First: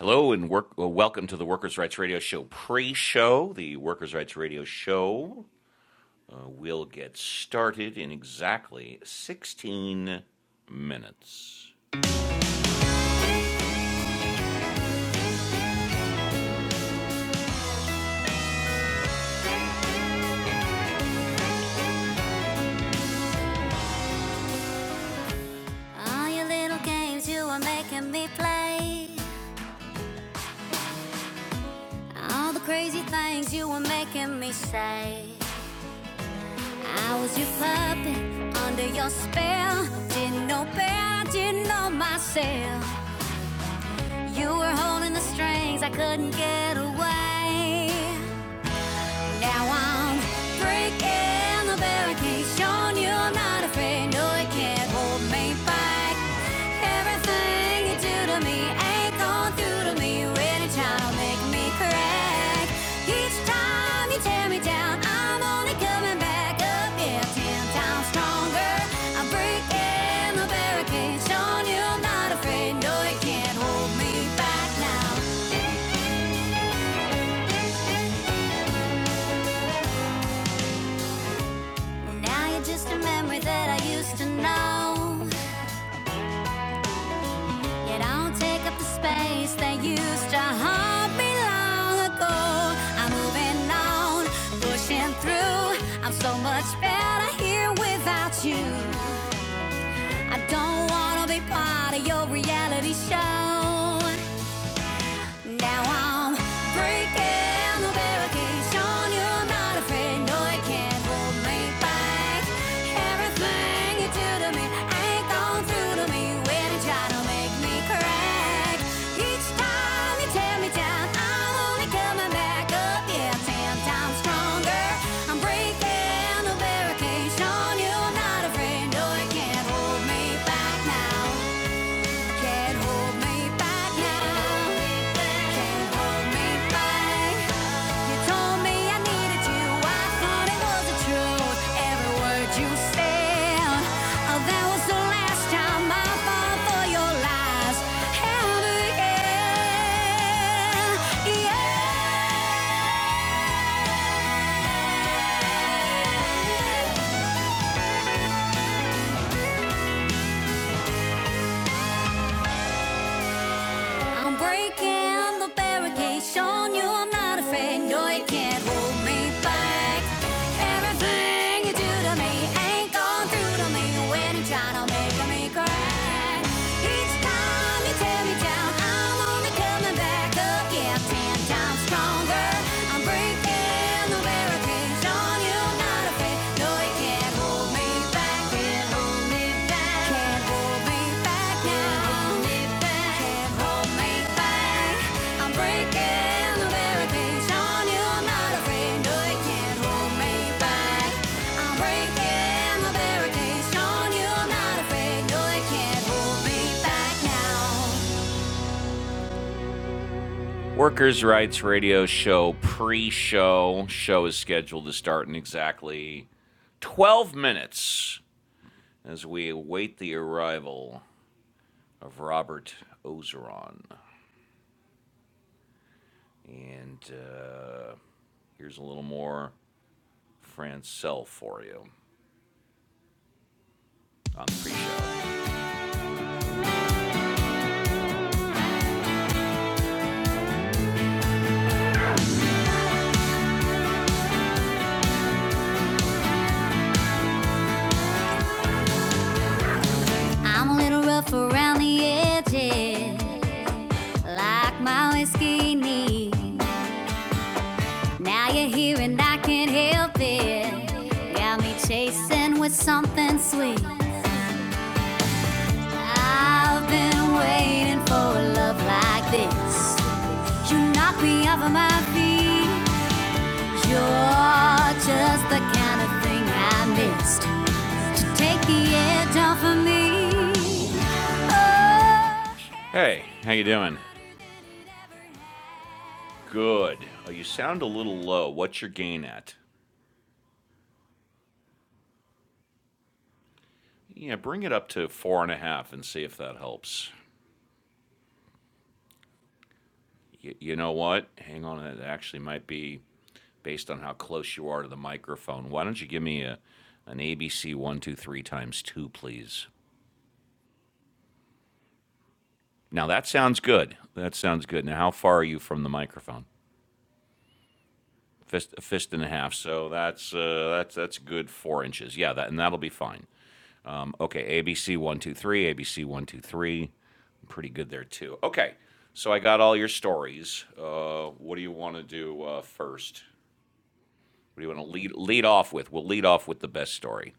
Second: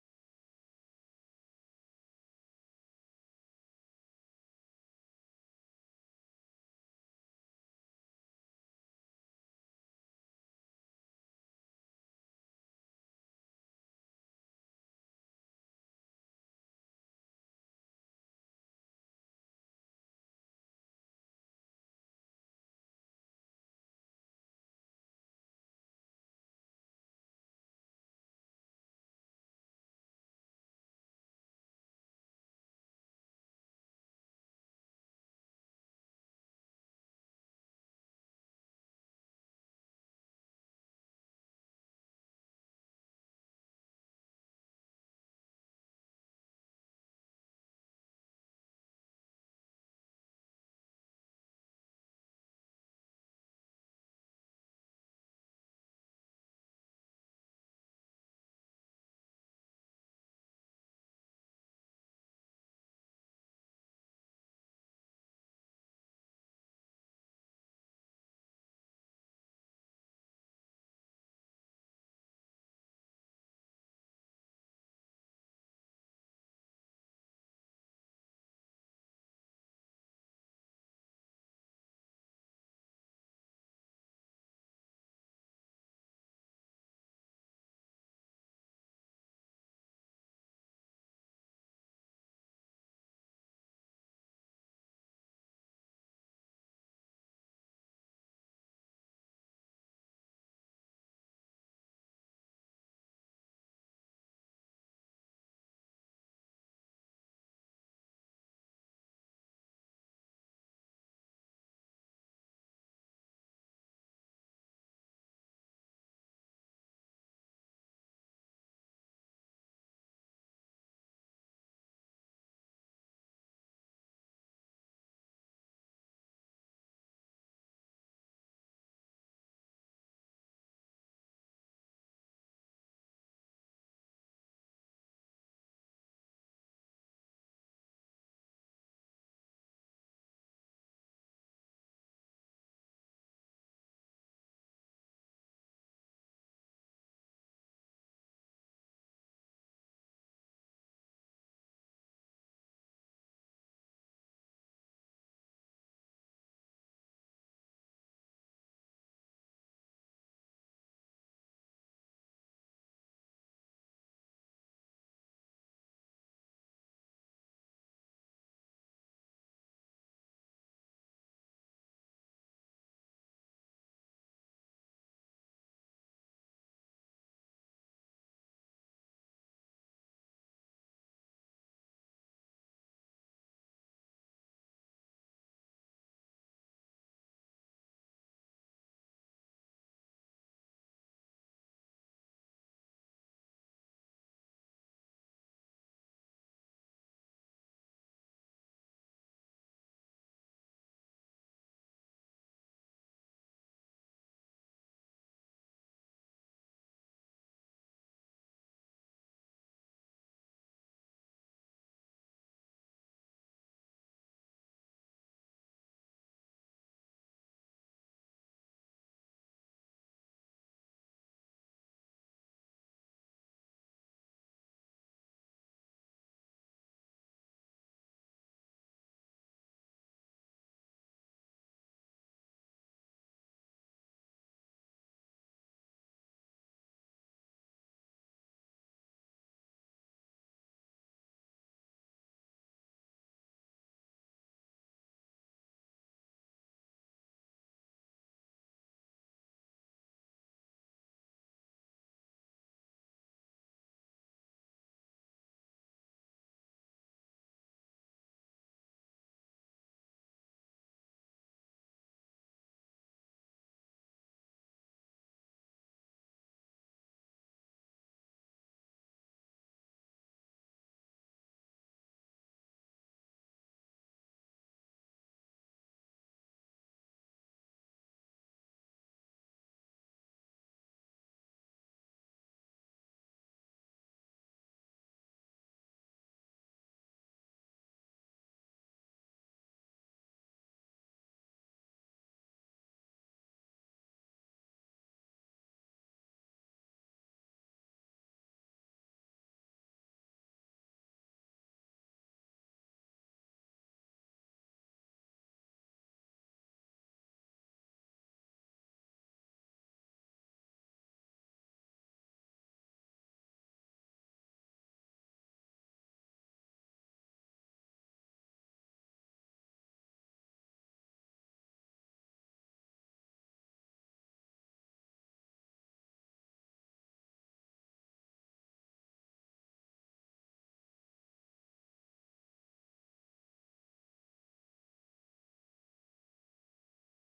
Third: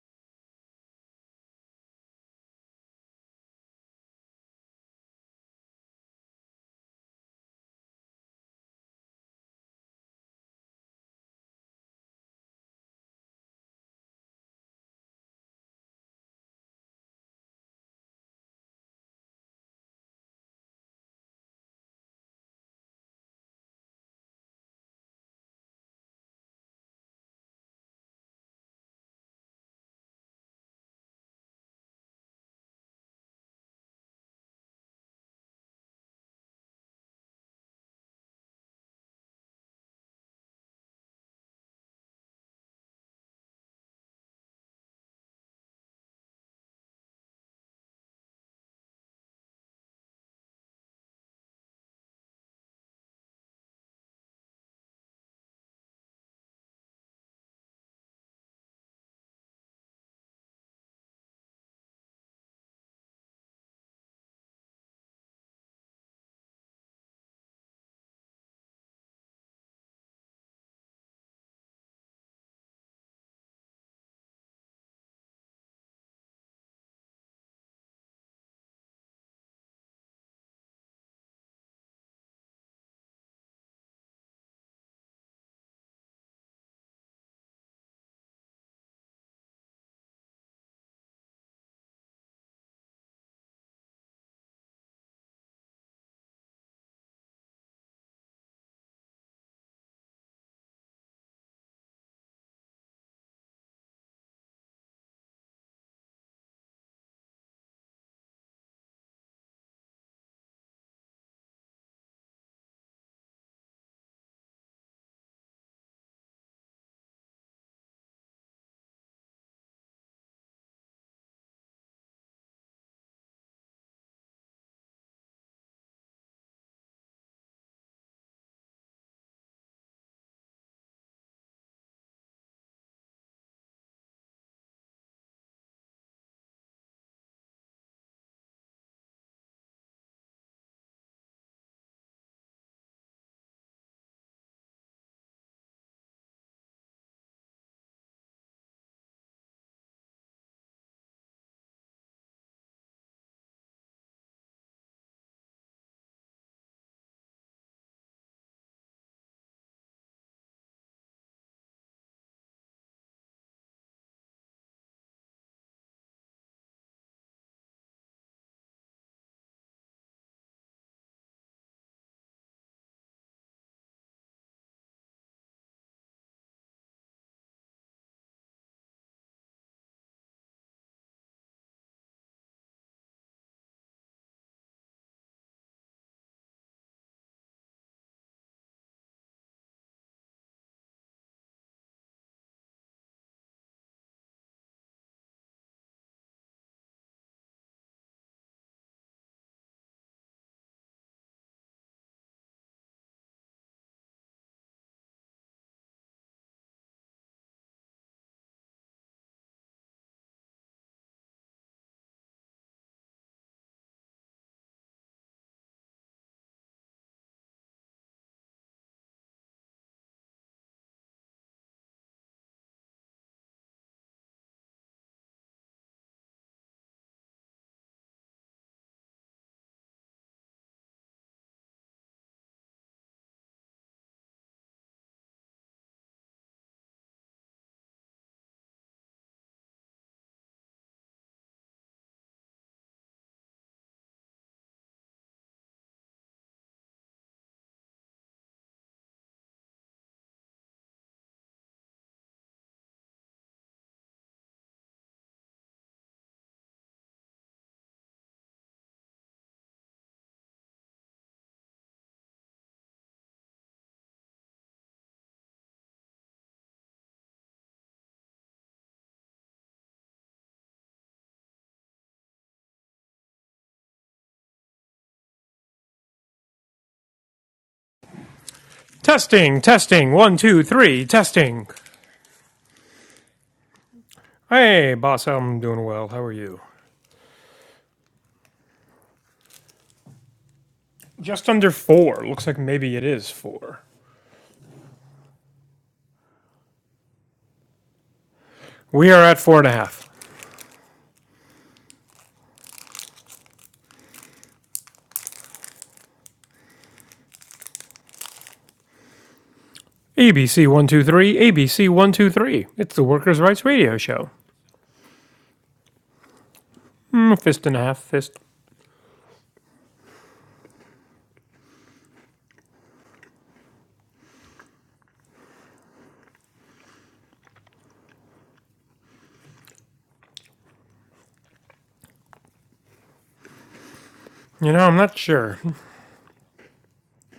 Hello and work, well, welcome to the Workers' Rights Radio Show pre show. The Workers' Rights Radio Show uh, will get started in exactly 16 minutes. All your little games you were making me play. All the crazy things you were making me say. I was your puppet under your spell. Didn't know better, didn't know myself. You were holding the strings, I couldn't get away. Now I'm breaking the barricades, showing you I'm not afraid. No, it can't hold me back. Everything you do to me ain't going through to me. when Really trying to make me crack. Each time you tear me down, I'm only coming back up. Yeah, ten times stronger. I'm breaking the barricades, showing you I'm not afraid. No, it can't hold me back now. Now you're just a memory that I used to know. It don't take up the space that used to haunt me long ago. I'm moving on, pushing through. I'm so much better here without you. I don't wanna be part of your reality show. Now I'm breaking the barricades, you i not afraid. No, I can't hold me back. Everything you do to me ain't gone through to me when you to make me crack. Each time you tear me down, I'm only coming back up, yeah, ten times stronger. I'm breaking the barricades, you i not afraid. No, I can't hold me back now. Can't hold me back now. Can't hold me back. You told me I needed you. I thought it was the truth. Every word you said. Oh, that was the last time I fall for your lies. Ever again. Yeah. I'm breaking the barricades, showing you I'm not afraid. No, you can't hold me back. Everything you do to me ain't gone through to me when you try to make me cry. Each time you tear me down, I'm only coming back again. Ten times stronger. I'm breaking the barricades, showing you I'm not Workers' Rights Radio Show pre show. Show is scheduled to start in exactly 12 minutes. as we await the arrival of Robert Ozeron. And uh, here's a little more Francel for you on the pre-show. I'm a little rough around the edges, like my whiskey needs. Now you're here and I can't help it. Got me chasing with something sweet. I've been waiting for a love like this. You knock me off of my feet. You're just the kind of thing I missed to take the edge Testing, off of testing, one, me. two, three, testing. Oh, Hey, how you doing? Hey, boss, I'm doing well. How are you? Good. Oh, you sound a little low. What's your gain at? Just under four. Looks like maybe it is four. Yeah, bring it up to four and a half and see if that helps. We are at four and a half. Y- you know what? Hang on, it actually might be based on how close you are to the microphone. Why don't you give me a an ABC one two three times two, please? ABC one two three, ABC one two three. It's the Now that Workers' sounds Rights Radio good. Show. That sounds good. Now, how far are you from the microphone? Mm, fist and a half, fist. fist, a fist and a half. So that's uh, that's that's good four inches. Yeah, that and that'll be fine. Um, okay, ABC one two three, ABC one two three, pretty good there too. Okay, so I got all your stories. Uh, what do you want to do uh, first? What do You you know, want to I'm lead not lead sure. off with? We'll lead off with the best story.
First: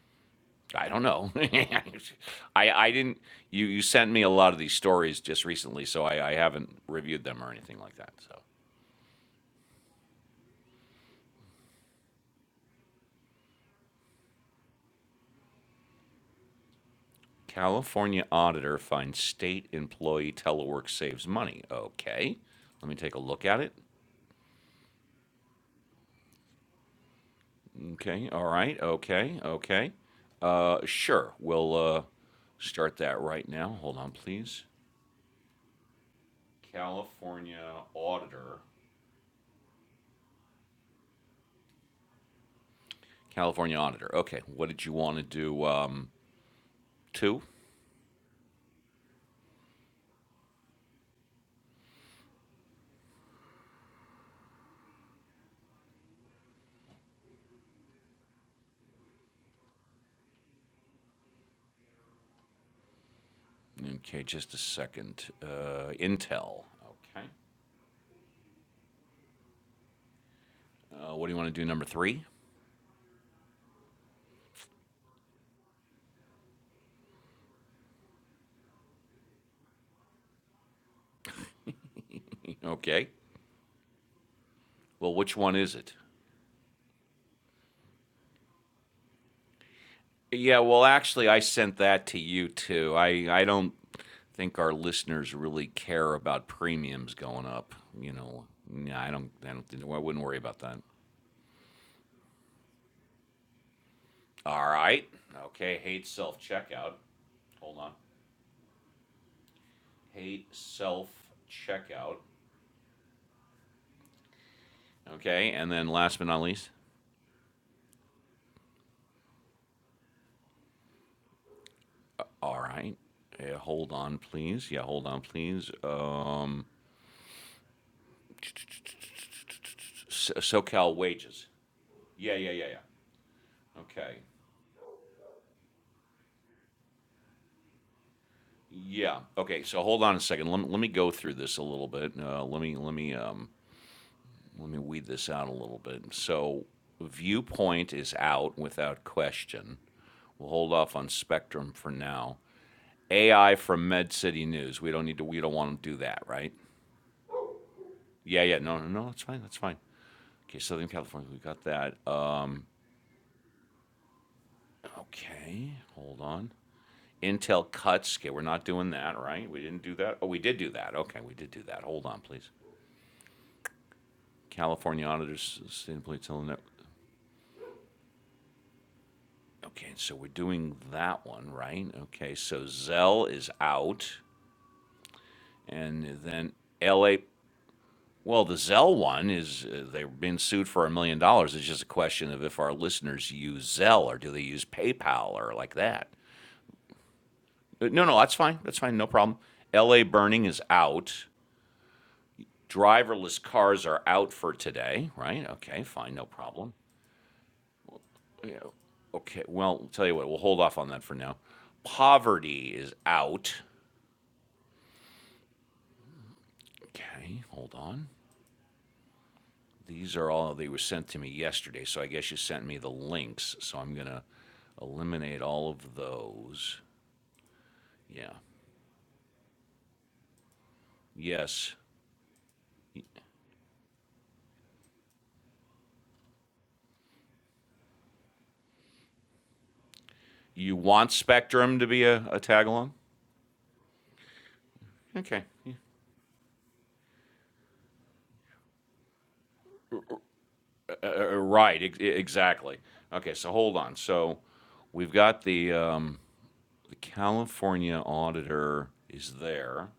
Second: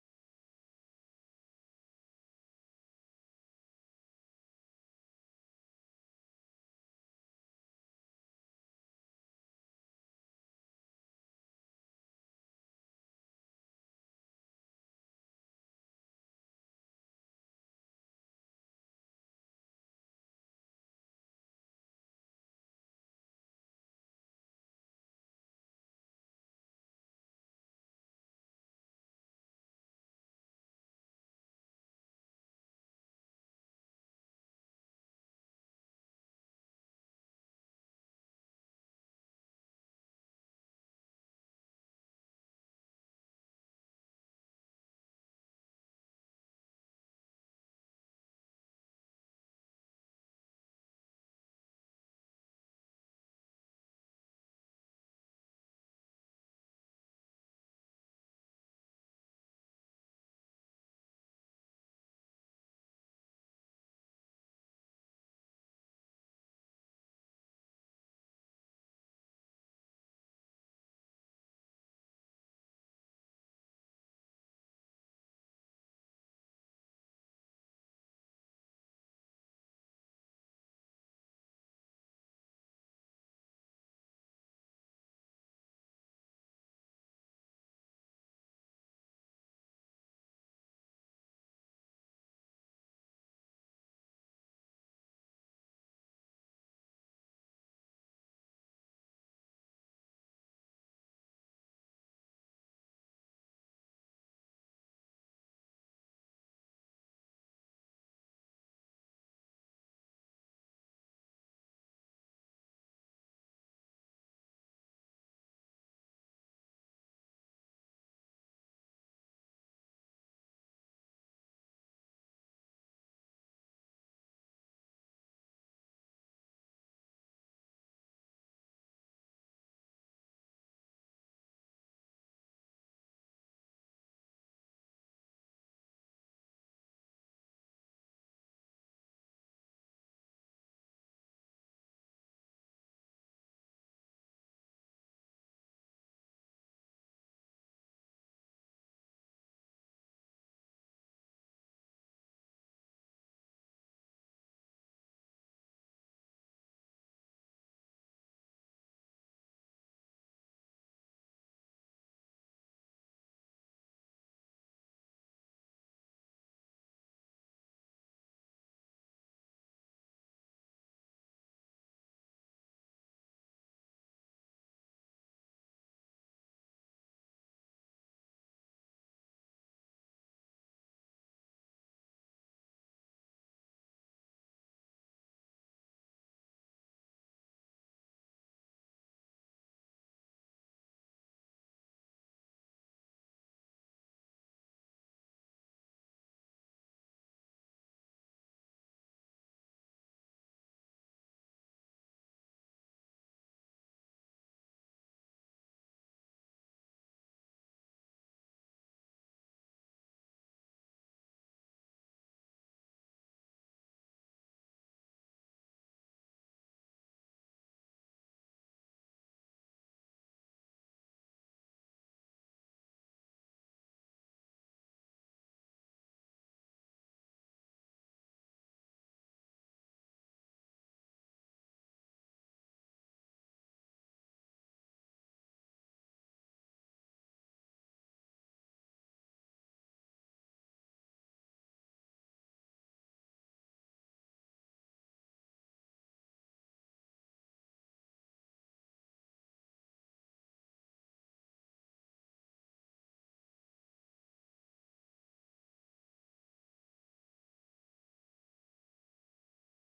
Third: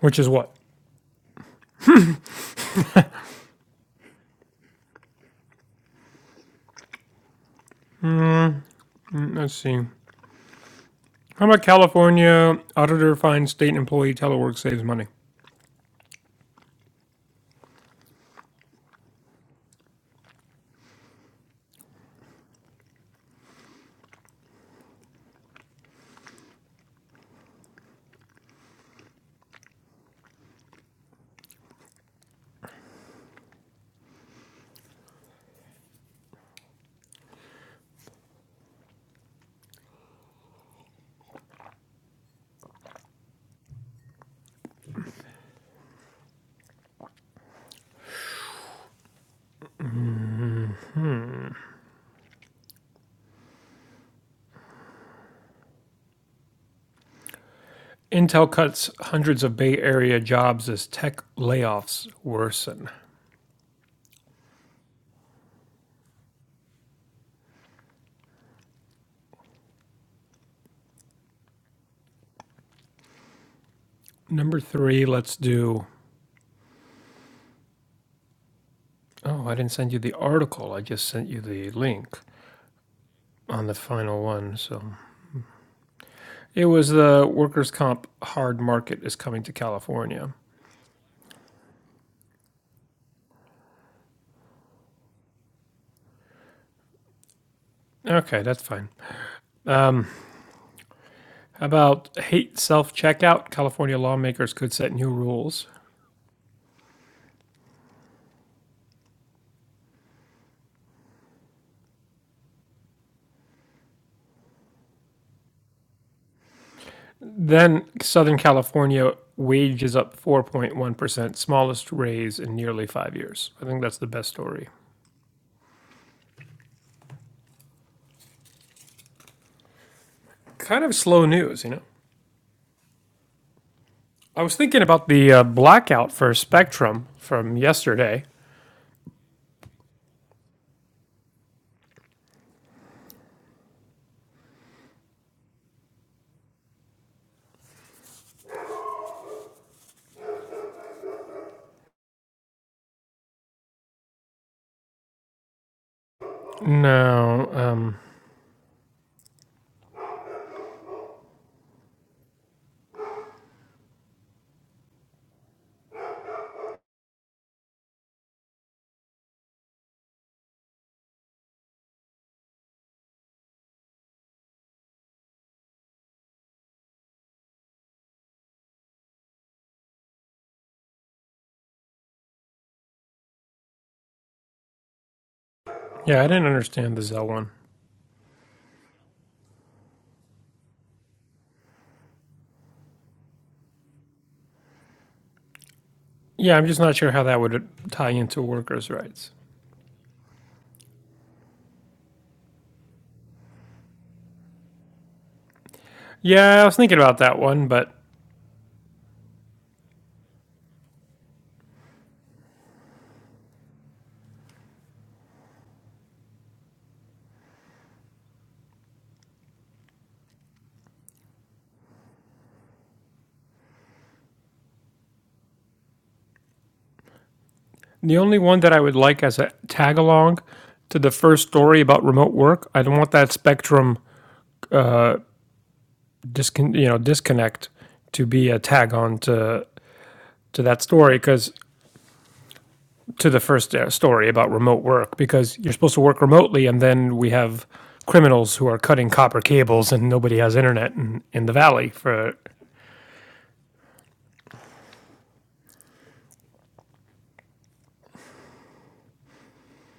Which is what? I don't know. I I didn't. You you sent me a lot of these stories just recently, so I, I haven't reviewed them or anything like that. So Let's see. How about California auditor finds state employee telework saves money? California auditor finds state employee telework saves money. Okay. Let me take a look at it. Okay. All right. Okay. Okay. Uh, sure. We'll uh, start that right now. Hold on, please. California auditor. California auditor. Okay. What did you want to do? Um, two? Intel cuts hundreds of Bay Area jobs as tech layoffs worsen. Okay. Just a second. Uh, Intel. Okay. Uh, what do you want to do? Number three? Number three, let's do Oh, I didn't send you the article. I just sent you the link Okay. on the final one. So Well, which one is it? it was the workers' comp hard market is coming to California. Yeah, well, actually, I sent that to you too. I I don't think our listeners really care about premiums going up. You Okay, know, that's fine. yeah, I don't. I don't. I wouldn't worry about that. How about hate self checkout? California lawmakers All could set right. new rules. Okay. Hate self checkout. Hold on. Hate self checkout. Okay, and then last but not least. Then Southern California wages up 4.1%, smallest raise in All nearly right. five years. Yeah, I think hold that's the on, best story. please. Yeah, hold on, please. Uh, S- Kind of SoCal slow wages. news, you know? Yeah, yeah, yeah, yeah. Okay. I was thinking about the uh, blackout for Spectrum from yesterday. Yeah, okay, so hold on a second, let, me- let me go through this a little bit, uh, let me, let me, um, let me weed this out a little bit. So viewpoint is out without question, we'll hold off on spectrum for now. AI from Med City News, we don't need to, we don't wanna do that, right? No, um, Yeah, yeah, no, no, no, that's fine, that's fine. Okay, Southern California, we got that, um, okay, hold on. Intel cuts, okay, we're not doing that, right? We didn't do that, oh, we did do that, okay, we did do that, hold on, please. California auditors, state employee telling that. Okay, so we're doing that one, right? Okay, so Zell is out, and Yeah, I didn't then understand the LA. Zell one. Well, the Zell one is uh, they're being sued for a million dollars. It's just a question of if our listeners use Zell or do they use PayPal or like that. Yeah, I'm just not sure how that would Uh, No, tie no, that's into fine. That's workers' fine. No rights. problem. LA burning is out. Driverless cars are out for today, right? Okay, fine. No Yeah, I problem. was thinking about that one, but Yeah, Okay, well, I'll tell you what, we'll hold off on that for now. Poverty is out. Okay, hold on. These are all they were sent to me yesterday, so I guess you sent me the links. So I'm gonna eliminate all of those. the Yeah. only one that I would like as a tag along to the first Yes. story about remote work, I don't want that spectrum discon- you know disconnect to be a tag on to to You that want story because Spectrum to be a, a tag along? to the first uh, story about remote work Okay. because you're Yeah. supposed to work remotely and then we have criminals who are cutting copper cables and nobody has internet in, Uh, in the right. valley Ex- e, for exactly. Okay. So hold on. So we've got the um, the California auditor is there.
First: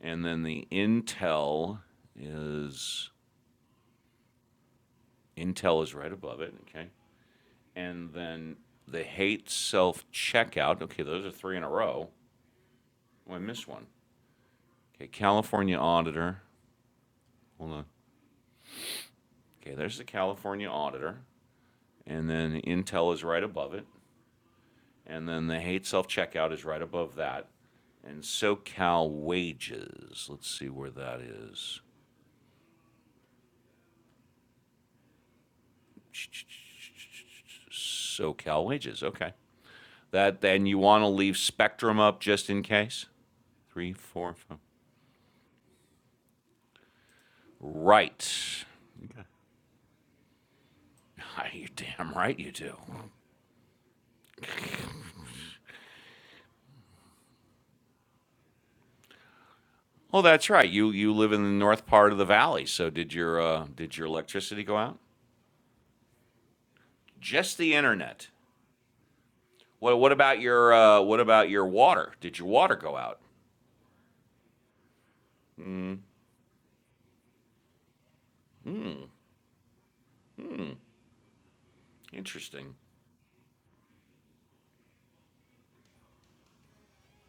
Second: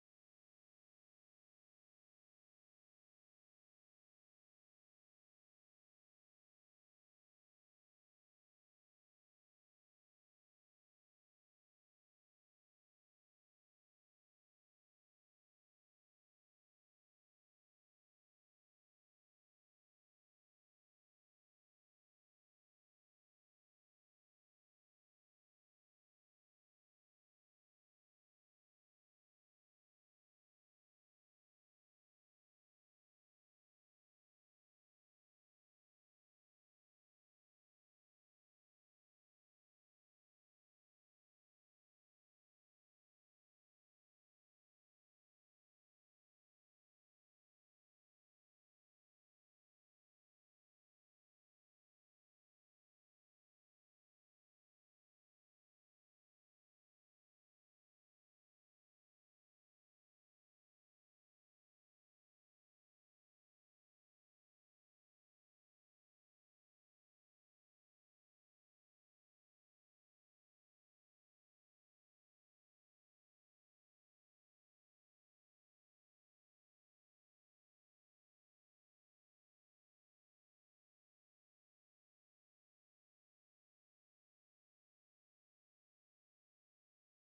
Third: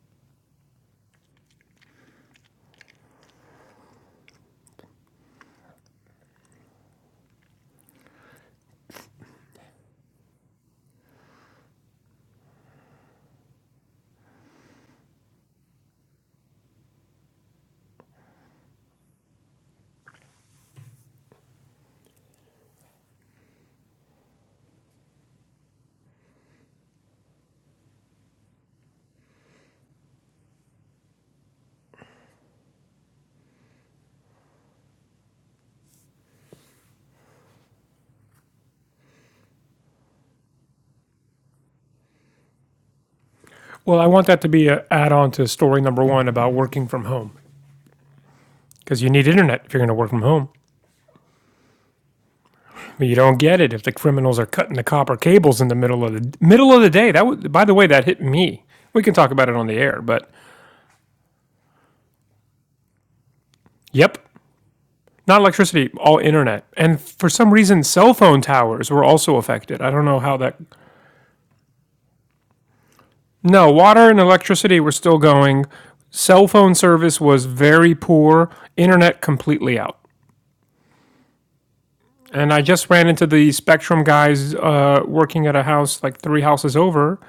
And then the Intel is Intel is right above it. Okay. And then the hate self checkout. Okay, those are three in a row. Oh, I missed one. Okay, California auditor. Hold on. Okay, there's the California auditor. And then Intel is right above it. And then the hate self checkout is right above that. And SoCal wages. Let's see where that is. SoCal wages. Okay. That then you want to leave Spectrum up just in case. Three, Well, I want four, that to five. be an add-on to story number one about working from home, Right. because you need internet if you're going to work from home. You're damn right you do. But you don't get it if the criminals are cutting the copper cables in the middle of the middle of the day. That would, by the way, that hit me. We can talk about it on the air, Oh, but that's right. You you live in the north part of the valley. So did your uh, did your yep, electricity go out? not electricity, all internet, and for some Just the reason, cell internet. phone towers were also affected. I What don't what know how about that. your uh, what about your water? Did your water go out? No, water and electricity were still going. Cell phone service was very poor. Internet completely out. And I Interesting. just ran into the Spectrum guys uh, working at a house like three houses over,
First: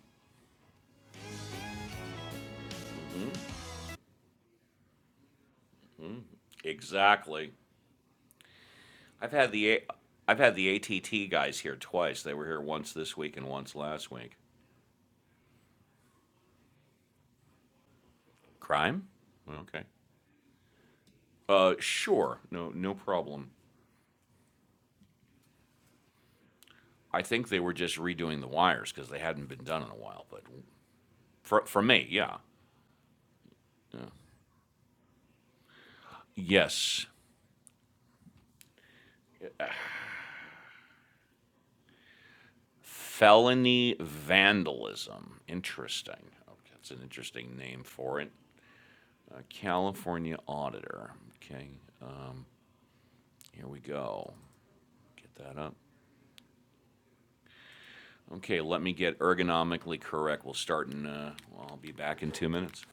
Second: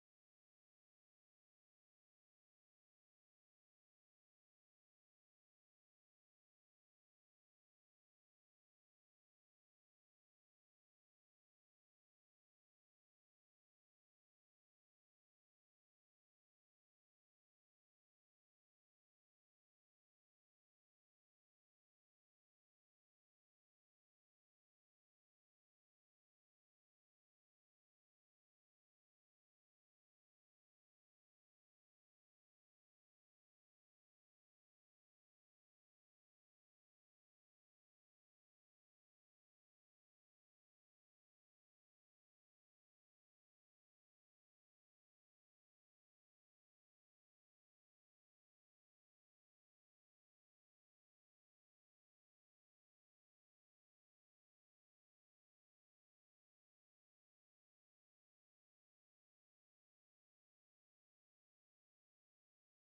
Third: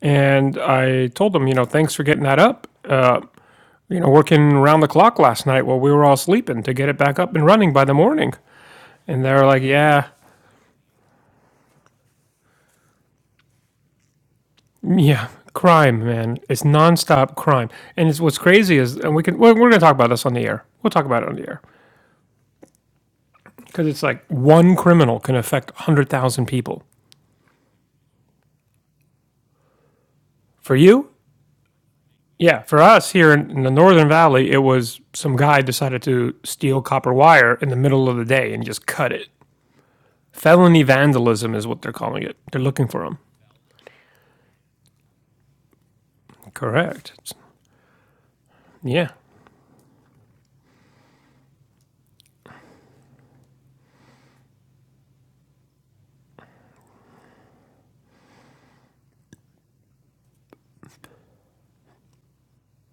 and I told them, you know, thanks for getting that up. Uh, you know, working around the clock last night while we were all sleeping to get it back up and Exactly. running by the morning. And I've they're had like, the A- yeah, I've had the ATT guys here twice. They were here once this week and once last week. yeah, crime, man. It's nonstop crime. And it's what's crazy is, Crime? and we can we're, Well, we're going to Okay. talk about this on the air. We'll talk about it on the air Uh, sure. No, no problem. because it's like one criminal can affect one hundred thousand people. I think they were just redoing the wires because they hadn't been done in a while. But For you, for, for me, yeah. Yeah, for us here in, in the Northern Valley, it was some guy decided to steal Yes. copper wire in the middle of the day and just cut it. Felony vandalism is what they're calling it. They're looking for him. Felony vandalism. Interesting. Okay, that's an Correct. interesting name for it. yeah. Uh, California auditor. Okay. Uh, here we go. Get that up. Okay, let me get ergonomically correct. We'll start in, uh, well, I'll be back in two minutes.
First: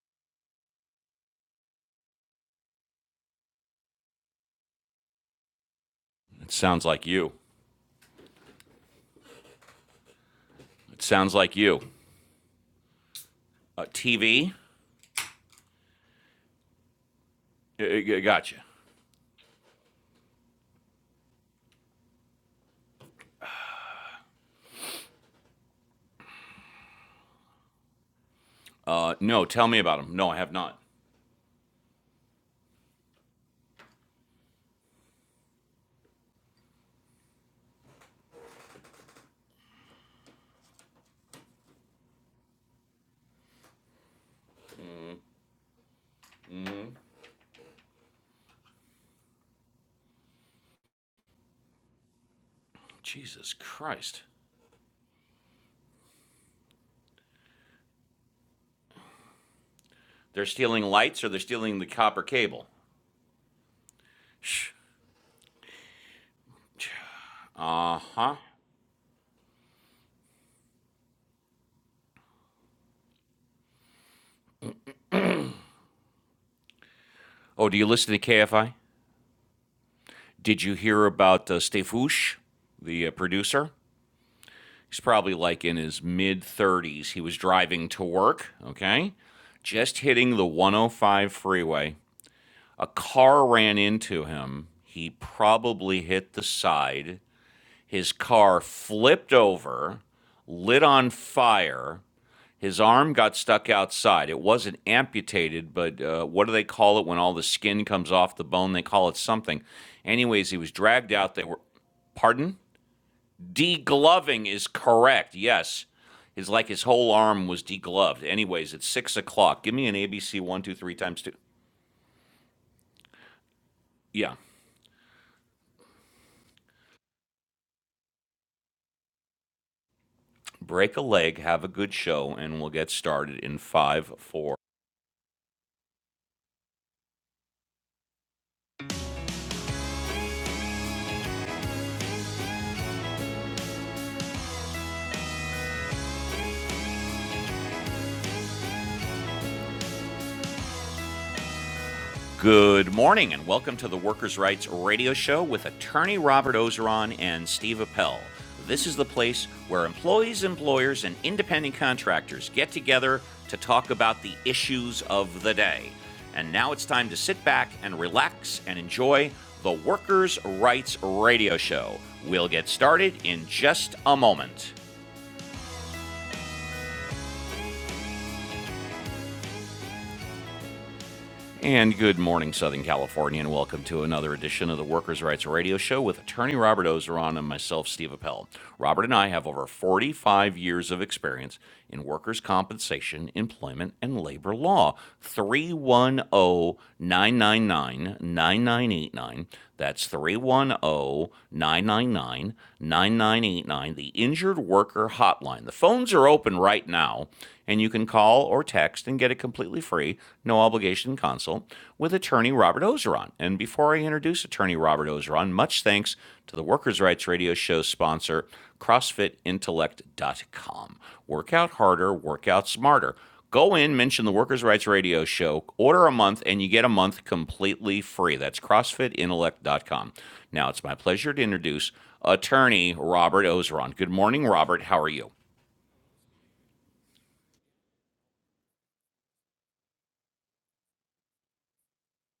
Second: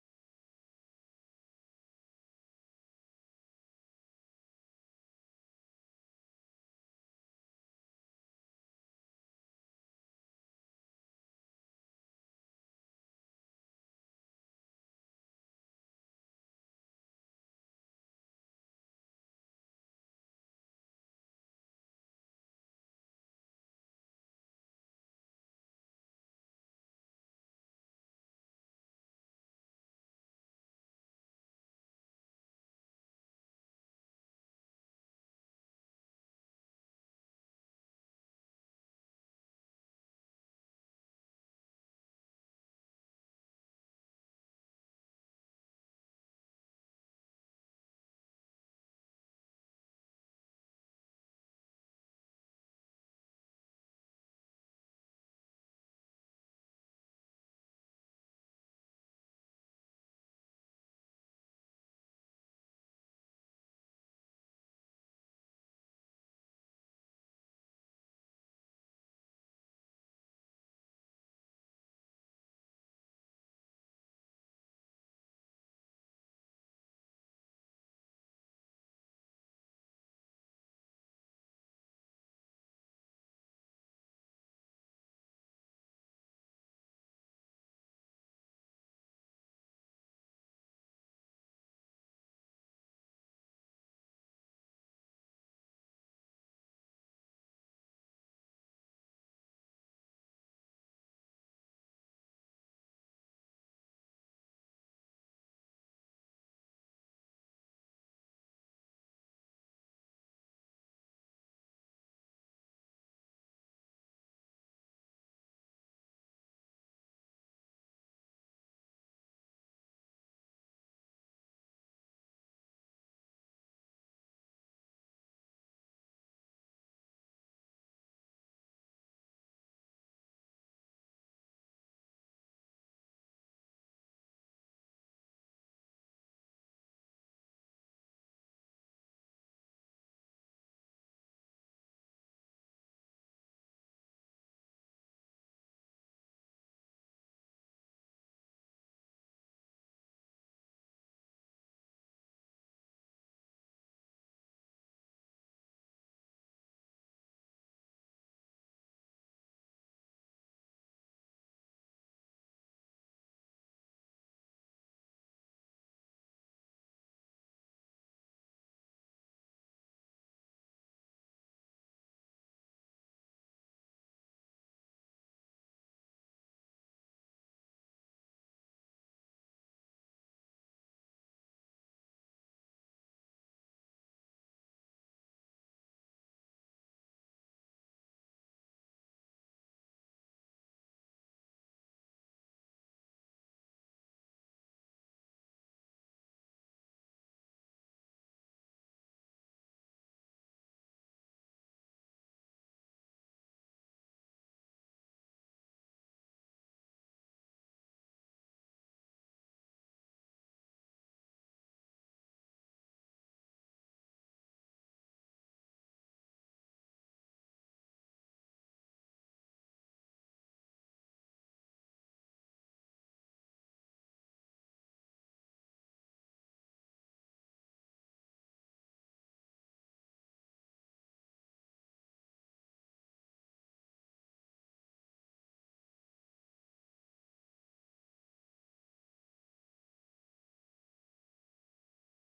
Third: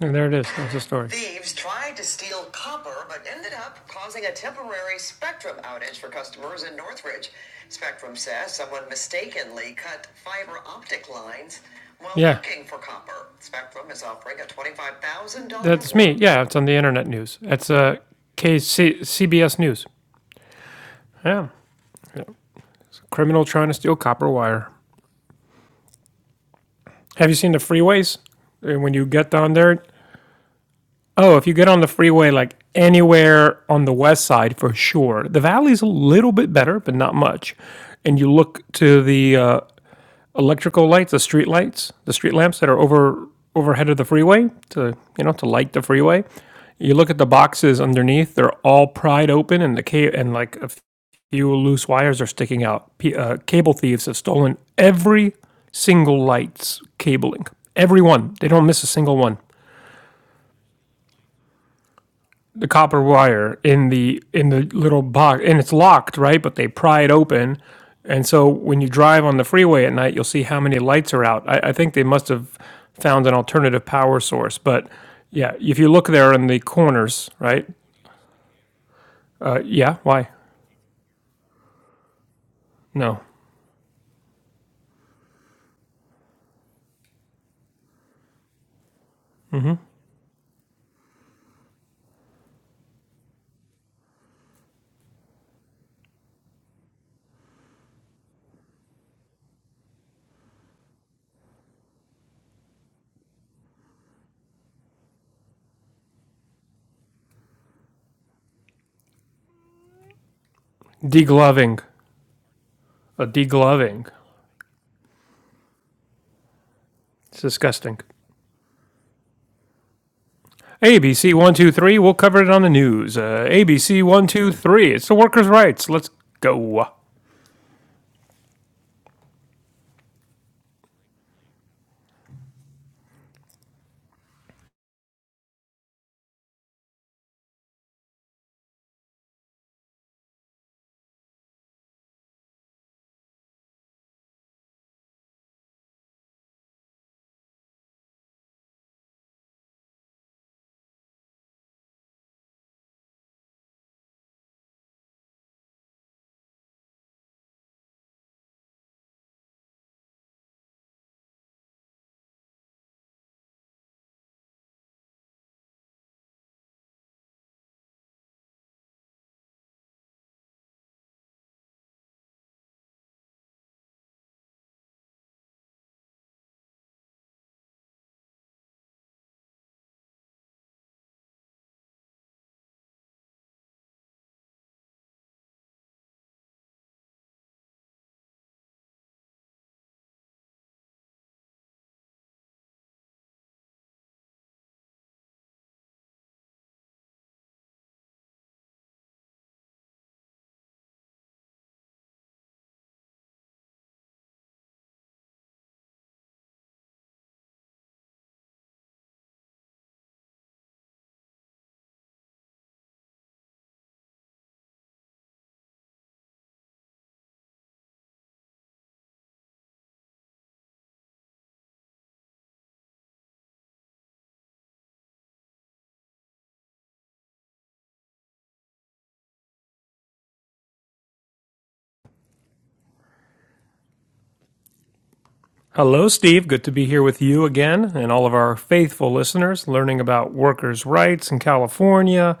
And there it is. That's the story. It sounds like you. It sounds like you. Yeah, Uh, TV? that's me. Yeah, it's on the internet news. It's Uh, uh, uh, gotcha. KC- CBS News. Yeah, criminal trying to steal copper wire. Have you seen the freeways? Uh, When you Uh, get no, down tell me there, about them. No, I have not. Oh, if you get on the freeway, like anywhere on the west side, for sure. The valley's a little bit better, but not much. And you look to the uh, electrical lights, the street lights, the street lamps that are over overhead of the freeway to you know to light the freeway. You look at the boxes underneath; they're all pried open, and the ca- and like a few loose wires are sticking out. P- uh, Jesus cable thieves have Christ. stolen every single light's cabling. Every one. They don't miss a single one. They're stealing lights or they're stealing the copper cable. the copper wire in the in the Shh. little box and it's locked right but they pry it open Uh and huh. so when you drive on the freeway at night you'll see how many lights are out i, I think they must have found an alternative power source but yeah if you look there in the corners right Oh, do you listen to KFI? uh, yeah why Did you hear about uh, Stefouche, the uh, no producer? He's probably like in his mid 30s. He was driving to work, okay? Just hitting the 105 freeway. A car ran into him. He probably hit the side. His car flipped over, lit on fire. His arm got stuck outside. It wasn't amputated, but uh, what do they call it when all the skin comes off the bone? They call it something. Anyways, he was dragged out. They were, degloving pardon? a degloving Degloving is correct. Yes. it's like his whole it's arm was disgusting degloved. Anyways, it's six o'clock. Give me an ABC one, two, three times abc two. 123 we'll cover it on the news uh, abc Yeah. 123 it's the workers rights let's go Break a leg, have a good show, and we'll get started in five, four. Good morning, and welcome to the Workers' Rights Radio Show with attorney Robert Ozeron and Steve Appel. This is the place where employees, employers, and independent contractors get together to talk about the issues of the day. And now it's time to sit back and relax and enjoy the Workers' Rights Radio Show. We'll get started in just a moment. And good morning, Southern California, and welcome to another edition of the Workers' Rights Radio Show with attorney Robert Ozeron and myself, Steve Appel. Robert and I have over 45 years of experience in workers' compensation, employment, and labor law. Three one o 999 9989. That's 310 999 9989. the Injured Worker Hotline. The phones are open right now, and you can call or text and get a completely free, no obligation consult with attorney Robert Ozeron. And before I introduce attorney Robert Ozeron, much thanks to the Workers' Rights Radio Show sponsor, CrossFitIntellect.com. Work out harder, work out smarter. Go in, mention the Workers' Rights Radio Show, order a month, and you get a month completely free. That's CrossFitIntellect.com. Now it's my pleasure to introduce attorney Robert Ozeron. Good morning, Robert. How are you? Hello, Steve. Good to be here with you again and all of our faithful listeners learning about workers' rights in California,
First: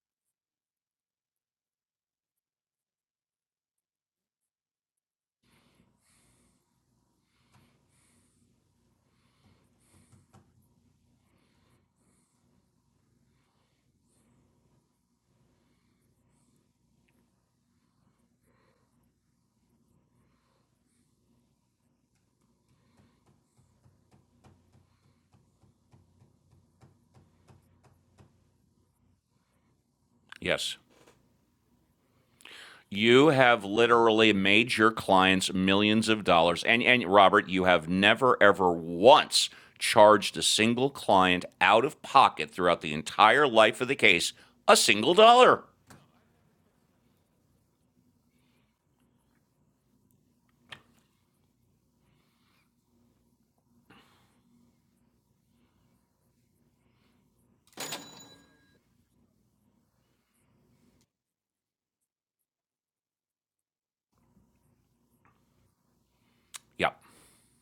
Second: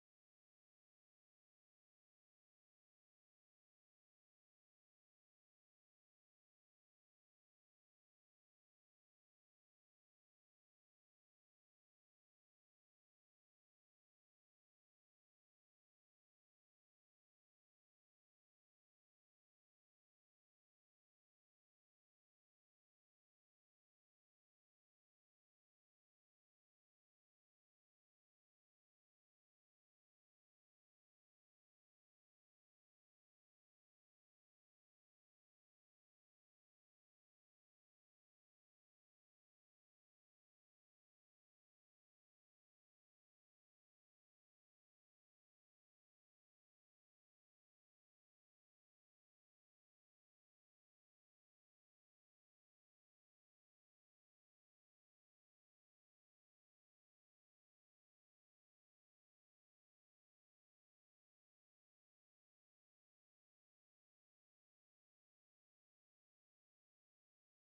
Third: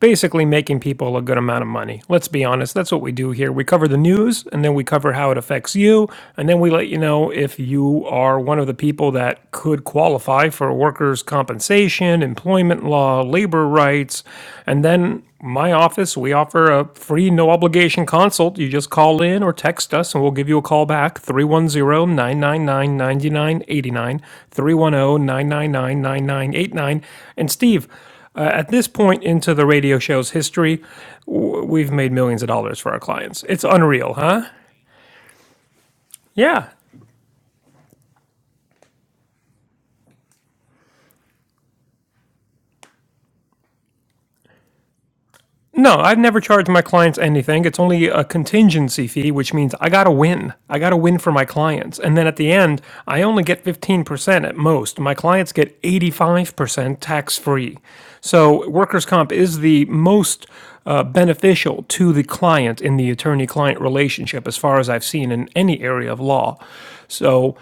basically making people a good amount of money. Let's be honest, that's what we do here. We cover the news and then we cover how it affects you, and then we let you know if you are one of the people that could qualify for workers' compensation, employment law, labor rights. And then my office, we offer a free, no obligation consult. You just call in or text us and we'll give you a call back Three one zero nine nine nine ninety nine eighty nine, three one zero nine nine nine nine nine eight nine. And Steve, uh, at this point into the radio show's Yes. history, w- we've made millions of dollars for our You clients. It's have unreal, literally huh? made your clients millions of dollars. Yeah. And, and Robert, you have never, ever once charged a single client out of pocket throughout the entire life of the case a single dollar. No, I have never charged my clients anything. It's only a contingency fee, which means I got to win. I got to win for my clients. And then at the end, I only get 15% at most. My clients get 85% tax free. So workers' comp is the most uh, beneficial to the client in the attorney client relationship, as far as I've seen in any area of law. Yep. Yeah. So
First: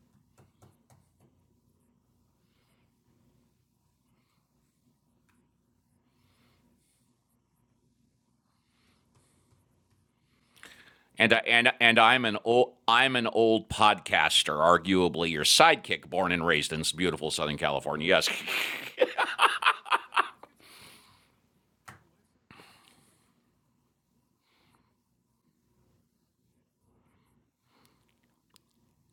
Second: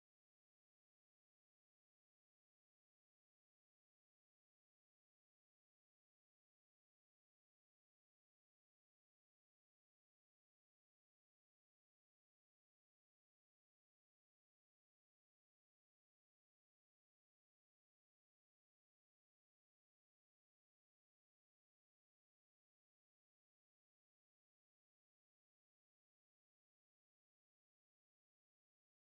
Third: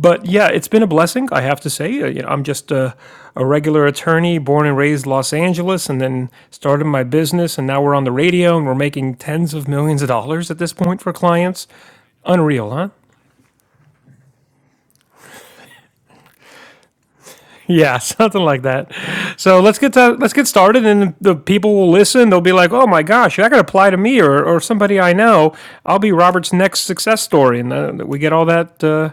but yeah, it's been a blessing, I have to say. Uh, you know, I'm just a, a regular attorney, born and raised Los Angeles, and then started my business, and now we're on the radio, and we're making tens of millions of dollars at this point for and clients. and and I'm an Unreal, old huh? I'm an old podcaster, arguably your sidekick, born and raised in beautiful Southern Yeah, California. Yes, something like that. So let's get to, let's get started, and the people will listen. They'll be like, "Oh my gosh, that could apply to me or, or somebody I know." I'll be Robert's next success story, and uh, we get all that uh,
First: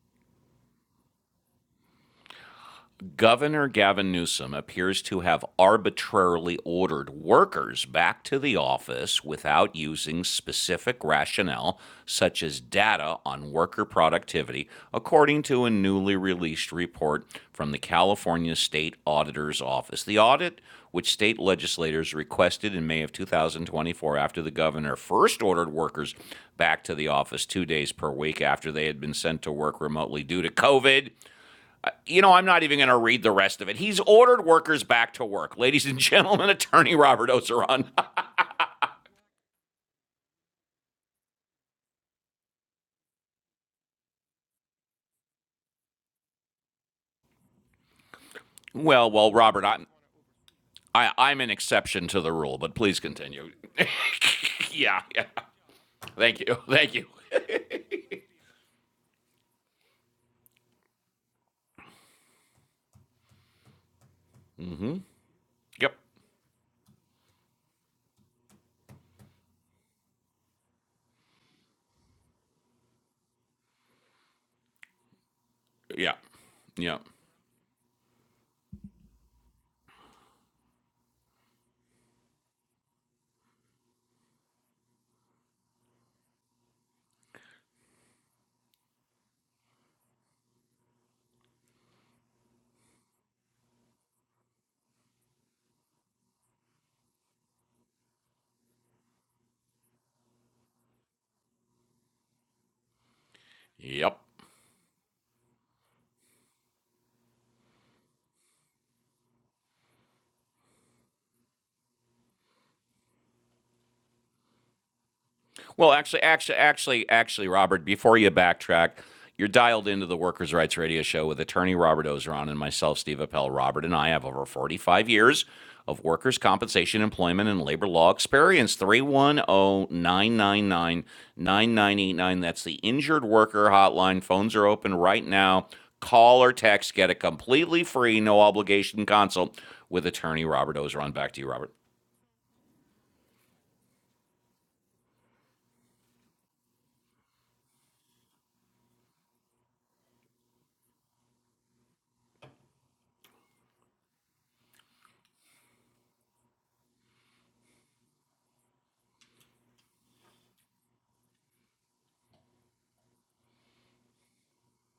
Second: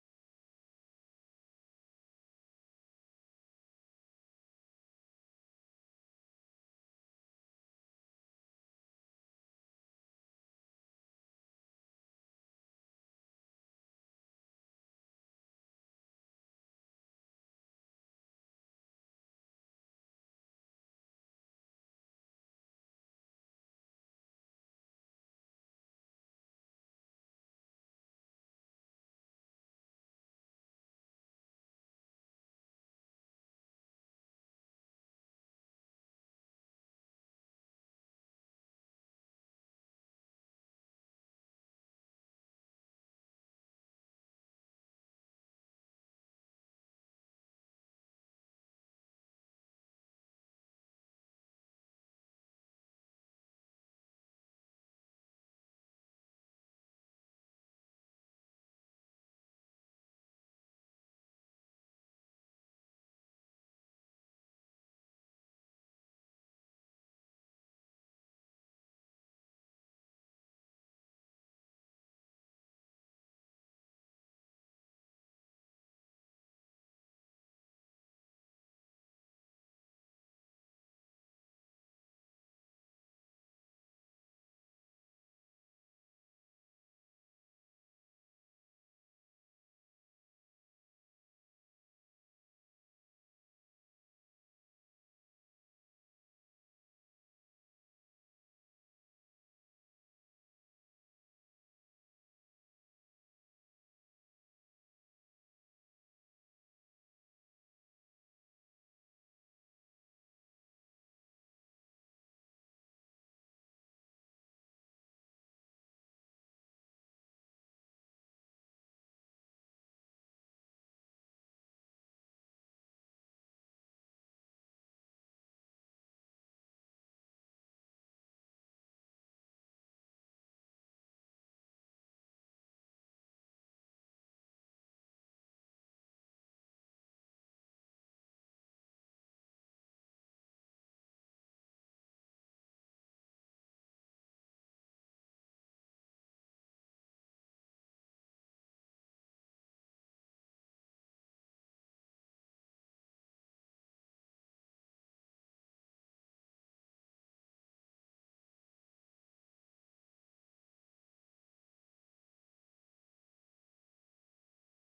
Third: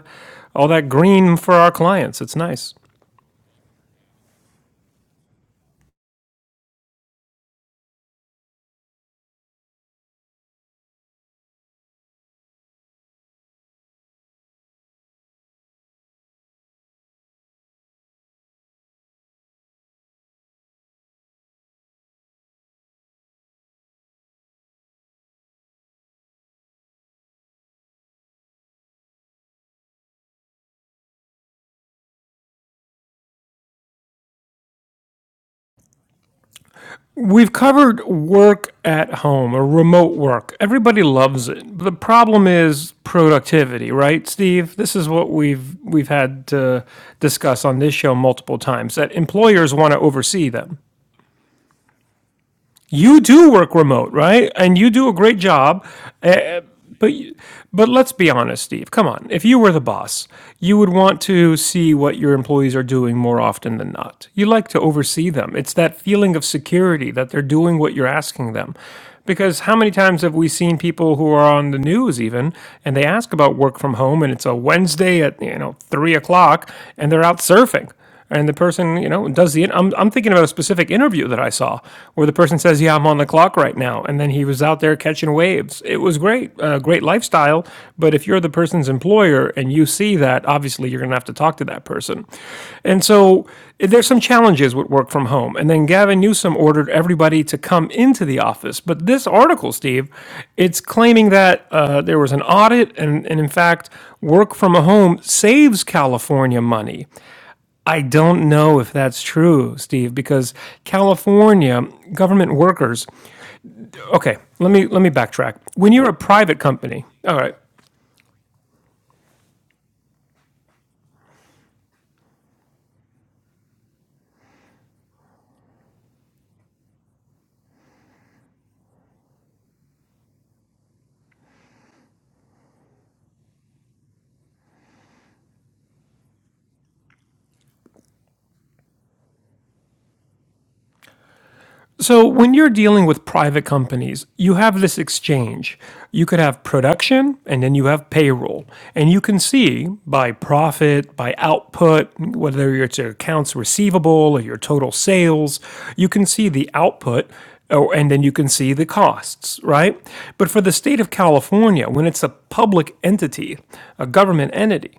all that green for our clients. It's nice. Governor Gavin Newsom appears to have arbitrarily ordered workers back to the office without using specific rationale, such as data on worker productivity, according to a newly released report from the California State Auditor's Office. The audit, which state legislators requested in May of 2024 after the governor first ordered workers back to the office two days per week after they had been sent to work remotely due to COVID you know, I'm not even going to read the rest of it. He's ordered workers back to work. Ladies and gentlemen, attorney Robert We've Oseron. covered work at home or remote work. Everybody loves it. The problem is productivity, right, Steve? This is what we've we've had to discuss on this show multiple times that well, well, Robert, employers I'm, want to oversee them I, I'm an exception to the rule, but please you continue. do work remote, right? And you yeah, do a yeah. great job. Thank you. Uh, Thank you. but but let's be honest, Steve. Come on. If you were the boss, you would want to see what your employees are doing more often than not. You like to oversee them. It's Yep. that feeling of security that they're doing what you're asking them. Because how many times have we seen people who are on the news even, and they ask about work from home, and it's a Wednesday at you know Yeah. three o'clock, Yep. and they're out surfing and the person you know does the I'm, I'm thinking about a specific interview that i saw where the person says yeah i'm on the clock right now and then he was out there catching waves it was great uh, great lifestyle but if you're the person's employer and you see that obviously you're going to have to talk to that person and so there's some challenges with work from home and then gavin newsom ordered everybody to come into the office but this article steve it's claiming that uh, there was an audit and, and in fact Yep. work from home saves california money I don't know if that's true, Steve, because California government workers. Okay, let me let me backtrack. Well, When you're a actually, actually, private company, actually, all actually, right, Robert, before you backtrack, you're dialed into the Workers' Rights Radio Show with attorney Robert Ozeron and myself, Steve Appel. Robert and I have over 45 years of workers' compensation, employment, and labor law experience. Three one o 999 9989. That's the injured worker hotline. Phones are open right now. Call or text. Get a completely free, no obligation consult with attorney Robert Ozeron. Back to you, Robert. So, when you're dealing with private companies, you have this exchange. You could have production and then you have payroll. And you can see by profit, by output, whether it's your accounts receivable or your total sales, you can see the output or, and then you can see the costs, right? But for the state of California, when it's a public entity, a government entity,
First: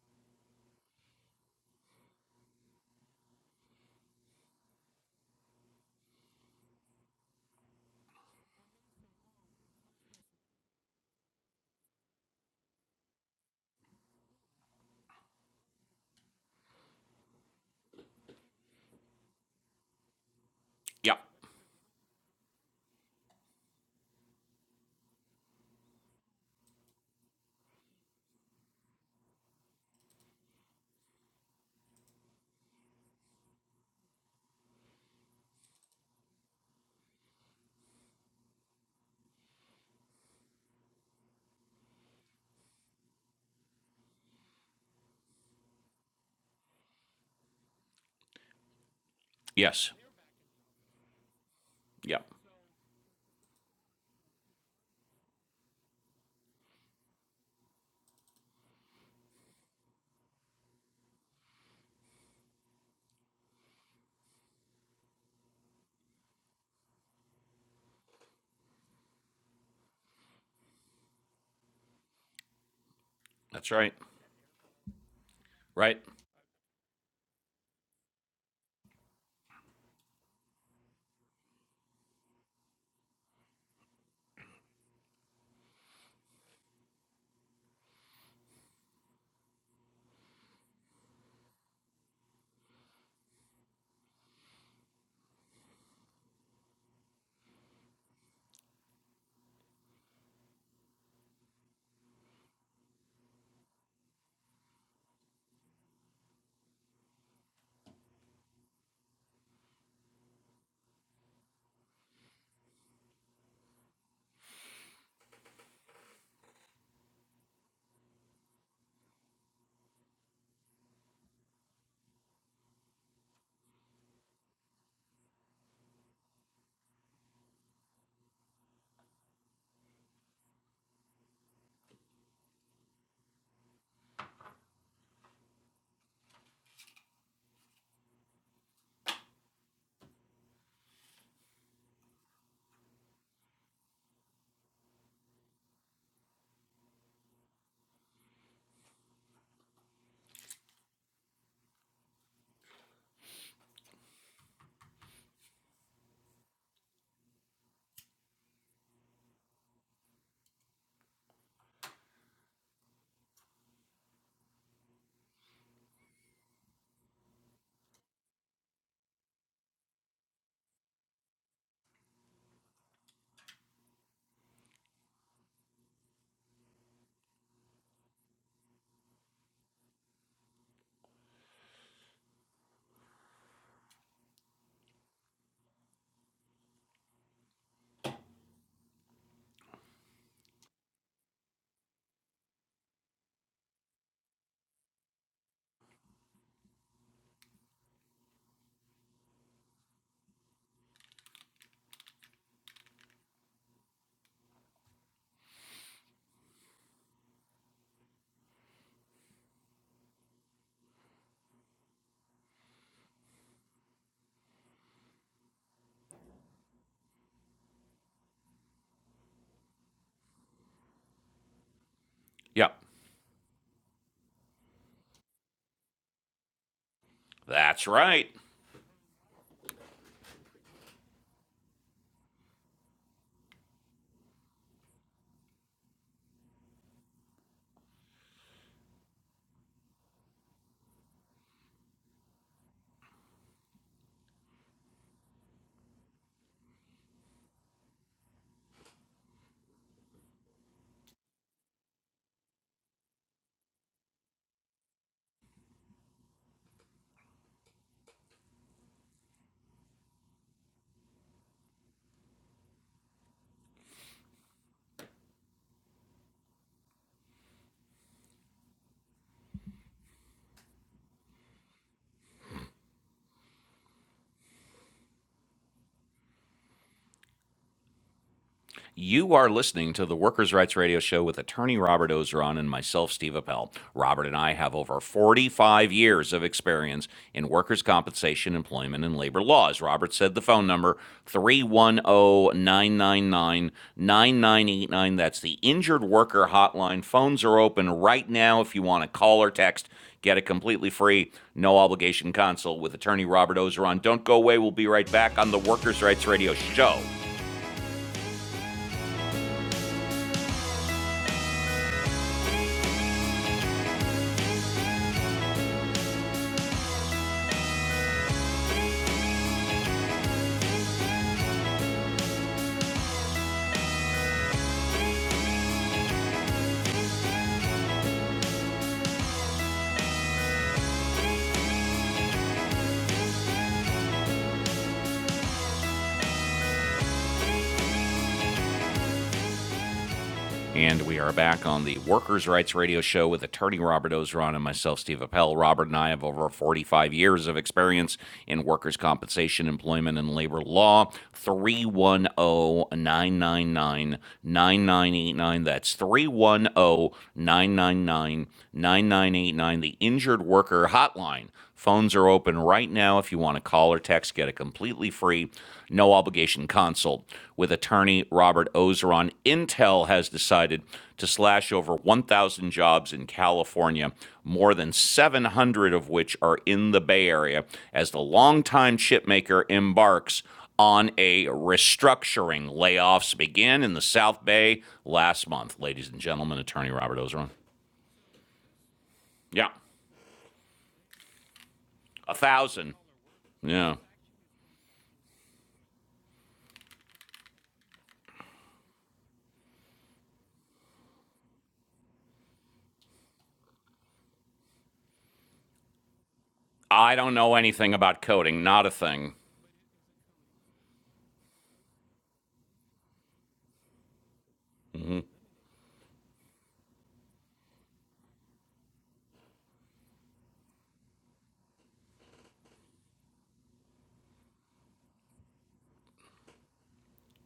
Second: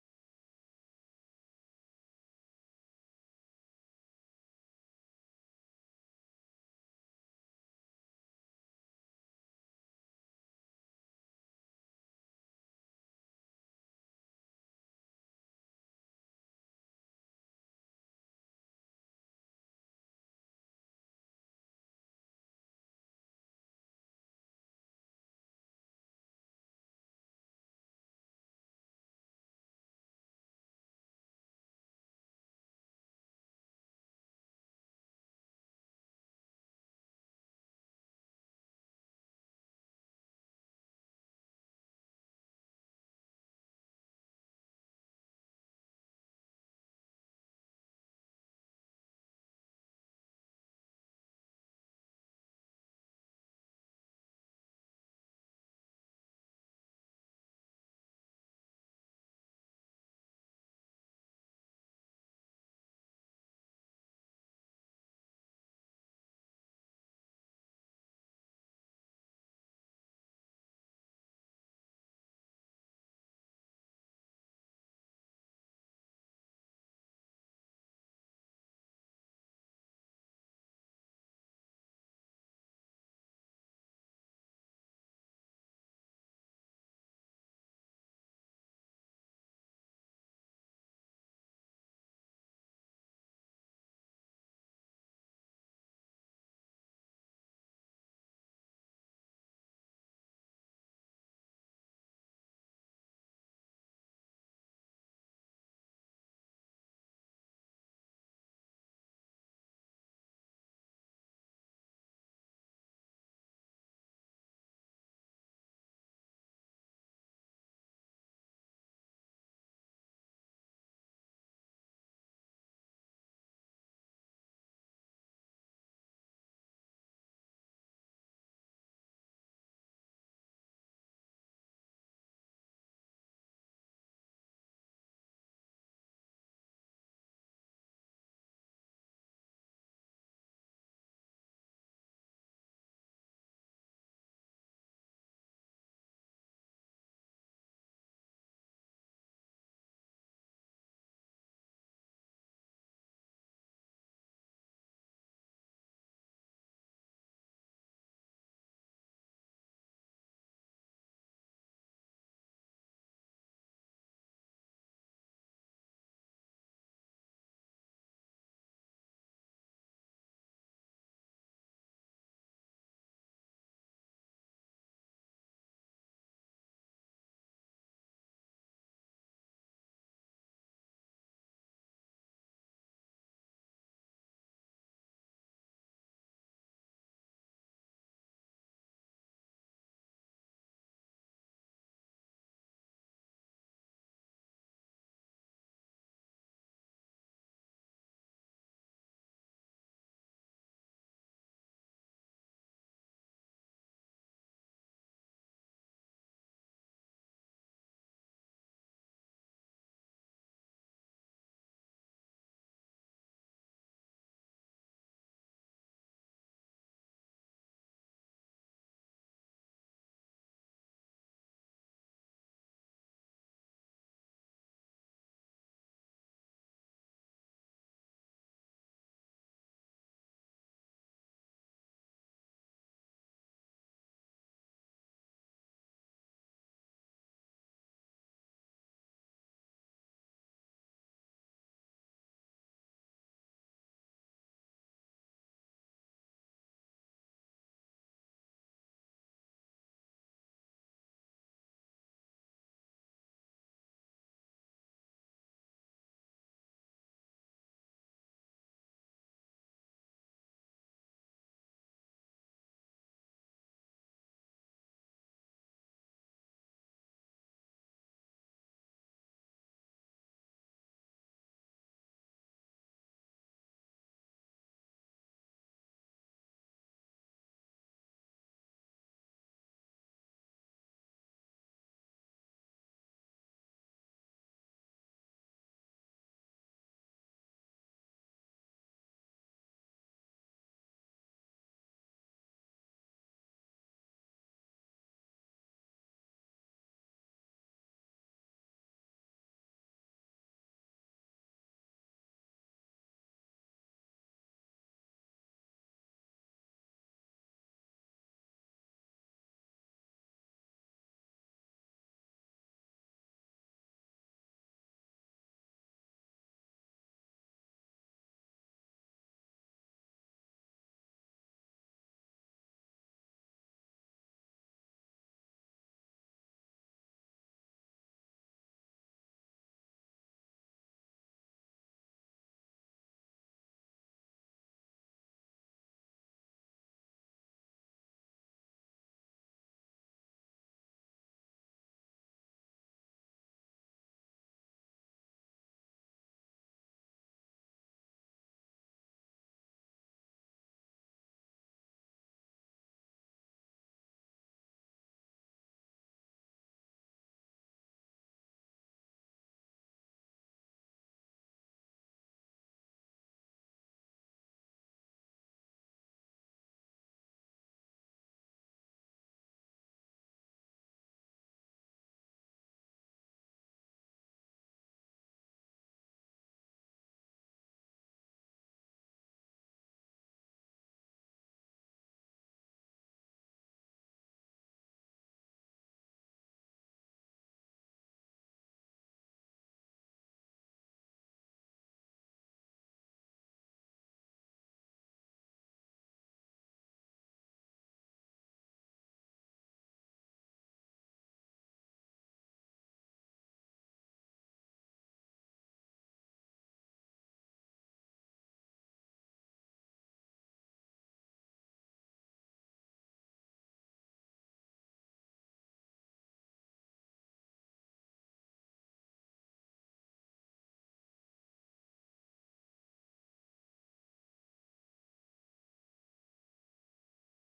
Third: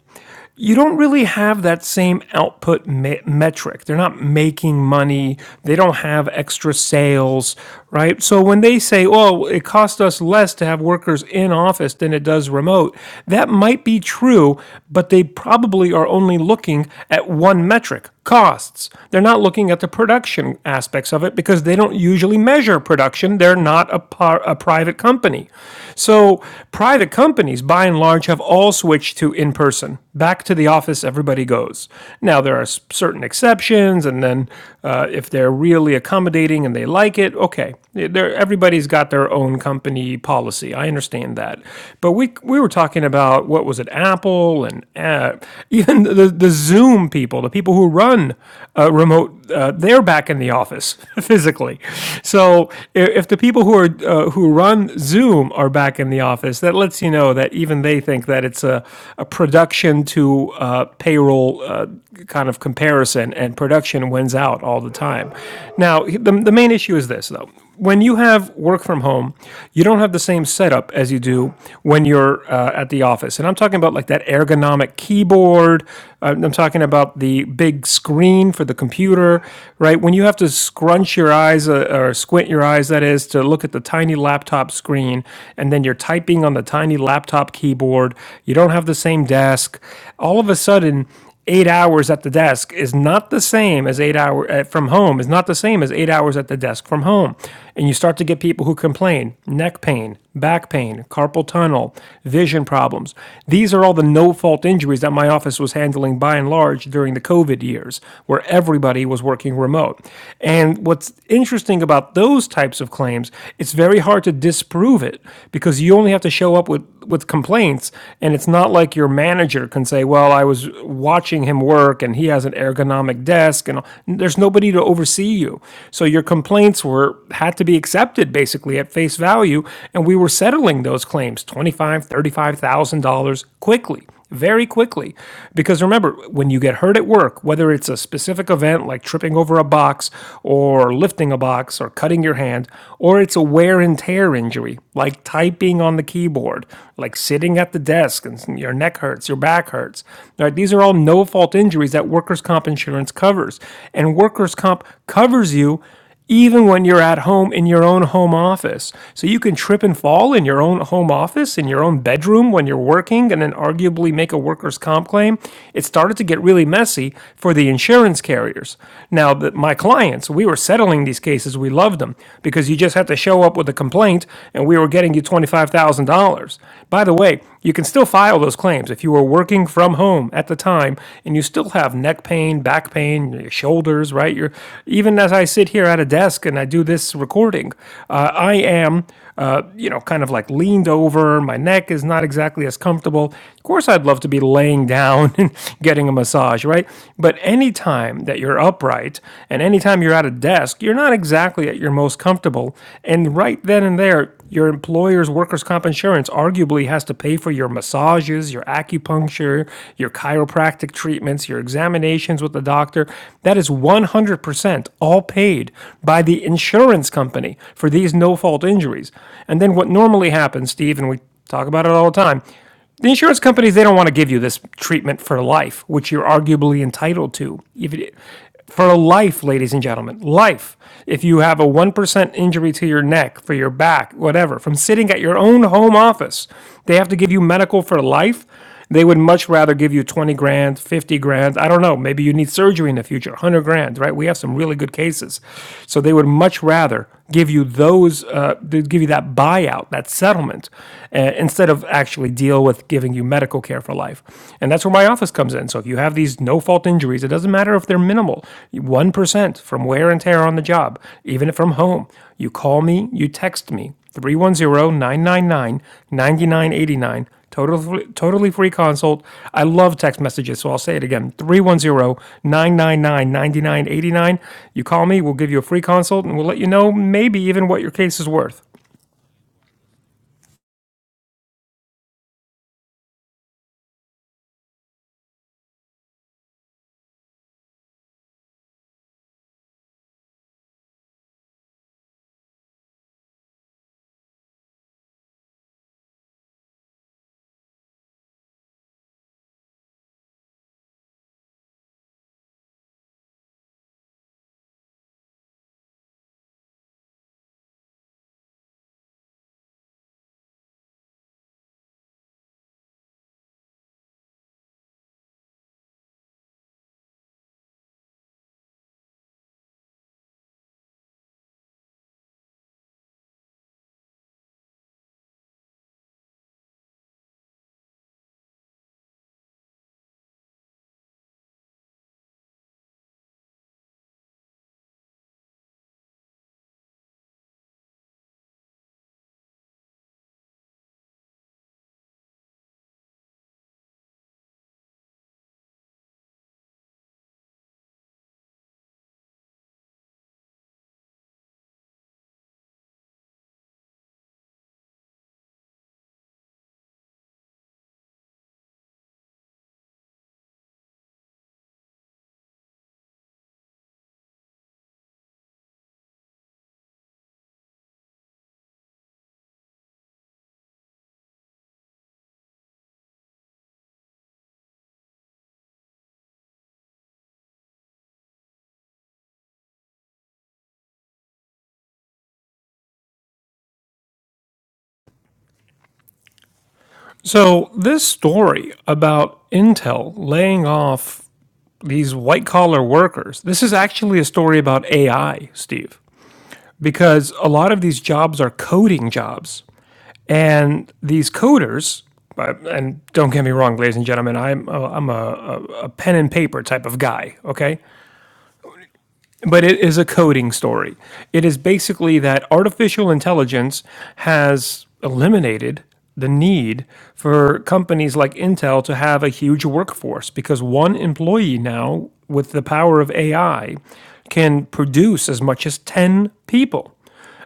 you don't really have that same output me- metric. They're not making money. They don't have extra sales, right? So when they say, "Oh, it cost us less to have workers in office than it does remote," that might be true, but they probably are only looking at one metric, costs. They're not looking at the production aspects Yeah. of it because they don't usually measure production. They're not a, par- a private company. So private companies, by and large, Orange have all switched to in person. Back to the office, everybody goes. Now, there are certain exceptions, and then uh, if they're really accommodating and they like it, okay. They're, everybody's got their own company policy. I understand that. But we, we were talking about what was it, Apple and uh, even the, the Zoom people, the people who run uh, remote, uh, Yes. they're back in the office physically. Yeah. So if, if the people who are uh, who run Zoom are back in back in the office that lets you know that even they think that it's a, a production to uh, payroll uh, kind of comparison, and production wins out all the time. Now, the, the main issue is this, though. When you have work from home, you don't have the same setup as you do when you're uh, at the office. And I'm That's talking about right. like that ergonomic keyboard. Right. Uh, I'm talking about the big screen for the computer, right? When you have to scrunch your eyes uh, or squint your eyes, that is, to look at the the tiny laptop screen, and then you're typing on the tiny laptop keyboard. You don't have the same desk. All of a sudden, eight hours at the desk is not the same as eight hours from home is not the same as eight hours at the desk from home and you start to get people who complain neck pain back pain carpal tunnel vision problems these are all the no fault injuries that my office was handling by and large during the covid years where everybody was working remote and what's interesting thing about those types of claims, it's very hard to disprove it because you only have to show up with, with complaints. And it's not like your manager can say, well, I was watching him work and he has an ergonomic desk and there's nobody to oversee you. So your complaints were had to be accepted basically at face value. And we were settling those claims, $25,000, $35,000 quickly very quickly. Because remember, when you get hurt at work, whether it's a specific event like tripping over a box or lifting a box or cutting your hand, or it's a wear and tear injury like typing on the keyboard, like sitting at the desk and your neck hurts, your back hurts, right? These are all no fault injuries that workers' comp insurance covers. And workers' comp covers you even when you're at home in your own home office. So you can trip and fall in your own home office, in your own bedroom when you're working, and then arguably make a workers' comp claim. It started to get really messy for the insurance carriers. Now, my clients, we were settling these cases, we loved them because you just had to show up with a complaint and we were getting you $25,000. By the way, you can still file those claims if you were working from home at the time and you still have neck pain, back pain, your shoulders, right? You're, even as I sit here at a desk and I do this recording, uh, I am, uh, you know, kind of like leaned over. My neck is not exactly as comfortable. Of course, I'd love to be laying down and getting a massage, right? But anytime that you're upright and anytime you're at a desk, you're not exactly at your most comfortable. And right then and there, your employer's workers' comp insurance arguably has to pay for your massages, your acupuncture, your chiropractic treatments, your examinations with the doctor. That is 100% all paid by the insurance company for these no fault injuries. And then what normally happens, Steve, and we talk about it all the time Yeah. the insurance companies they don't want to give you this treatment for life, which you're arguably entitled to. That's If it, right. for life, ladies and gentlemen, life. If you have a 1% injury to your neck, for your back, whatever, from sitting at your own home office, they have to give you medical for life. They would much rather give you 20 grand, 50 grand. I don't know. Maybe you need surgery in the future, 100 grand, right? We have some really good cases. So they would much rather give you those, uh, they'd give you that buyout, that settlement, uh, instead of actually deal with giving you medical care for life. And that's where my office comes in. So if you have these no fault injuries, it doesn't matter if they're minimal, 1% from wear and tear on the job, even from home, you call me, you text me. three one zero nine nine nine ninety nine eighty nine. Totally, totally free consult. I love text messages, so I'll say it again three one zero nine nine nine ninety nine eighty nine. You call me, we'll give you a free consult, and we'll let you know maybe even what your case is worth. You are listening to the Workers' Rights Radio Show with attorney Robert Ozeron and myself, Steve Appel. Robert and I have over 45 years of experience in workers' compensation, employment, and labor laws. Robert said the phone number 310 999 9989. That's the injured worker hotline. Phones are open right now if you want to call or text. Get a completely free, no obligation consult with attorney Robert Ozeron. Don't go away. We'll be right back on the Workers' Rights Radio Show. And we are back on the Workers' Rights Radio Show with attorney Robert Ozeron and myself, Steve Appel. Robert and I have over 45 years of experience in workers' compensation, employment, and labor law. 310 999 9989. That's 310 999 9989. the Injured Worker Hotline. Phones are open right now if you want to call or text. Get a completely free, no obligation consult with attorney Robert Ozeron. Intel has decided to slash over 1,000 jobs in California, more than 700 of which are in the Bay Area, as the longtime chipmaker embarks on a restructuring. Layoffs began in the South Bay last month. Ladies and gentlemen, attorney Robert Ozeron. So, this story about Yeah, Intel laying off these a white collar thousand. workers, this is Yeah. actually a story about AI, Steve. because a lot of these jobs are coding jobs. And these coders, uh, and don't get me wrong, ladies and gentlemen, I'm a, I'm a, a pen and paper type of I don't guy, know okay? anything about coding, not a thing. But it is a coding story. It is basically that artificial intelligence has eliminated the need for companies like Intel to have a huge workforce because one employee now, with the power of AI, can produce as much as 10 people.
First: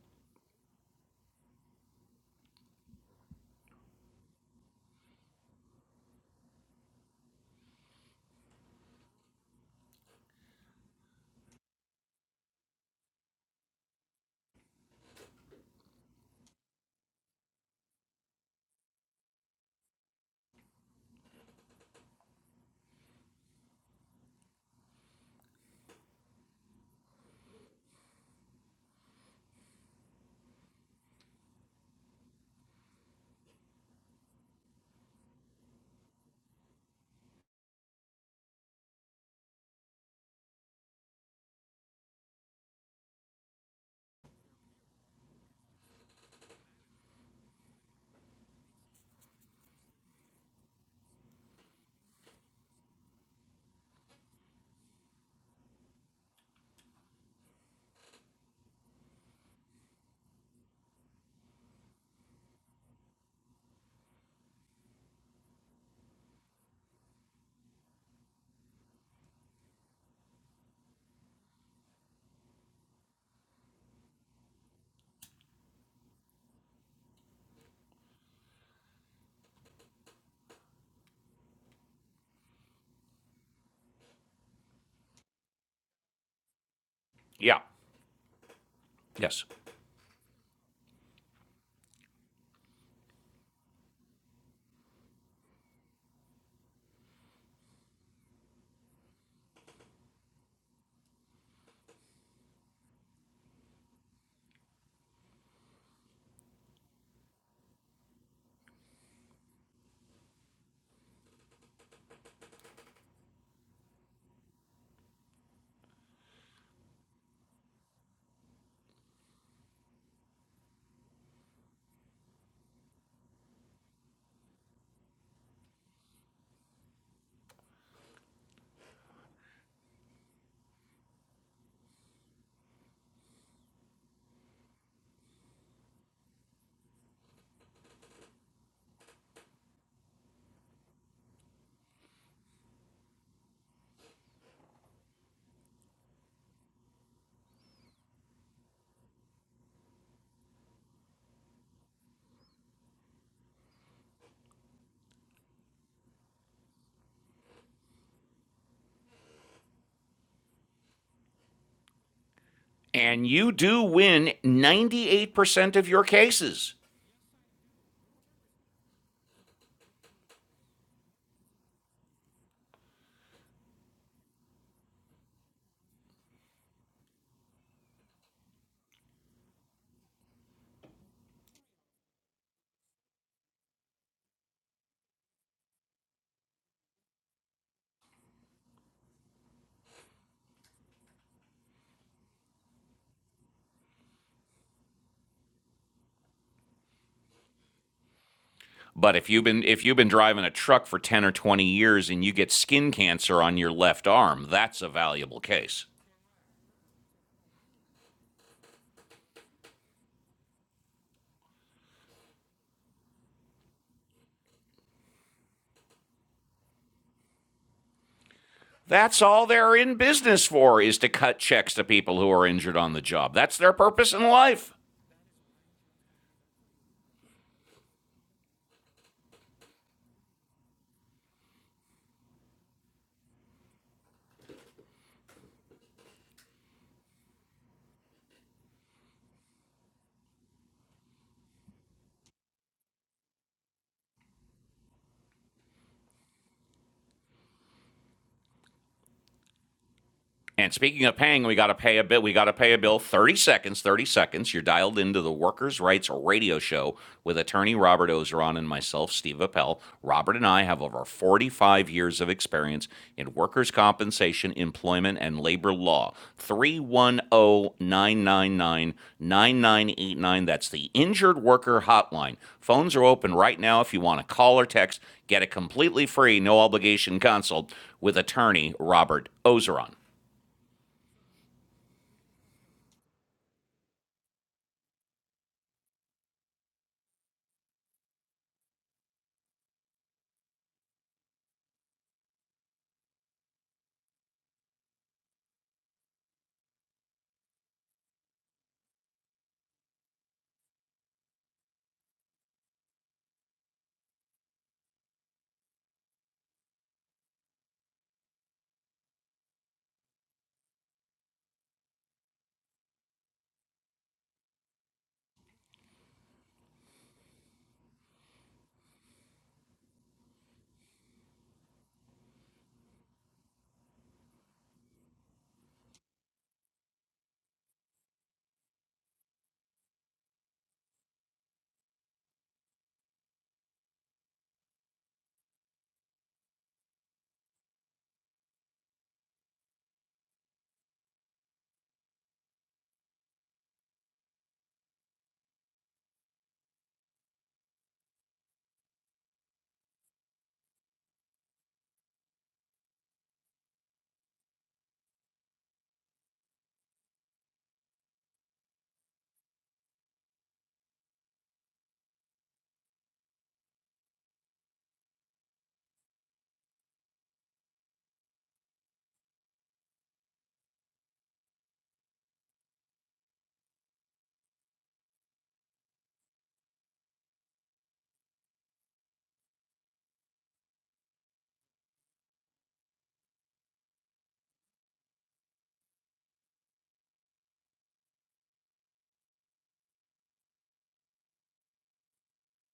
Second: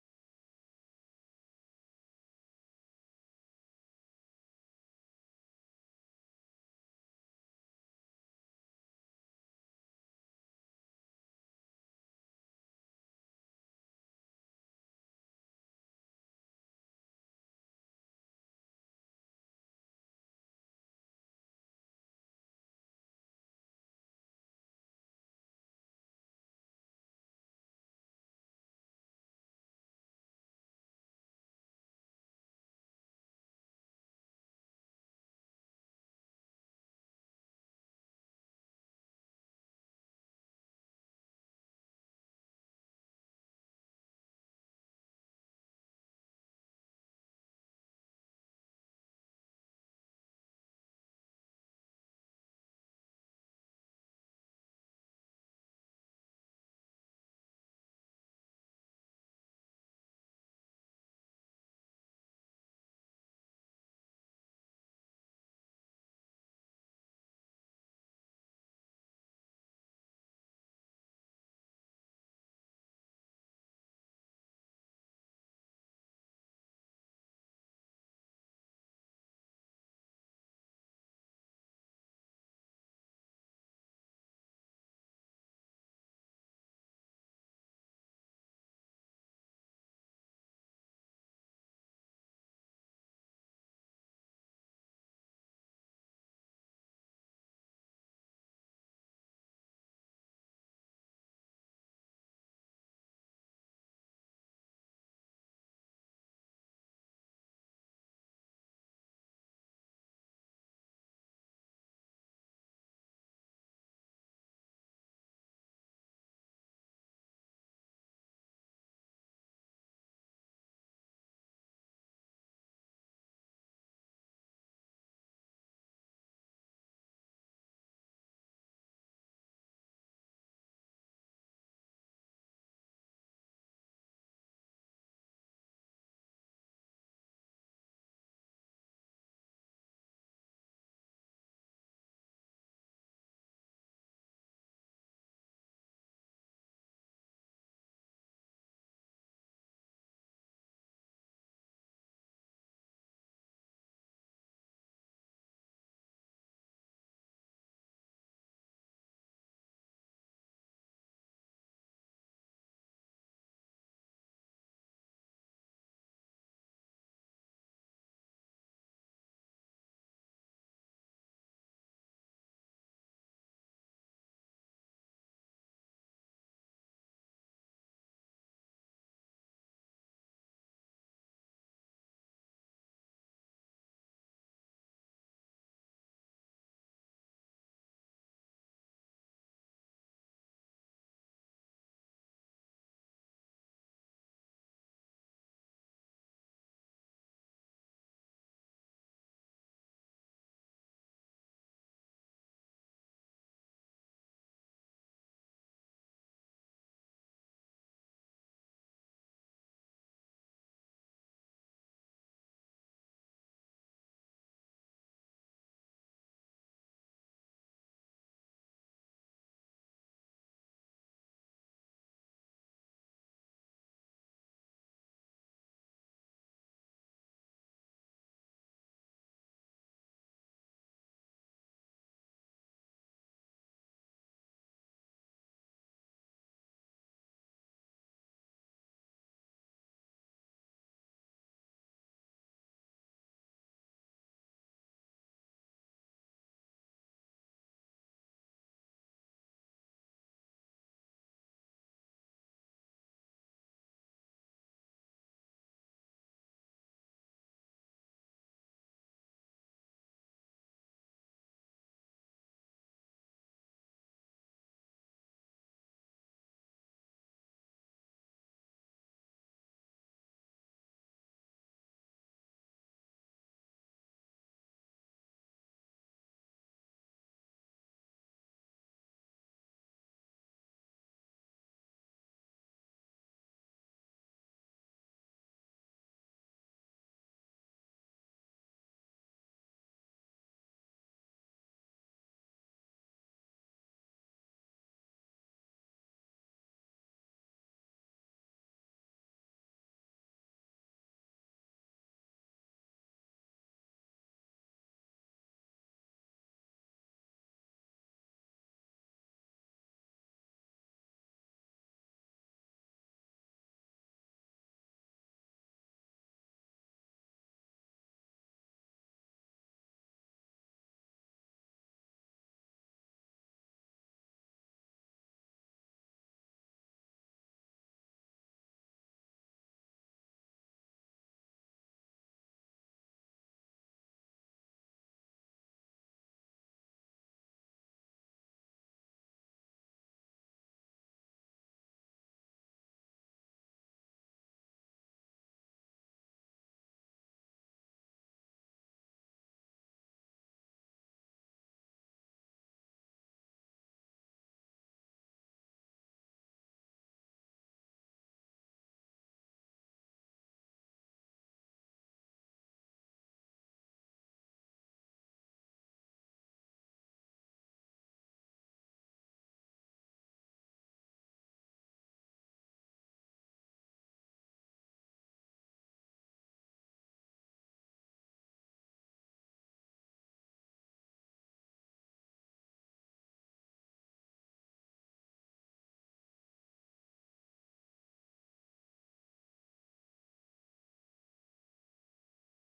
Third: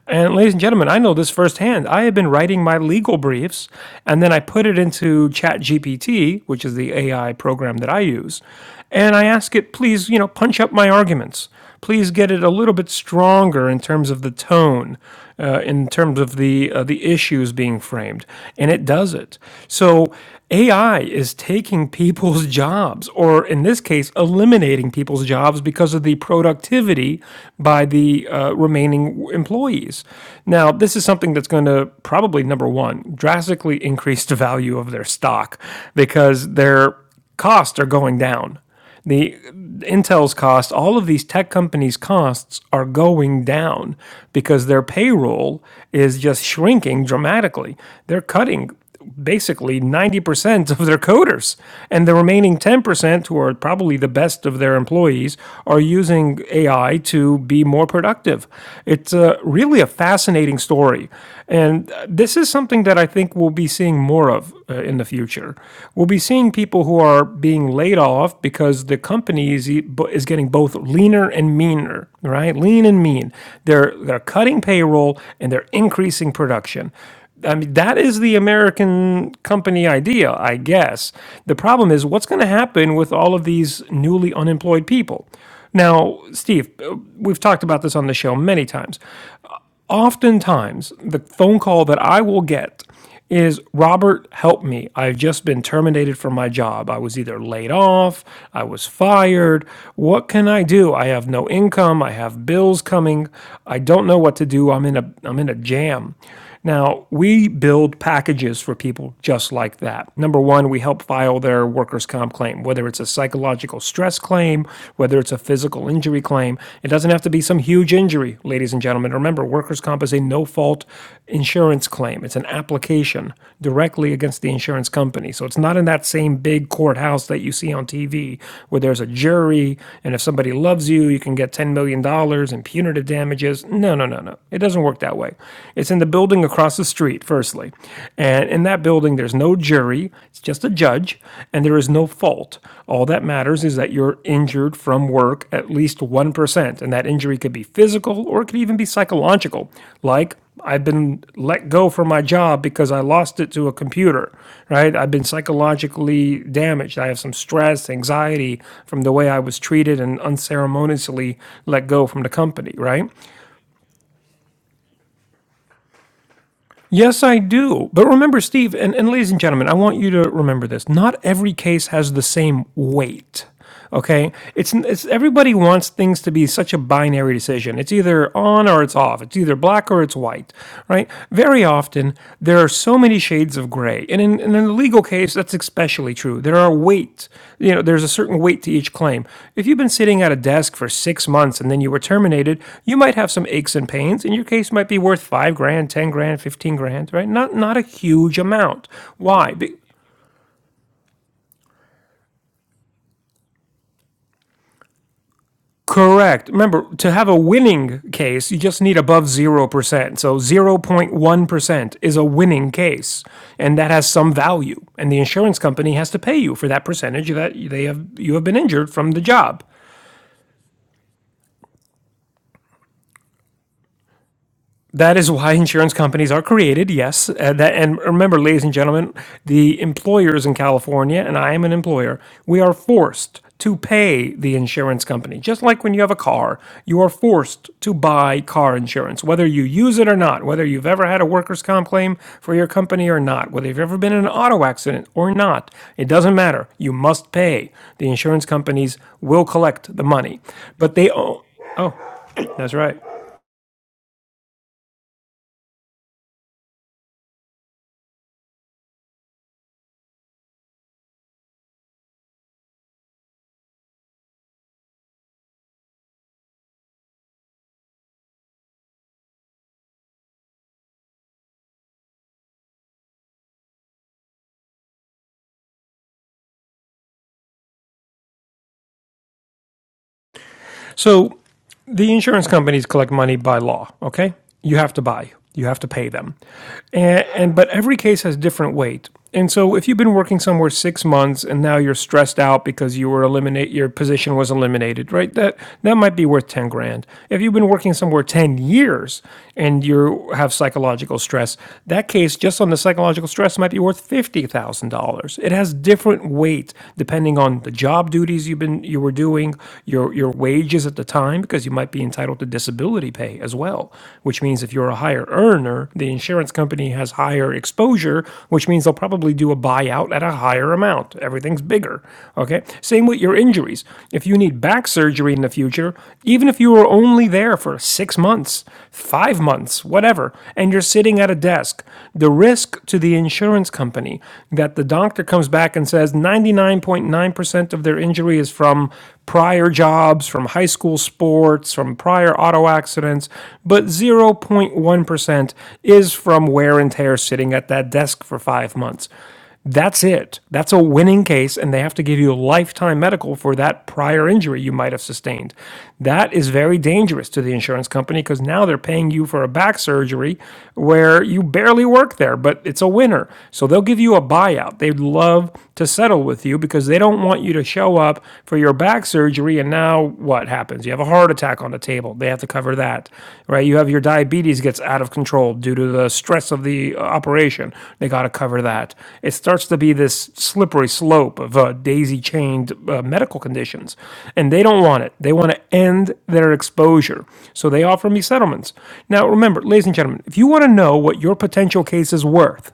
And ladies and gentlemen, I know this firsthand. I have been writing my legal briefs and then I put it into ChatGPT, which is the AI program that I use, and I ask it, please, you know, punch up my arguments. Please get it a little bit stronger in terms of the tone, uh, in terms of the uh, the issues being framed, and it does it. So AI is taking people's jobs, or in this case, eliminating people's jobs because of the productivity by the uh, remaining employees employees. Now, this is something that's going to probably, number one, drastically increase the value of their stock because their costs are going down. The Intel's costs, all of these tech companies' costs are going down because their payroll is just shrinking dramatically. They're cutting basically 90% of their coders and the remaining 10% who are probably the best of their employees are using ai to be more productive it's uh, really a fascinating story and uh, this is something that i think we'll be seeing more of uh, in the future we'll be seeing people who are being laid off because the company is, e- is getting both leaner and meaner right lean and mean they're they're cutting payroll and they're increasing production I mean, that is the American company idea, I guess. The problem is, what's going to happen with all of these newly unemployed people? Now, Steve, uh, we've Yeah. talked about this on the show many times. Yes. Oftentimes, the phone call that I will get is Robert, help me. I've just been terminated from my job. I was either laid off, I was fired. What can I do? I have no income. I have bills coming. I don't know what to do. I'm in a I'm in a jam. Now, we build packages for people just like that. Number one, we help file their workers' comp claim, whether it's a psychological stress claim, whether it's a physical injury claim. It doesn't have to be some huge injury, ladies and gentlemen. Remember, workers' comp is a no fault insurance claim, it's an application directly against the insurance company. So it's not in that same big courthouse that you see on TV where there's a jury, and if somebody loves you, you can get $10 million dollars in punitive damages. No, no, no, no. It doesn't doesn't work that way. It's in the building across the street, firstly. And in that building, there's no jury, it's just a judge, and there is no fault. All that matters is that you're injured from work at least 1%. And that injury could be physical or it could even be psychological, like I've been let go from my job because I lost it to a computer, right? I've been psychologically damaged. I have some stress, anxiety from the way I was treated and unceremoniously let go from the company, right? And you do win 98% of your cases. Yes, I do. But remember, Steve, and, and ladies and gentlemen, I want you to remember this. Not every case has the same weight. Okay? It's, it's everybody wants things to be such a binary decision. It's either on or it's off. It's either black or it's white, right? Very often there are so many shades of gray. And in, and in the legal case, that's especially true. There are weight, you know, there's a certain weight to each claim. If you've been sitting at a desk for six months and then you were terminated, you might have some aches and pains, and your case might be worth five grand, 10 grand, 15 grand, right? Not, not a huge amount. But if you've Why? been Be- if you've been driving a truck for 10 or 20 years and you get skin cancer on your left arm, that's a valuable case. Correct. Remember, to have a winning case, you just need above 0%. So 0.1% is a winning case, and that has some value. And the insurance company has to pay you for that percentage that they have you have been injured from the That's all job. they're in business for is to cut checks to people who are injured on the job. That's their purpose in life. That is why insurance companies are created, yes. And, that, and remember, ladies and gentlemen, the employers in California, and I am an employer, we are forced to pay the insurance company. Just like when you have a car, you are forced to buy car insurance, whether you use it or not, whether you've ever had a workers' comp claim for your company or not, whether you've ever been in an auto accident or not. It doesn't matter. You must pay. The insurance companies will collect the money. And But speaking they of own. paying, we got to Oh, pay a bit. We got to pay that's a right. bill. 30 seconds, 30 seconds. You're dialed into the Workers' Rights Radio Show with attorney Robert Ozeron and myself, Steve Appel. Robert and I have over 45 years of experience in workers' compensation, employment, and labor law. Three one o 999 9989. That's the Injured Worker Hotline. Phones are open right now if you want to call or text. Get a completely free, no obligation consult with attorney Robert Ozeron. So the insurance companies collect money by law, okay? You have to buy, you have to pay them. And, and but every case has different weight. And so if you've been working somewhere 6 months and now you're stressed out because you were eliminate your position was eliminated, right? That that might be worth 10 grand. If you've been working somewhere 10 years and you have psychological stress, that case just on the psychological stress might be worth $50,000. It has different weight depending on the job duties you've been you were doing, your your wages at the time, because you might be entitled to disability pay as well. Which means if you're a higher earner, the insurance company has higher exposure, which means they'll probably do a buyout at a higher amount. Everything's bigger. Okay. Same with your injuries. If you need back surgery in the future, even if you were only there for six months, five months, whatever, and you're sitting at a desk the risk to the insurance company that the doctor comes back and says 99.9% of their injury is from prior jobs, from high school sports, from prior auto accidents, but 0.1% is from wear and tear sitting at that desk for five months. That's it. That's a winning case, and they have to give you a lifetime medical for that prior injury you might have sustained. That is very dangerous to the insurance company because now they're paying you for a back surgery where you barely work there, but it's a winner. So they'll give you a buyout. They'd love to settle with you because they don't want you to show up for your back surgery and now what happens? You have a heart attack on the table. They have to cover that, right? You have your diabetes gets out of control due to the stress of the operation. They got to cover that. It starts to be this slippery slope of uh, daisy chained uh, medical conditions, and they don't want it. They want to end their exposure. So they offer me settlements. Now, remember, ladies and gentlemen, if you want to know what your potential case is worth,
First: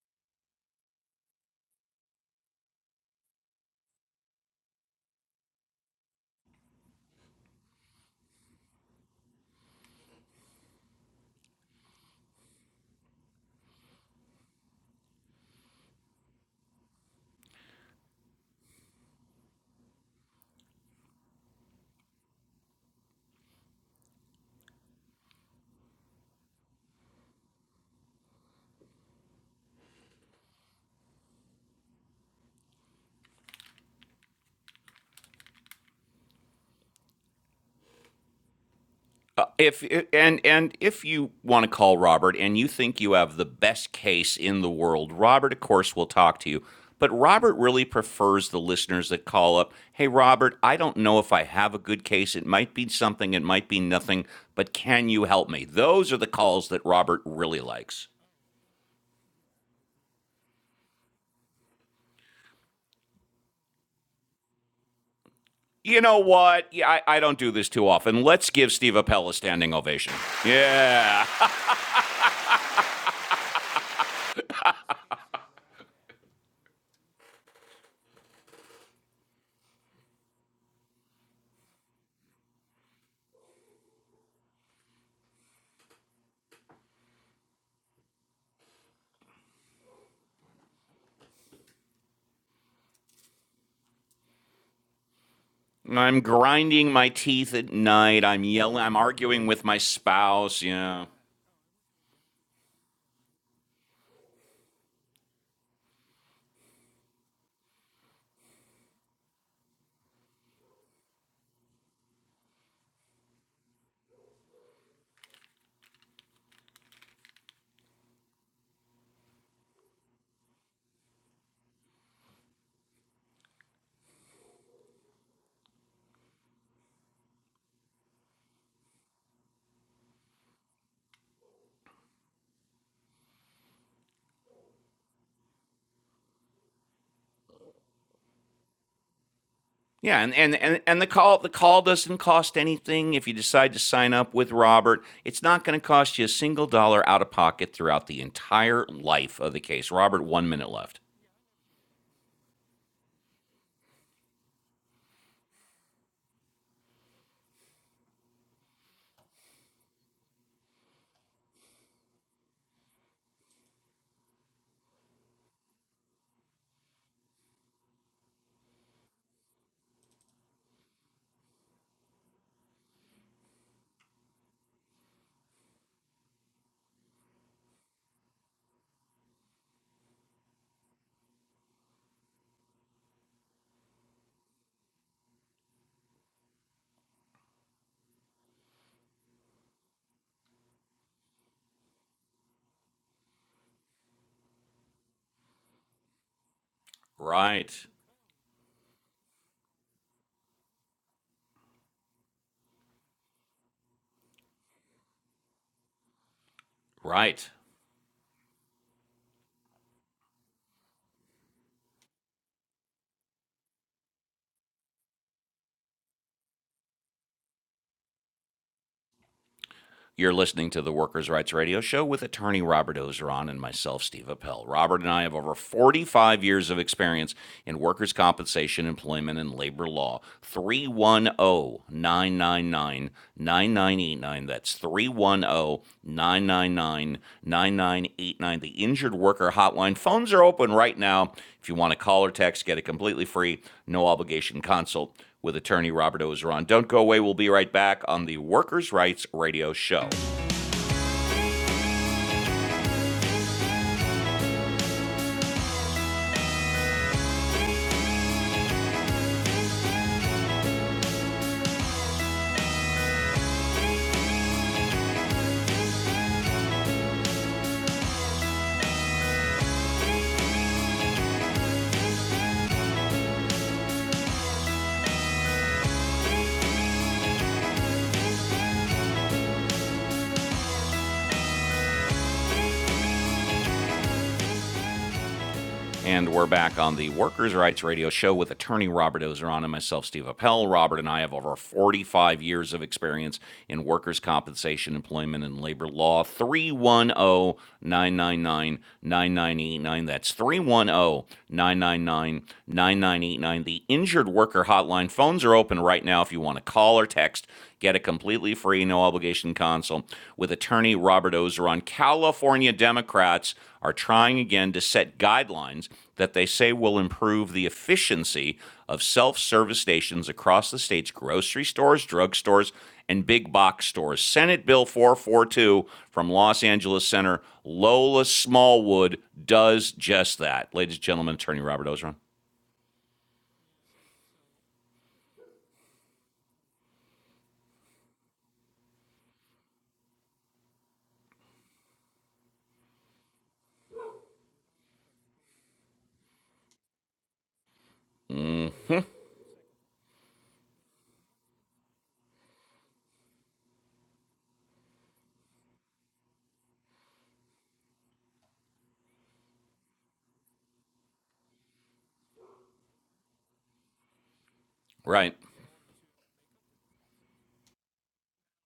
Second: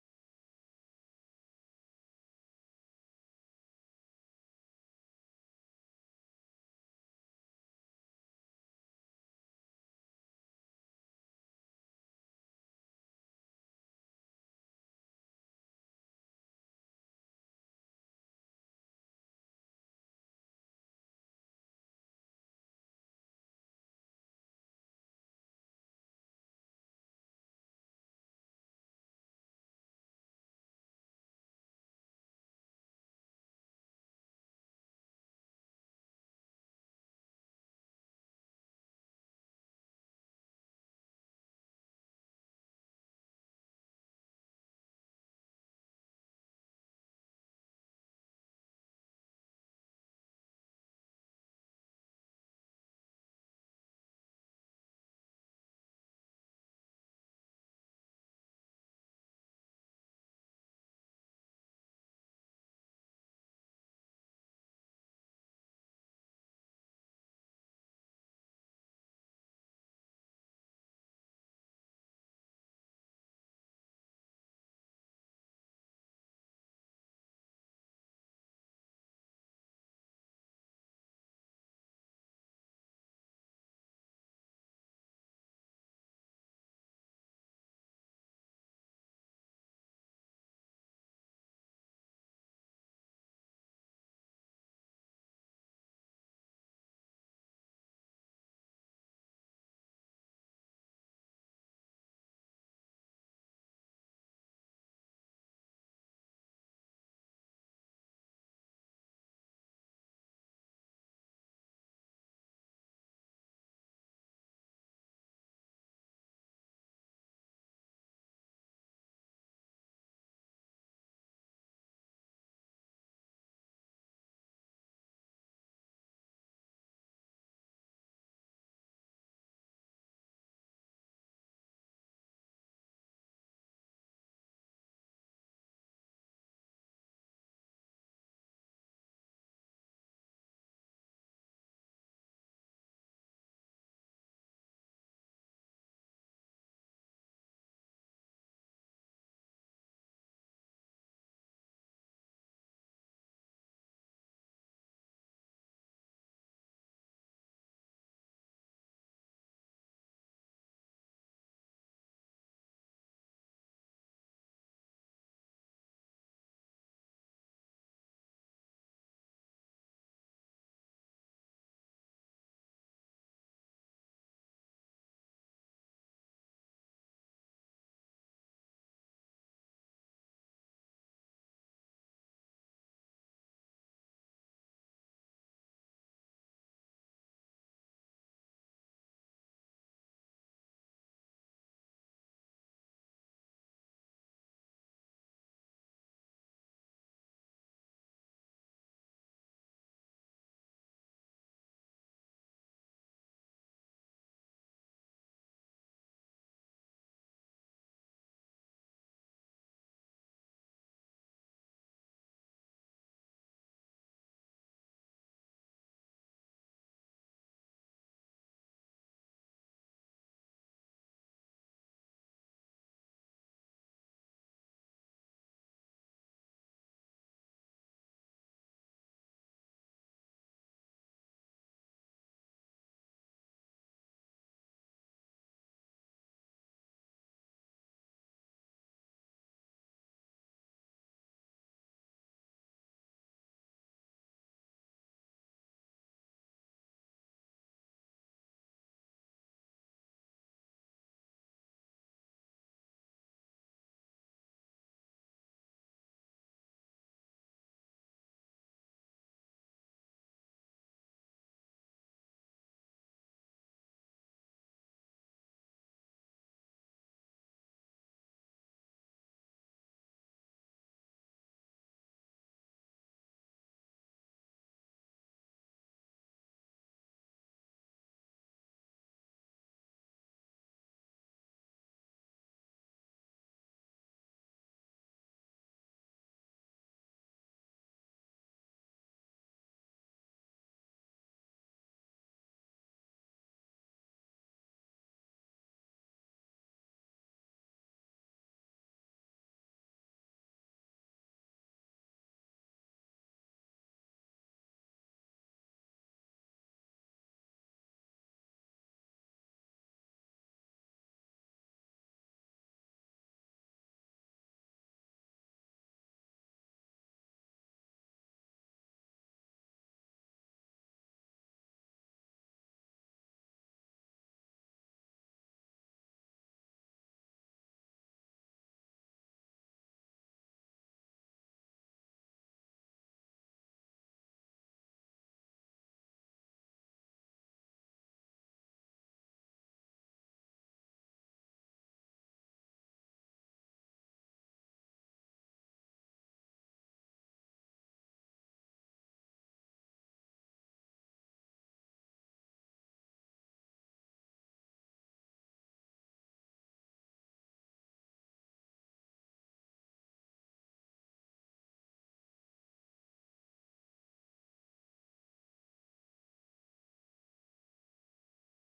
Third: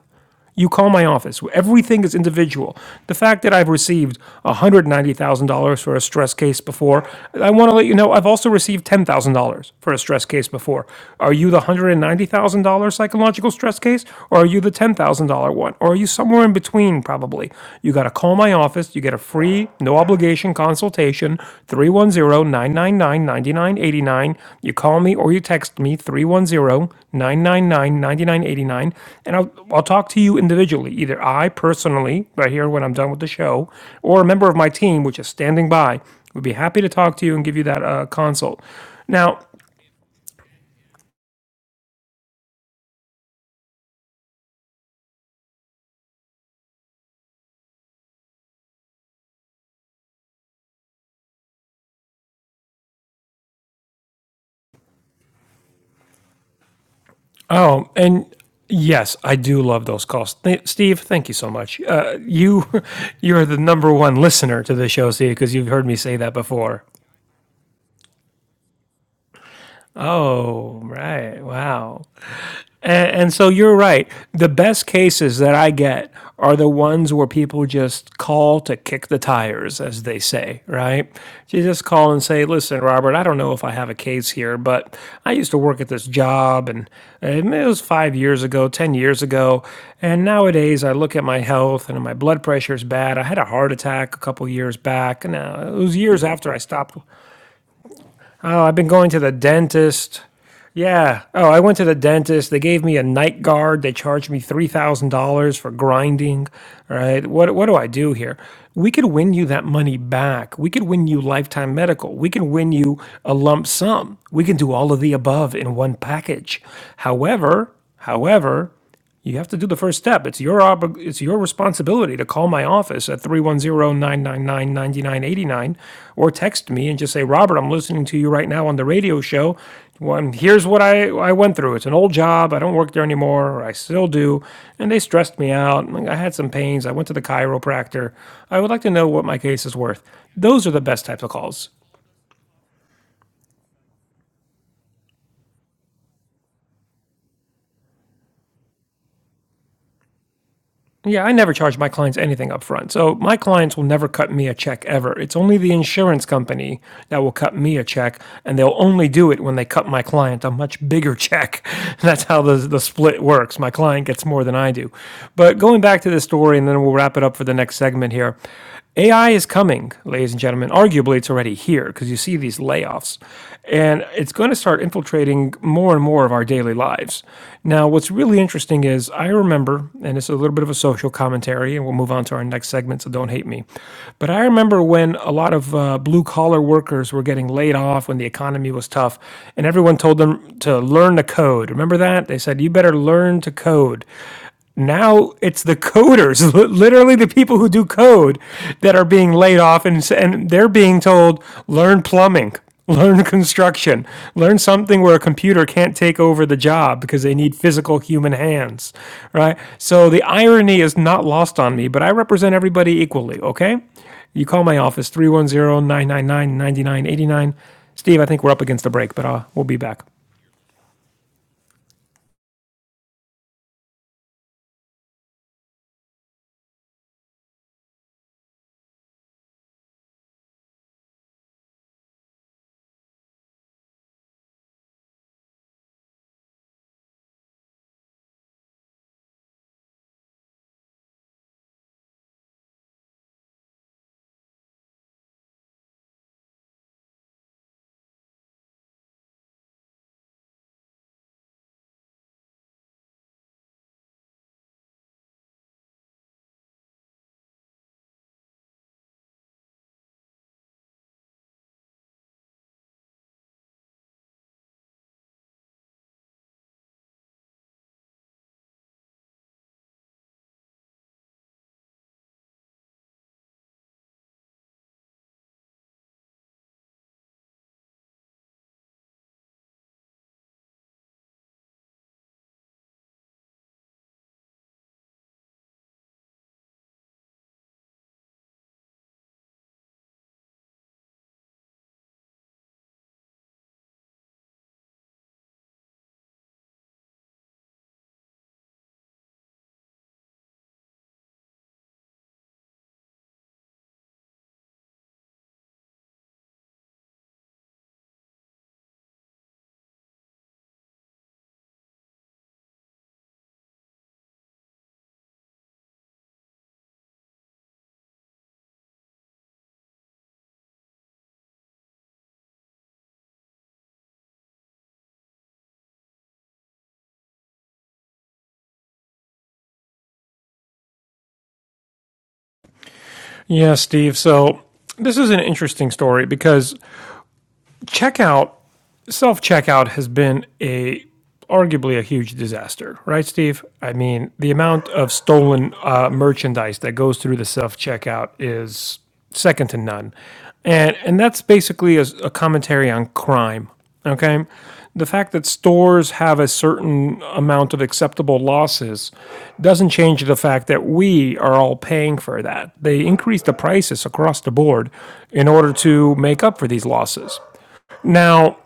you call my office. Everything is individual. The fact that I've received $190,000 for a stress case before, I want to let you know I've also received $10,000 for a stress case before. Are you the $190,000 psychological stress case or are you the $10,000 one? Or are you somewhere in between probably? You got to call my office. You get a free, no no obligation consultation, Three one zero nine nine nine ninety nine eighty nine. You call me or you text me, Three one zero nine nine nine ninety nine eighty nine, and I'll, I'll talk to you individually, either I personally, right here when I'm done with the show, or a member of my team, which is standing by. We'd be happy to talk to you and give you that uh, consult. Now, Uh, if and and if you want to call Robert and you think you have the best case in the world, Robert of course will talk to you. But Robert really prefers the listeners that call up. Hey Robert, I don't know if I have a good case. It might be something, it might be nothing, but can you help me? Those are the calls that Robert really oh, likes. and Yes, I do love those calls. Th- Steve, thank you so much. Uh, you, you're the number one listener to the show, Steve, because you've heard me You say know that what? before. Yeah, I, I don't do this too often. Let's give Steve Appel a standing ovation. Oh, Yeah. right. Wow. And, and so you're right. The best cases that I get are the ones where people just call to kick the tires, as they say, right? You just call and say, listen, Robert, I don't know if I have a case here, but I used to work at this job and and it was five years ago, 10 years ago. And nowadays I look at my health and my blood pressure is bad. I had a heart attack a couple years back. Now, it was I'm years after I grinding stopped my teeth at night. I'm Oh, I've yelling. been I'm going to the arguing with my dentist. spouse. Yeah, Yeah. Oh, I went to the dentist. They gave me a night guard. They charged me three thousand dollars for grinding. All right. What what do I do here? We could win you that money back. We could win you lifetime medical. We can win you a lump sum. We can do all of the above in one package. However, however, you have to do the first step. It's your obli- it's your responsibility to call my office at three one zero nine nine nine ninety nine eighty nine, or text me and just say, "Robert, I'm listening to you right now on the radio show. Well, and here's what I I went through. It's an old job. I don't work there anymore, or I still do, and they stressed me out. I had some pains. I went to the chiropractor. I would like to know what my case is worth." yeah. And and Those are and, the and best the types of call the calls. call doesn't cost anything if you decide to sign up with Robert. It's not going to cost you a single dollar out of pocket throughout the entire life of the case. Robert, one minute left. Yeah, I never charge my clients anything up front. So my clients will never cut me a check ever. It's only the insurance company that will cut me a check, and they'll only do it when they cut my client a much bigger check. That's how the, the split works. My client gets more than I do. But going back to this story, and then we'll wrap it up for the next segment here. AI is coming, ladies and gentlemen. Arguably, it's already here because you see these layoffs, and it's going to start infiltrating more and more of our daily lives. Now, what's really interesting is I remember, and it's a little bit of a social commentary, and we'll move on to our next segment, so don't hate me. But I remember when a lot of uh, blue collar workers were getting laid off when the economy was tough, and everyone told them to learn to code. Remember that? They said, you better learn to code. Now it's the coders, literally the people who do Right, code, that are being laid off, and and they're being told learn plumbing, learn construction, learn something where a computer can't take over the job because they right. need physical human hands, right? So the irony is not lost on me, but I represent everybody equally. Okay, you call my office three one zero nine nine nine ninety nine eighty nine. Steve, I think we're up against the break, but uh, we'll be back. You're listening to the Workers' Rights Radio Show with attorney Robert Ozeron and myself, Steve Appel. Robert and I have over 45 years of experience in workers' compensation, employment, and labor law. Three one o 999 nine nine eight nine. 999 9989. That's 310 310 The Injured Worker Hotline. Phones are open right now. If you want to call or text, get a completely free, no obligation consult with attorney Robert Ozeron. Don't go away. We'll be right back on the Workers' Rights Radio Show. And we're back on the Workers' Rights Radio Show with attorney Robert Ozeron and myself, Steve Appel. Robert and I have over 45 years of experience in workers' compensation, employment, and labor law. 310 999 9989. That's 310 999 9989. The Injured Worker Hotline phones are open right now if you want to call or text Get a completely free, no obligation consult with attorney Robert Ozeron. California Democrats are trying again to set guidelines that they say will improve the efficiency of self service stations across the state's grocery stores, drugstores, and big box stores. Senate Bill 442 from Los Angeles Senator Lola Smallwood does just that. Ladies and gentlemen, attorney Robert Ozeron. Yeah, Steve. So this is an interesting story because checkout self checkout has been a arguably a huge disaster, right, Steve? I mean, the amount of stolen uh, merchandise that goes through the self checkout is second to none, and and that's basically a a commentary on crime. Okay, the fact that stores have a certain amount of acceptable losses doesn't change the fact that we are all paying for that. They increase the prices across the board Right. in order to make up for these losses. Now,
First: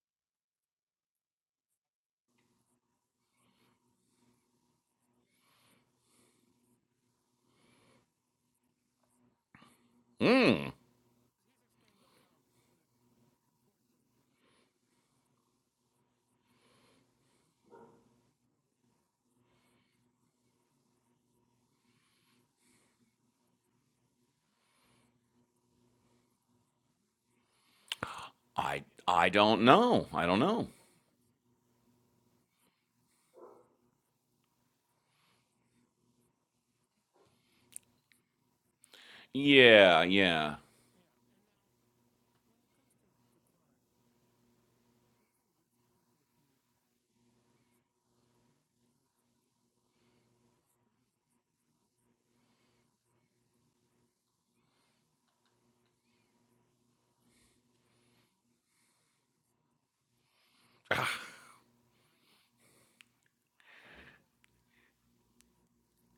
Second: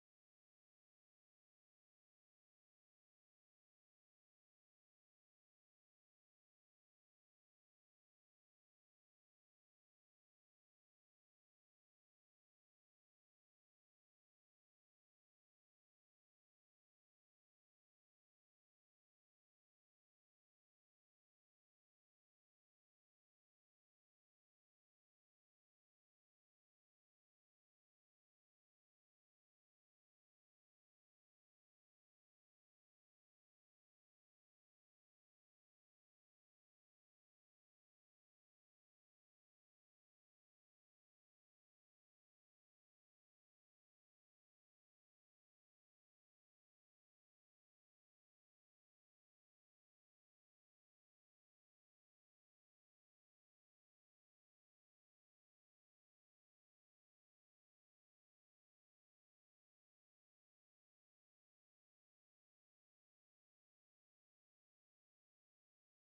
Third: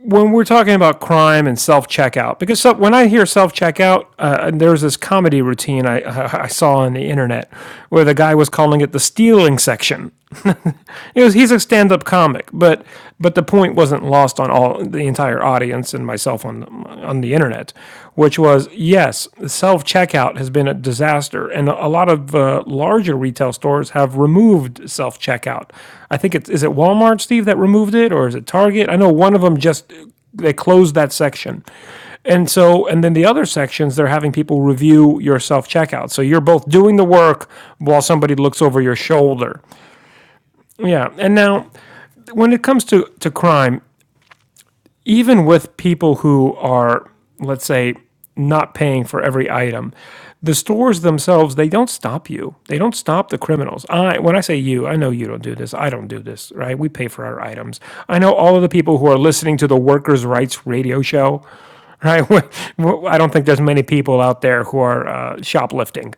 when we're talking about crime and self checkout, because so, when I hear self checkout, uh, there's this comedy routine I, I, saw on the internet where the guy was calling it the stealing section. Hmm. it was, he's a stand up comic, but but the point wasn't lost on all the entire audience and myself on on the internet, which was yes, self checkout has been a disaster, and a lot of uh, larger retail stores have removed self checkout. I think it's is it Walmart, Steve, that removed it, or is it I Target? I know I one of them don't just know. I don't they know. closed that section. And so, and then the other sections, they're having people review your self checkout. So you're both doing the work while somebody looks over your shoulder. Yeah, yeah. Yeah. And now, when it comes to, to crime, even with people who are, let's say, not paying for every item, the stores themselves they don't stop you. They don't stop the criminals. I when I say you, I know you don't do this. I don't do this, right? We pay for our items. I know all of the people who are listening to the Workers' Rights radio show right? I don't think there's many people out there who are uh, shoplifting,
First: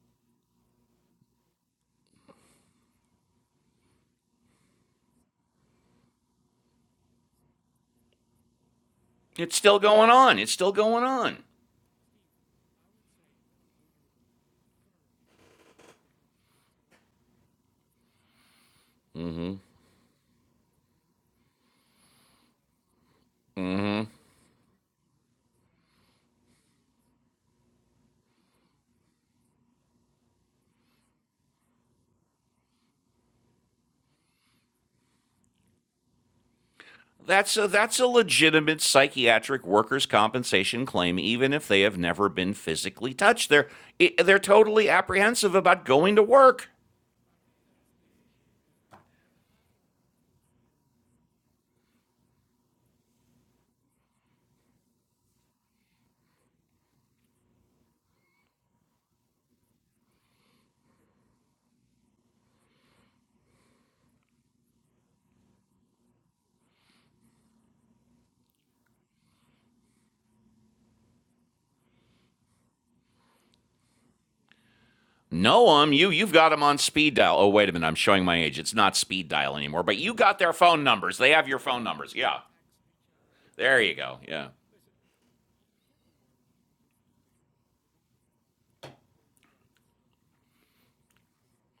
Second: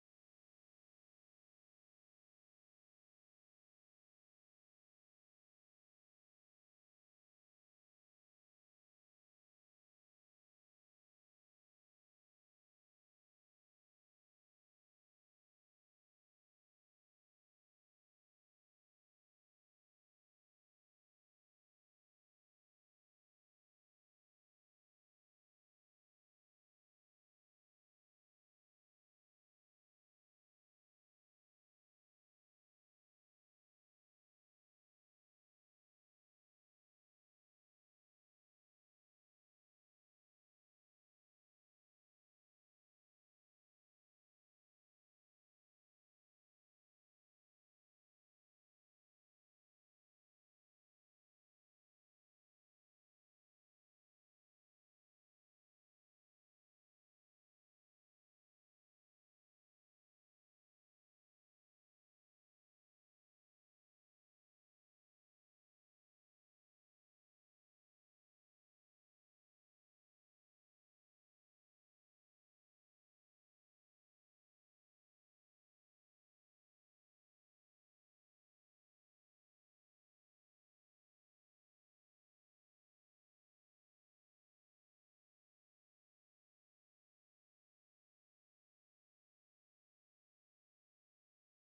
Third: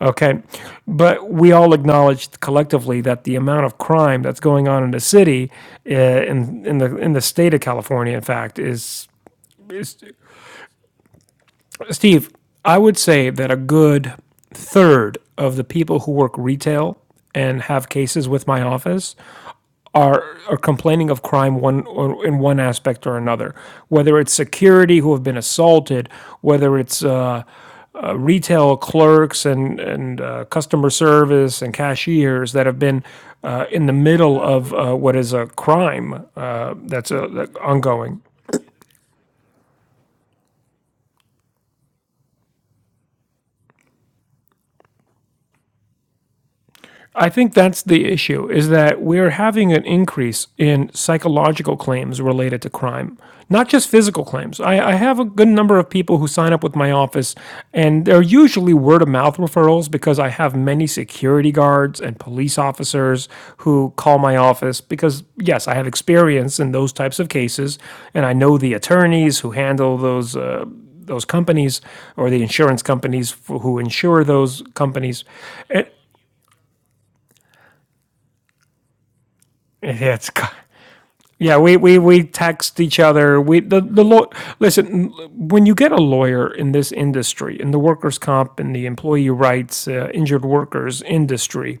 okay? But we all acknowledge collectively that the amount of crime that's going on in the city, uh, in in the in the state of California, in fact, is, It's still is going on. It's still going on. Steve. I would say that a good third of the people who work retail and have cases with my office are are complaining of crime one or in one aspect or another, whether it's security who have been assaulted, whether it's uh, uh, retail clerks and and uh, customer service and cashiers that have been uh, in the middle of uh, what is a crime uh, that's uh, That's a, that's a ongoing. legitimate psychiatric workers' compensation claim, even if they have never been physically touched. They're they're totally apprehensive about going to work. I think that's the issue is that we're having an increase in psychological claims related to crime, not just physical claims. I, I have a good number of people who sign up with my office, and they're usually word of mouth referrals because I have many security guards and police officers who call my office because, yes, I have experience in those types of cases, and I know the attorneys who handle those. Uh, those companies or the insurance companies who insure those companies. No, It, um, you you've got them on speed dial. Oh, wait a minute, I'm showing my age. It's not speed dial anymore, but you it's, got their phone numbers. They have Yeah, your we, phone we, numbers. we Yeah, text each other. We the there you the go. law. Yeah, Listen, when you get a lawyer in this industry, in the workers' comp and the employee rights, uh, injured workers industry,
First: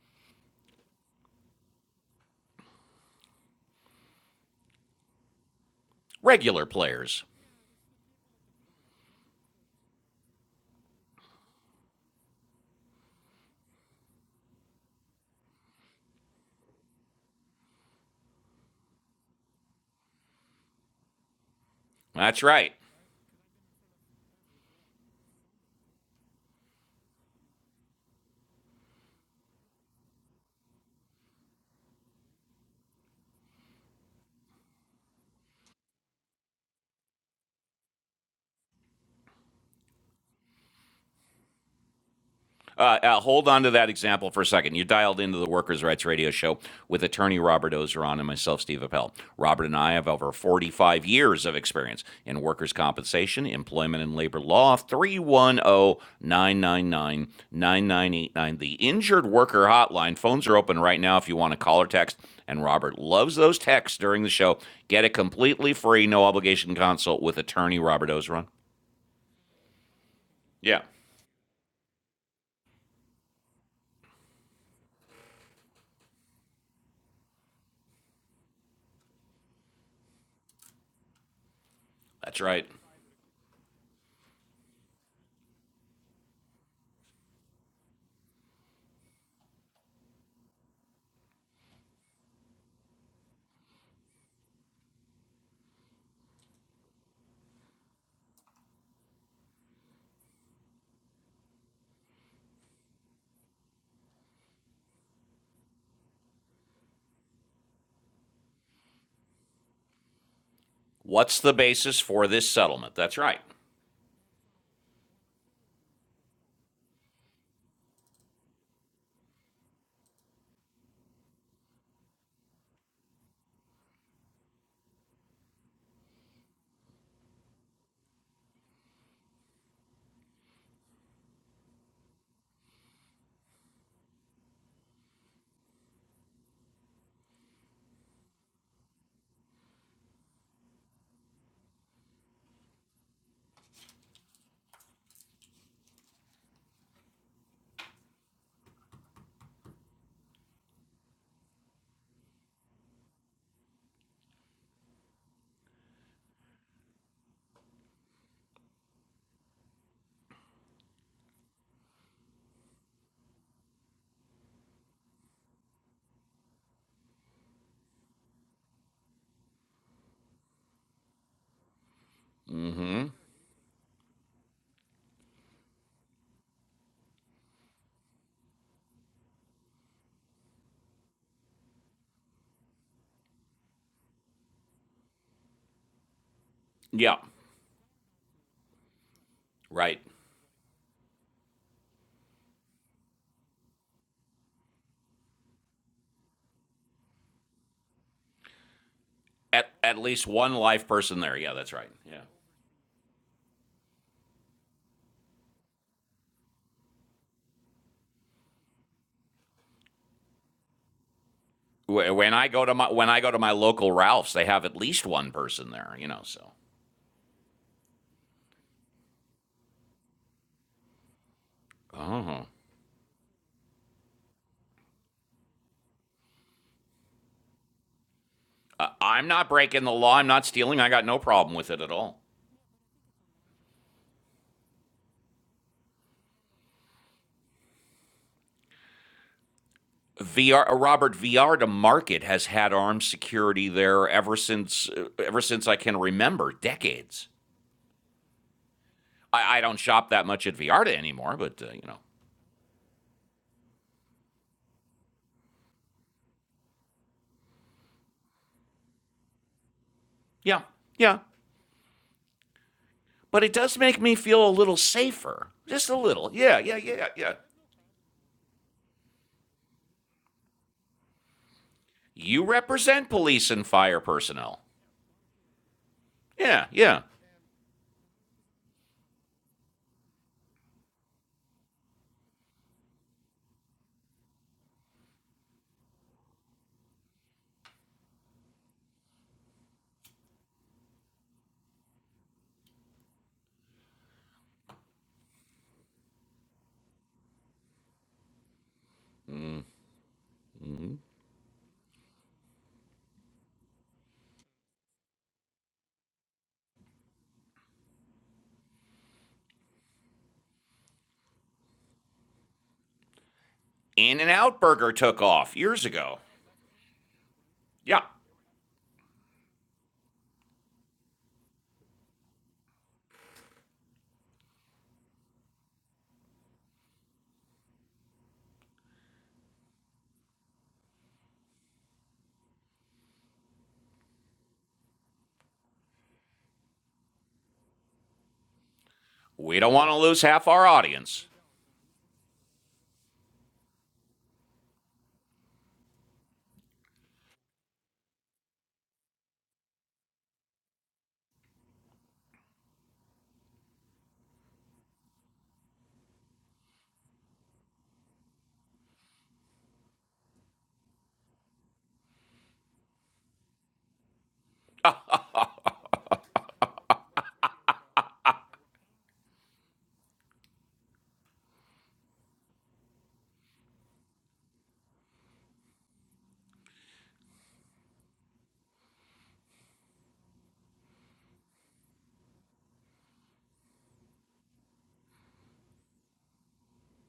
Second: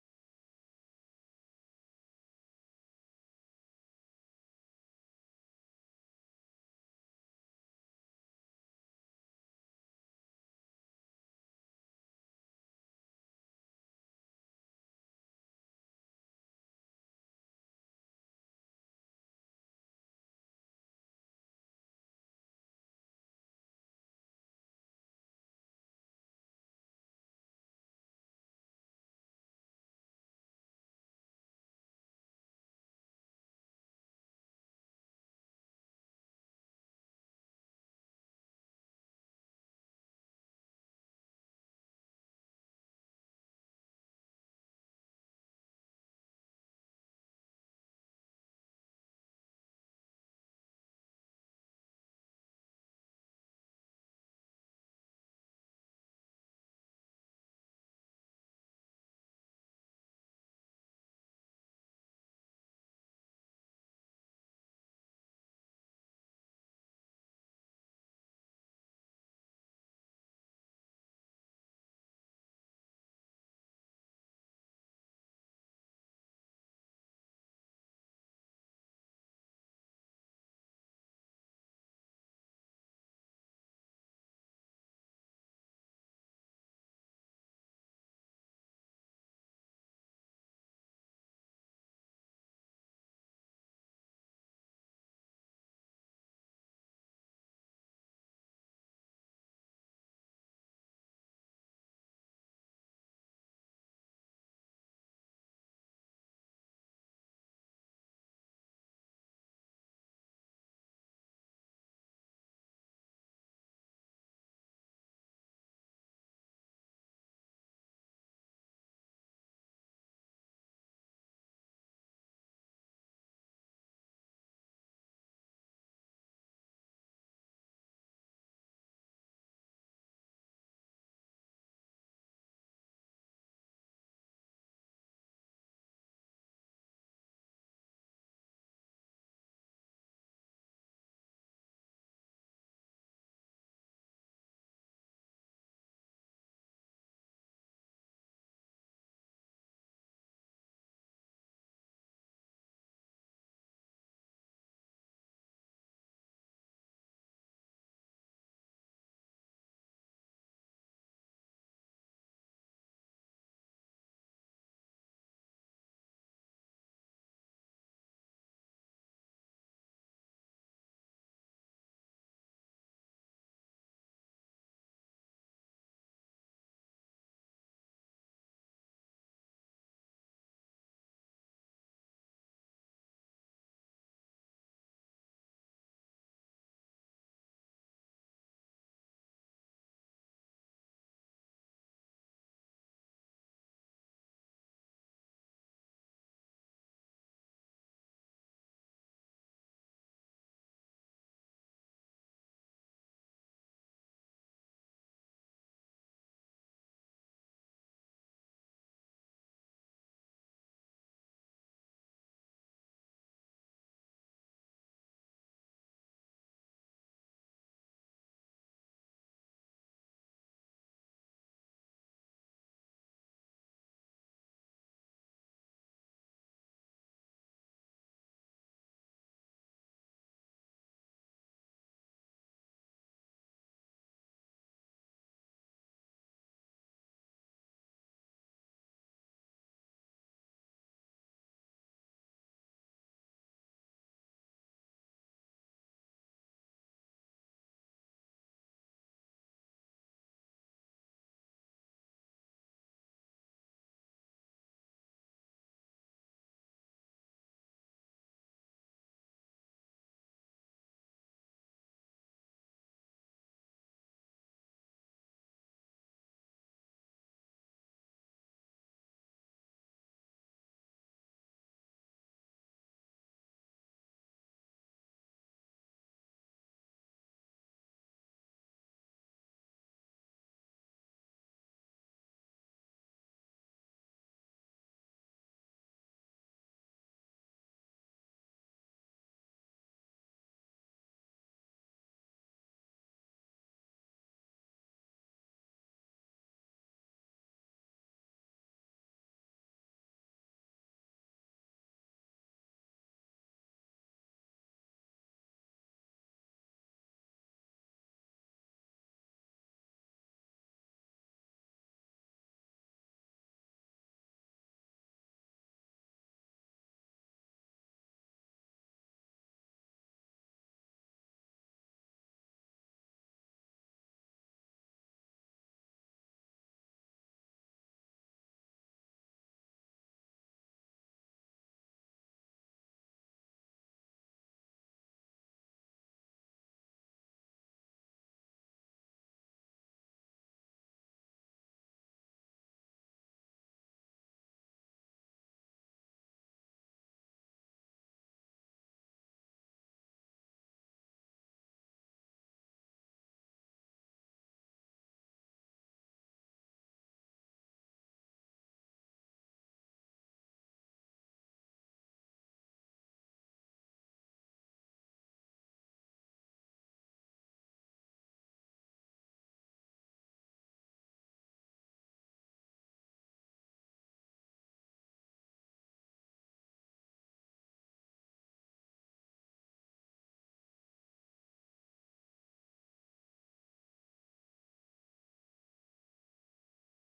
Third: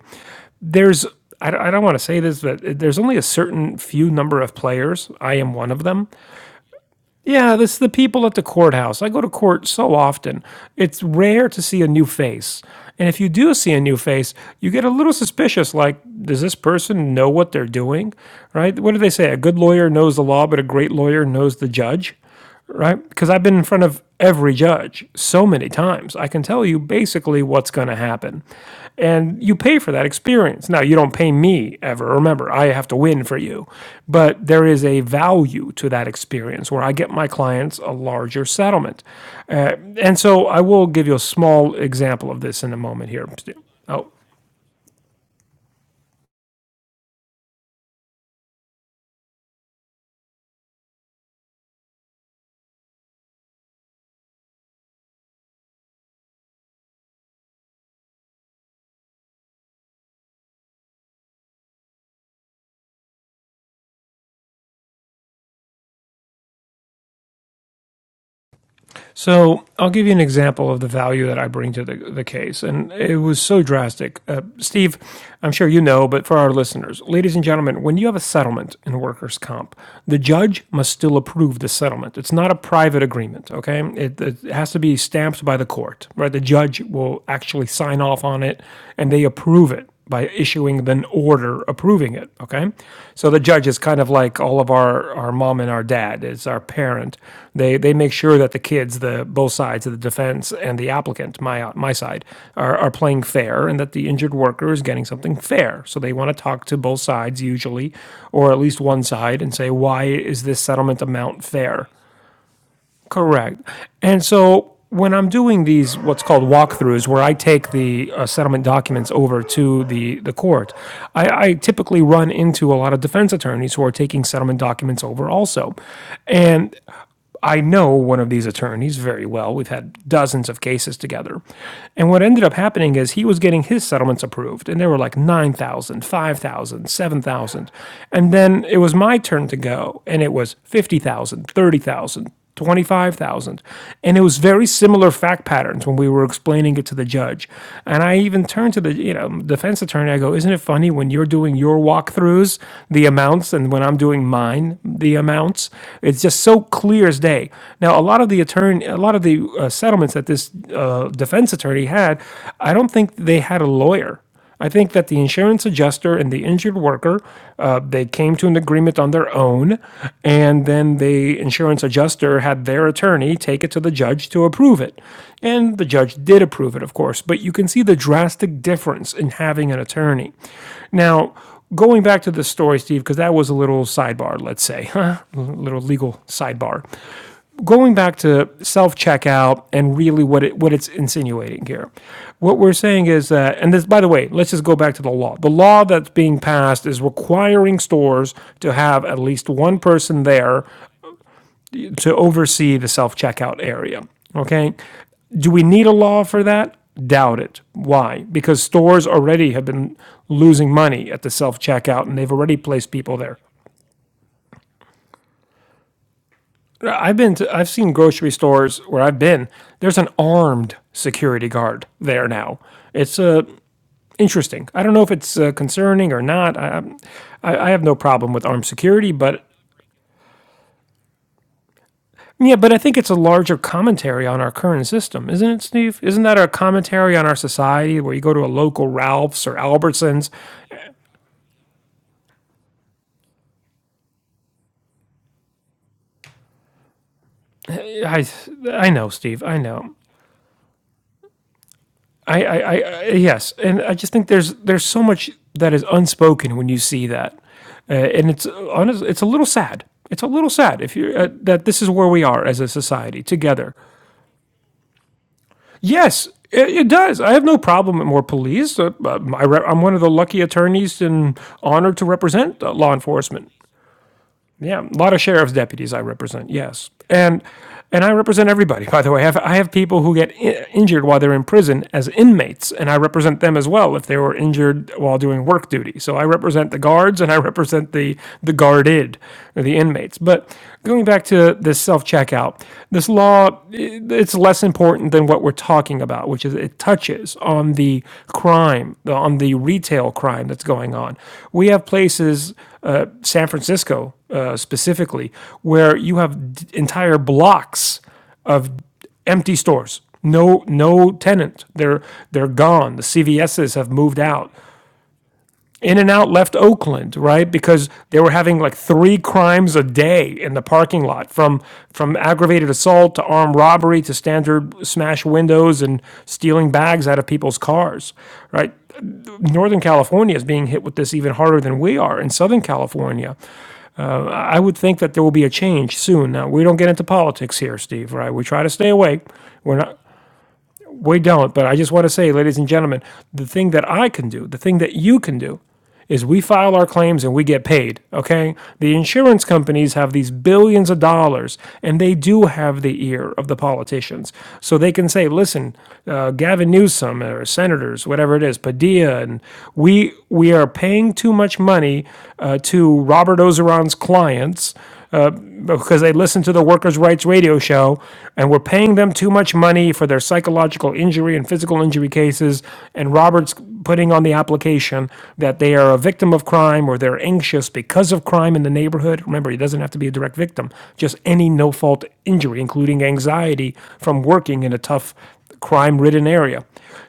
there's I, don't- I don't want to say this, but there's only a certain few number of players. I am one of them regular players. yeah, this the people at the courthouse. I go to court so often. It's rare to see a new face. And if you do see a new face, you get a little suspicious like does this person know what they're doing? Right? What do they say? A good lawyer knows the law, but a great lawyer knows the judge That's right. right? Because I've been in front of every judge so many times. I can tell you basically what's going to happen. And you pay for that experience. Now, you don't pay me ever. Remember, I have to win for you. But there is a value to that experience where I get my clients a larger settlement. Uh, and so I will give you a small example of this in a Uh, moment uh, here. hold on to that Oh, example for a second. You dialed into the Workers' Rights Radio Show with attorney Robert Ozeron and myself, Steve Appel. Robert and I have over 45 years of experience in workers' compensation, employment, and labor law. 310 999 9989, The Injured Worker Hotline. Phones are open right now if you want to call or text. And Robert loves those texts during the show. Get a completely free, no obligation consult with attorney Robert Ozeron. So I'll give you an example of Yeah, the value that I bring to the, the case. And it was so drastic. Uh, Steve, I'm sure you know, but for our listeners, ladies and gentlemen, when you have a settlement in workers' comp, the judge must still approve the settlement. It's that's not a right. private agreement, okay? It, it has to be stamped by the court, right? The judge will actually sign off on it and they approve it by issuing an order approving it. Okay, so the judge is kind of like all of our our mom and our dad. It's our parent. They they make sure that the kids, the both sides of the defense and the applicant, my my side, are are playing fair, and that the injured worker is getting something fair. So they want to talk to both sides usually, or at least one side, and say why is this settlement What's amount the fair? basis for this settlement? That's right. Correct. And so when I'm doing these, what's called walkthroughs, where I take the uh, settlement documents over to the, the court, I, I typically run into a lot of defense attorneys who are taking settlement documents over also. And I know one of these attorneys very well. We've had dozens of cases together. And what ended up happening is he was getting his settlements approved, and they were like 9,000, 5,000, 7,000. And then it was my turn to go, and it was 50,000, 30,000, 25,000. And it was very similar fact patterns when we were explaining it to the judge. And I even turned to the, you know, defense attorney, I go, "Isn't it funny when you're doing your walkthroughs, the amounts and when I'm doing mine, the amounts? It's just so clear as day." Now, a lot of the attorney a lot of the uh, settlements that this uh, defense attorney had, I don't think they had a lawyer. I think that the insurance adjuster and the injured worker, uh, they came to an agreement on their own, and then the insurance adjuster had their attorney take it to the judge to approve it. And the judge did approve it, of course, but you can see the drastic difference in having an attorney. Now, going back to the story, Steve, because that was a little sidebar, let's say, a little legal sidebar. Yeah, Going back to self checkout and right. really what it what it's insinuating here, what we're saying is that, and this by the way, let's just go back to the law. The law that's being passed is requiring stores to have at least At, one at person least one there live person there. Yeah, that's right. to Yeah. oversee the self checkout area. Okay, do we need a law for that? Doubt it. Why? Because stores already have been losing money at the self checkout and they've When I already go to placed my when people I go to there. my local Ralph's, they have at least one person there. You know, so. I've been to, I've seen grocery stores where I've been. There's an armed security guard there Oh. now. It's uh, interesting. I don't know if it's uh, concerning or not. I, i I I have no problem with armed Uh, security, I'm but not breaking the law. I'm not stealing. I got no problem with it at all. yeah, but I think it's a larger commentary on our current system, isn't it, Steve? Isn't that a commentary on our society where you go to a local Ralph's or Albertsons? VR uh, Robert VR to Market has had armed security there ever since uh, ever since I can remember, decades. I I know, Steve. I I, I don't know. shop that much at V R to anymore, but uh, you know, I, I, I, yes, and I just think there's there's so much that is unspoken when you see that, uh, and it's uh, honest, it's a little sad. It's a little yeah, sad if you yeah. uh, that this is where we are as a society but it together. does make me feel a little safer. Just a Yes, little. Yeah, it, yeah, it yeah, yeah. does. I yeah. have no problem with more police. Uh, uh, I re- I'm one of the lucky attorneys and honored to You represent uh, law represent enforcement. police and fire personnel. Yeah, a lot of sheriff's deputies I represent. Yeah, Yes, yeah. and and I represent everybody. By the way, I have I have people who get I- injured while they're in prison as inmates, and I represent them as well if they were injured while doing work duty. So I represent the guards and I represent the the guarded or the inmates. But going back to this self checkout, this law it's less important than what we're talking about, which is it touches on the crime, on the retail crime that's going on. We have places, uh, San Francisco uh, specifically, where you have d- entire blocks of empty stores. No, no tenant. They're they're gone. The CVSs have moved In and out. Out Burger took off years In and ago. Out left Oakland, right? Because Yeah. they were having like three crimes a day in the parking lot, from from aggravated assault to armed robbery to standard smash windows and stealing bags out of people's cars, right? Northern California is being hit with this even harder than we are. In Southern California, I would think that there will be a change soon. Now, we don't get into politics here, Steve, right? We try to stay awake. We don't We're want to not, lose half our we audience. don't, but I just want to say, ladies and gentlemen, the thing that I can do, the thing that you can do, is we file our claims and we get paid, okay? The insurance companies have these billions of dollars and they do have the ear of the politicians. So they can say, listen, uh, Gavin Newsom or senators, whatever it is, Padilla, and we, we are paying too much money uh, to Robert Ozeron's clients because they listen to the workers' rights radio show and we're paying them too much money for their psychological injury and physical injury cases. And Robert's putting on the application that they are a victim of crime or they're anxious because of crime in the neighborhood. Remember, he doesn't have to be a direct victim, just any no fault injury, including anxiety from working in a tough crime ridden area.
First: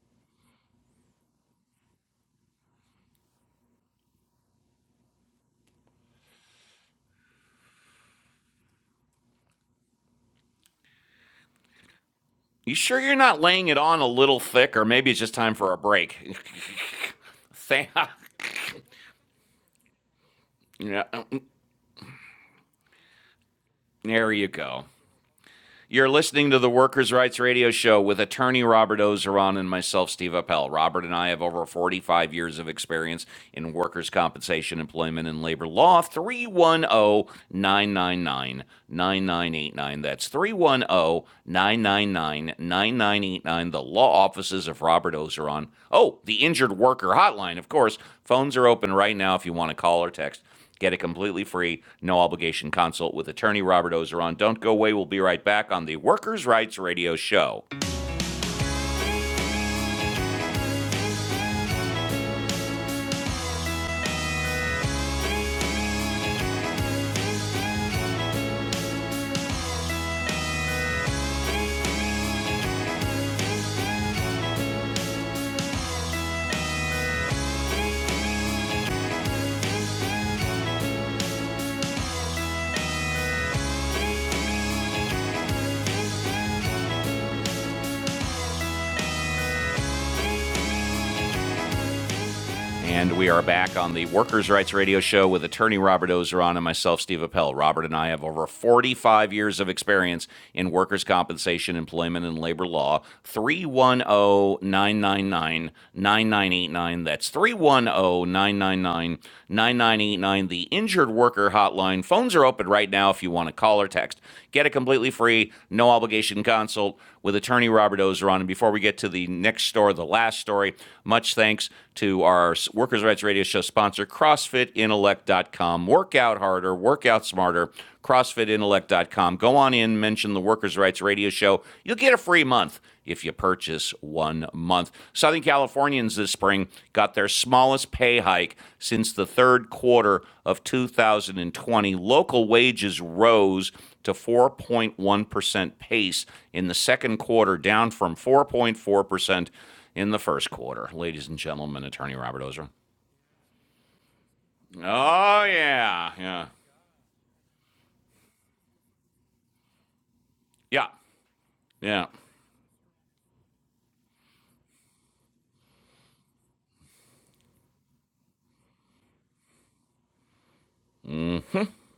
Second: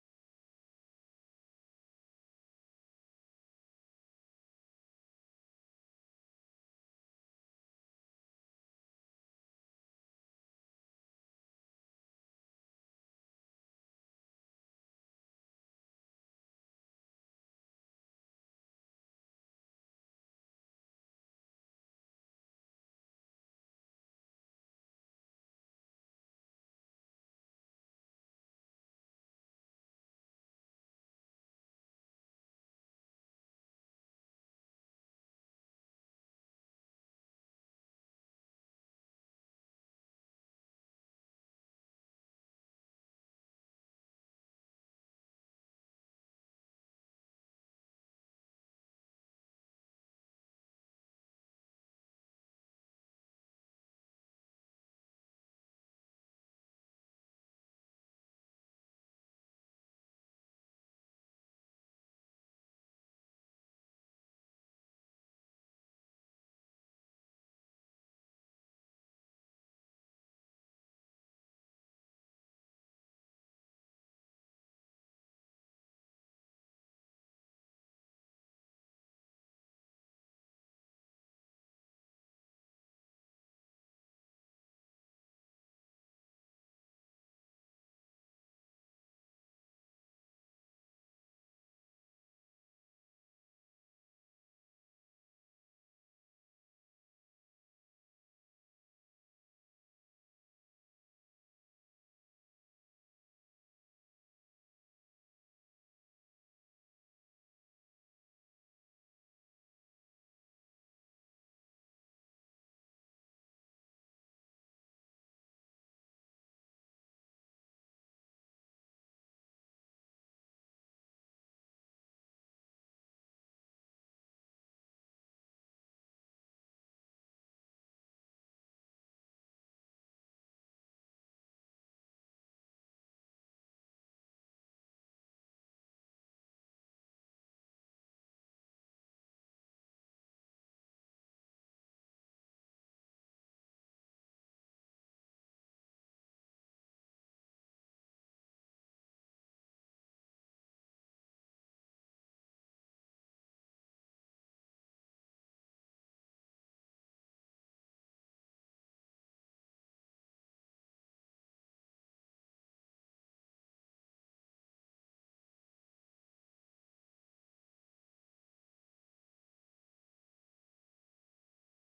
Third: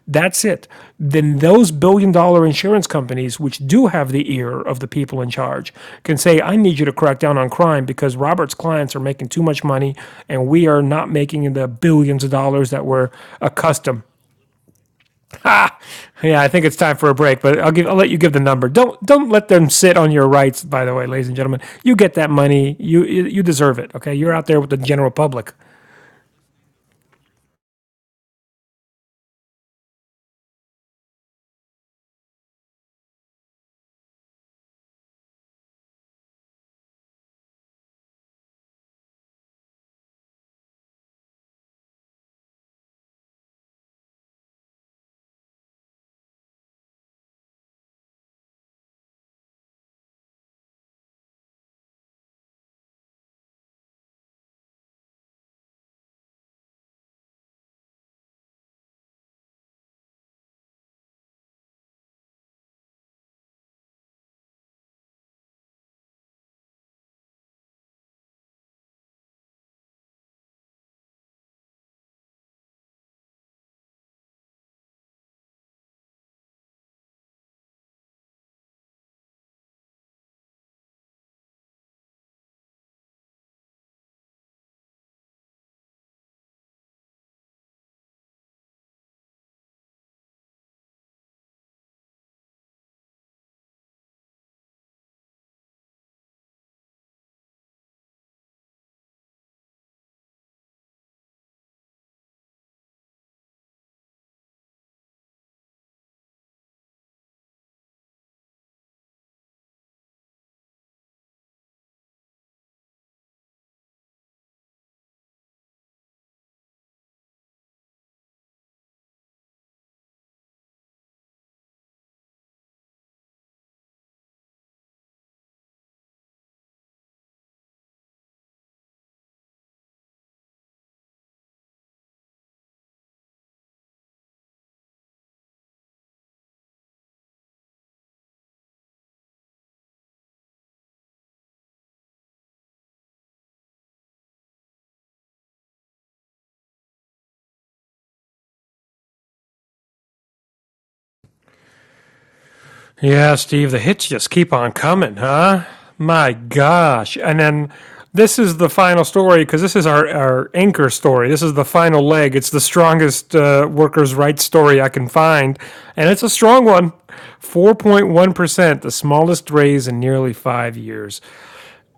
That's it. Then those billion dollar insurance companies, which do have the ear of the people in charge, can say, I need you to crack down on crime because Robert's clients are making too much money and we are not making the billions of dollars You that sure we're you're not laying it on accustomed. a little thick, or maybe it's just time for Ha! a break? Yeah, I think it's time for a break, but I'll give Thank- I'll let you give the number. Don't don't let them sit on your rights, by the yeah, way, ladies and mm, gentlemen. You get that money. You you you deserve it. Okay. You're there out you there with the go. general public. You're listening to the Workers' Rights Radio Show with attorney Robert Ozeron and myself, Steve Appel. Robert and I have over 45 years of experience in workers' compensation, employment, and labor law. 310 999 9989. That's 310 999 9989. The law offices of Robert Ozeron. Oh, the injured worker hotline, of course. Phones are open right now if you want to call or text. Get a completely free, no obligation consult with attorney Robert Ozeron. Don't go away. We'll be right back on the Workers' Rights Radio Show. And we are back on the Workers' Rights Radio Show with attorney Robert Ozeron and myself, Steve Appel. Robert and I have over 45 years of experience in workers' compensation, employment, and labor law. 310 999 9989. That's 310 999 9989. The injured worker hotline. Phones are open right right now if you want to call or text. Get a completely free, no obligation consult with attorney Robert Ozeron. And before we get to the next story, the last story, much thanks to our Workers' Rights Radio Show sponsor, CrossFitIntellect.com. Work out harder, work out smarter, CrossFitIntellect.com. Go on in, mention the Workers' Rights Radio Show. You'll get a free month if you purchase one month. Southern Californians this spring got their smallest pay hike since the third quarter of 2020. Local wages rose to 4.1% pace in the second quarter, down from 4.4% in the first quarter. Ladies and gentlemen, Attorney Robert Ozer. Yeah, Steve, the hits just keep on coming, Oh, huh? yeah, My yeah, gosh. And then this is the final story because this is our, our yeah, anchor story. This is the final yeah. leg. It's the strongest uh, workers' rights story I can find. And it's a strong one 4.1%, the smallest raise in nearly five years.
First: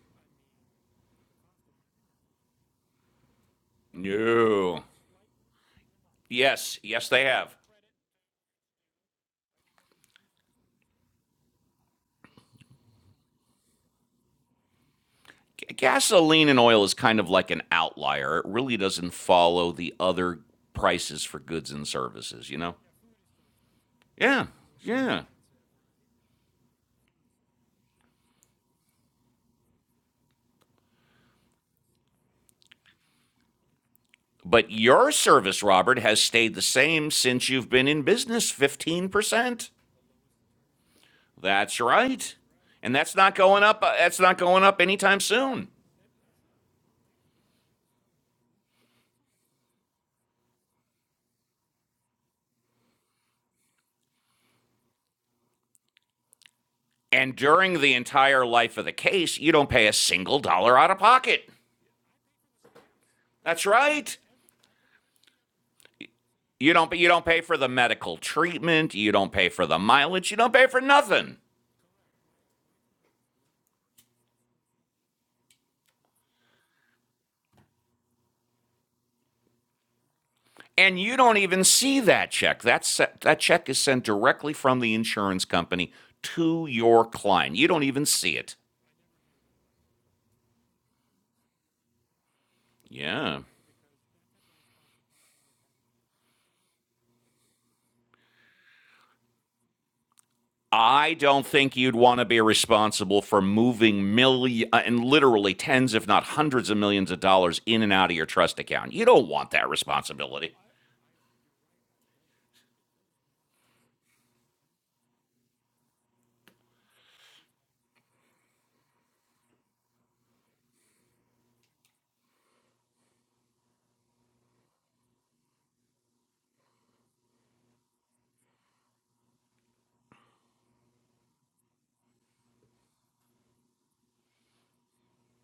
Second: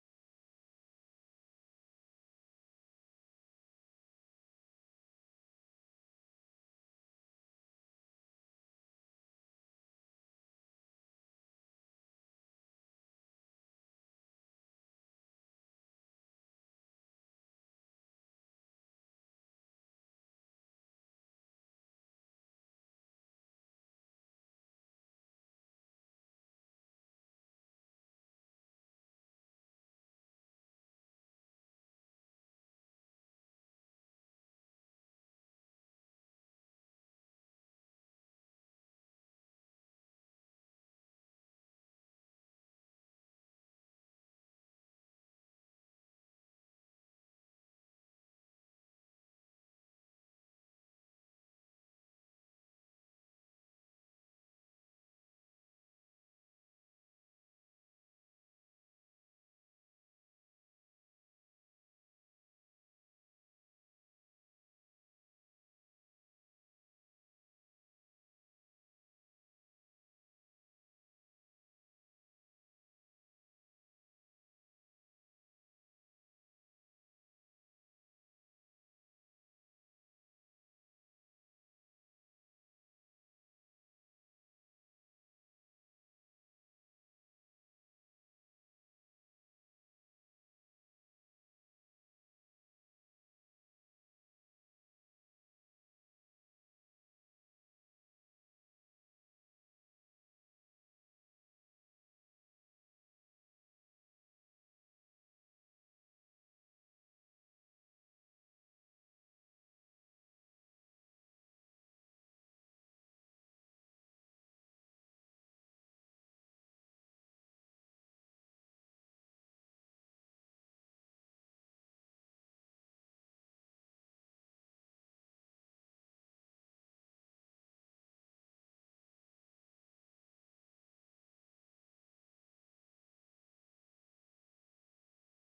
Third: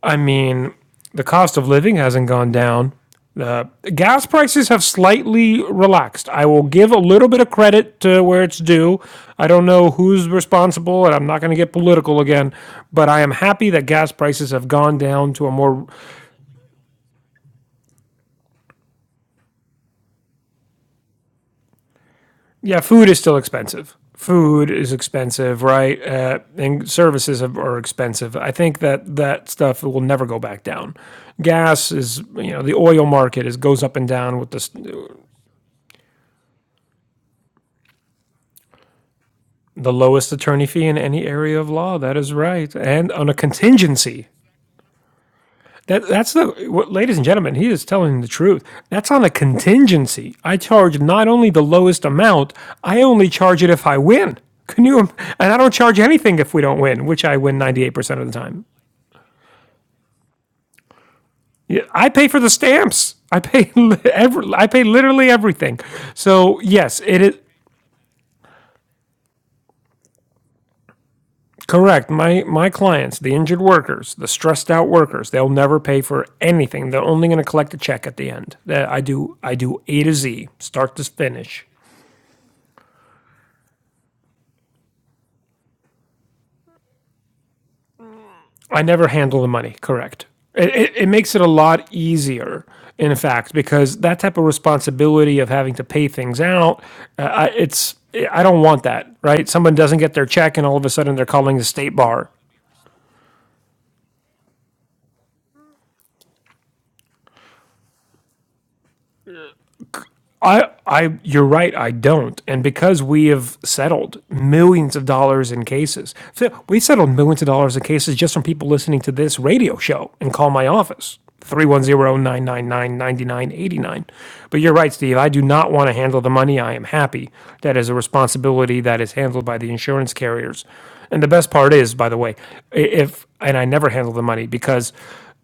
I mean, the cost of living hasn't gone down. Uh, gas prices No. have slightly relaxed. I will Yes, give a yes, they little bit of have. credit to where it's due. I don't know who's responsible, and I'm not going to get political again, but I am happy that gas prices have gone down to a G- more. Gasoline and oil is kind of like an outlier. It really doesn't follow the other prices for goods and services, you know? Yeah, food is still expensive. Yeah, Food is yeah. expensive, right? Uh, and services are expensive. I think that that stuff will never go back down. Gas is, you know, the oil market is goes up and down with the But your service, Robert, has stayed the same since you've been in business 15%. The lowest attorney fee in any area of That's law. That is right. right. And And that's on a not going up. uh, That's contingency. not going up anytime soon. That that's the what, ladies and gentlemen, he is telling the truth. That's on a contingency. I charge not only the lowest amount, I only charge it if I win. Can you and I don't charge anything if we don't win, which And I win during the 98% of the entire time. life of the case, you don't pay a single dollar out of pocket. Yeah, I pay for the stamps. I That's pay right. every, I pay literally everything. So, You don't yes, you it don't is pay for the medical treatment, you don't pay for the mileage, you don't pay for nothing. Correct. My my clients, the injured workers, the stressed out workers, they'll never pay for anything. They're only going to collect a check at the end. That I do I do A to Z, start and to you don't even finish. see that check. That's that check is sent directly from the insurance company to your client. You don't even see it. I never handle the money. Correct. It, it, it makes it a lot easier, in Yeah. fact, because that type of responsibility of having to pay things out, uh, I, it's I don't want that. Right? Someone doesn't get their check, and all of a I sudden they're don't calling the think you'd state want to bar be responsible for moving million uh, and literally tens, if not hundreds of millions of dollars in and out of your trust account. You don't want that responsibility. I, I, you're right. I don't, and because we have settled millions of dollars in cases, so we settled millions of dollars in cases just from people listening to this radio show and call my office three one zero nine nine nine ninety nine eighty nine. But you're right, Steve. I do not want to handle the money. I am happy that is a responsibility that is handled by the insurance carriers. And the best part is, by the way, if and I never handle the money because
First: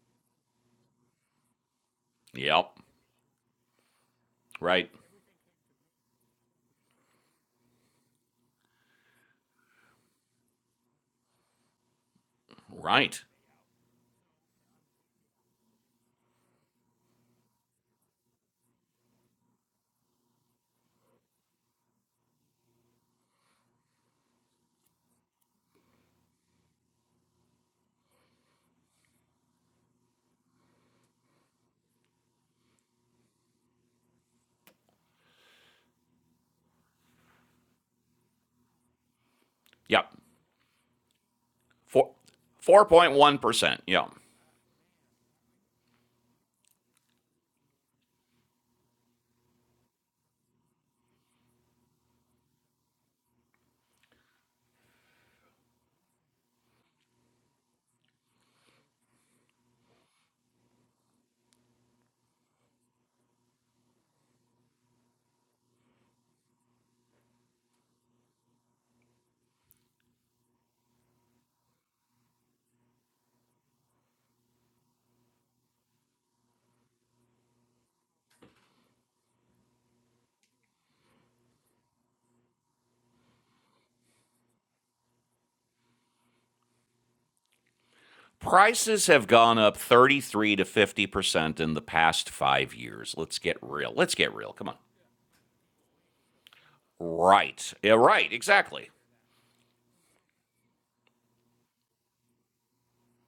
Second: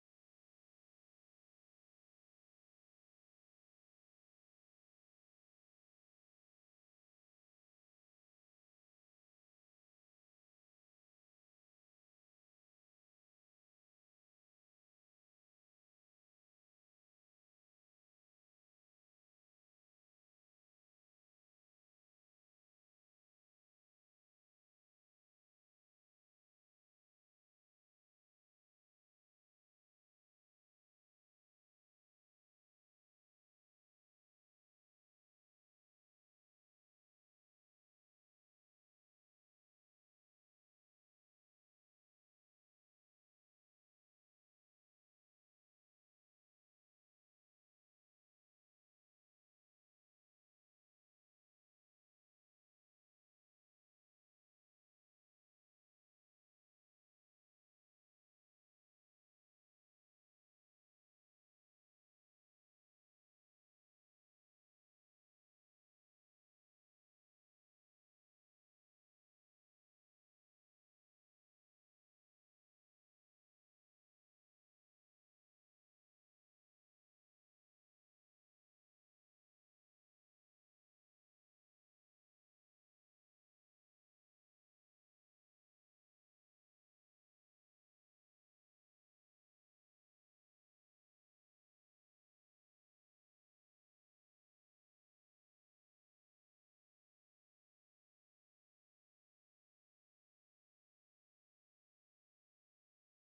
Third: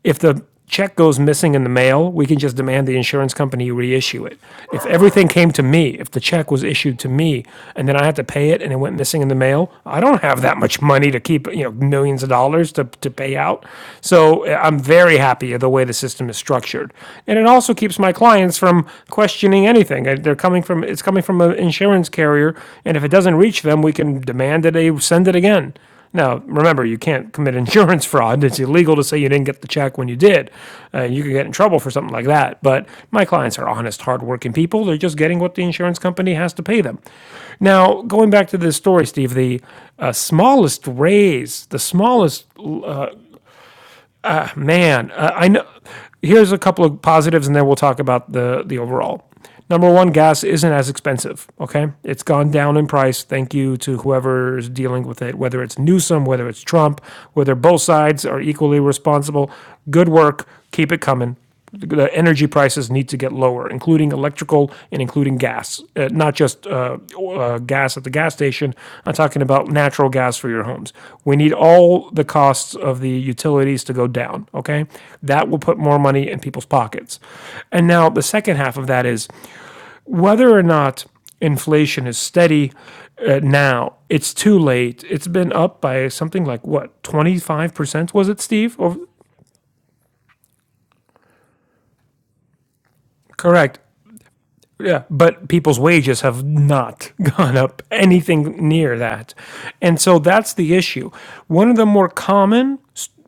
if the check goes missing in the mail, we can just Yep. demand the insurance company reissue it. If Right. everything came to me, if the check was issued to me, and then I had to pay it and it went missing in the mail, I don't have that much money to keep, you know, millions of dollars to, to Right. pay out. So uh, I'm very happy the way the system is structured. And it also keeps my clients from questioning anything. Uh, They're coming from, it's coming from an insurance carrier, and if it doesn't reach them, we can demand that they send it again. Now, remember, you can't commit insurance fraud. It's illegal to say you didn't get the check when you did. Uh, you could get in trouble for something like that. But my clients are honest, hardworking people. They're just getting what the insurance company has to pay them. Now, going back to this story, Steve, the Yep. uh, smallest raise, the Four, smallest 4.1%. Yep. man, uh, I know. Here's a couple of positives, and then we'll talk about the the overall. Number one, gas isn't as expensive. Okay, it's gone down in price. Thank you to whoever's dealing with it, whether it's Newsom, whether it's Trump, whether both sides are equally responsible. Good work. Keep it coming the energy prices need to get lower, including electrical and including gas, uh, not just uh, uh, gas at the gas station. I'm talking about natural gas for your homes. We need all the costs of the utilities to go down, okay? That will put more money in people's pockets. And now the second half of that is whether or not inflation is steady uh, now. It's too late. It's been up by something like what, 25%, was it, Steve? Or, Prices have gone up 33 to 50% in the past 5 years. Let's get correct. real. Let's get real. Come on. Yeah, but people's wages have not gone Right. up Yeah, right. anything Exactly. near that. And so that's the issue. One of the more common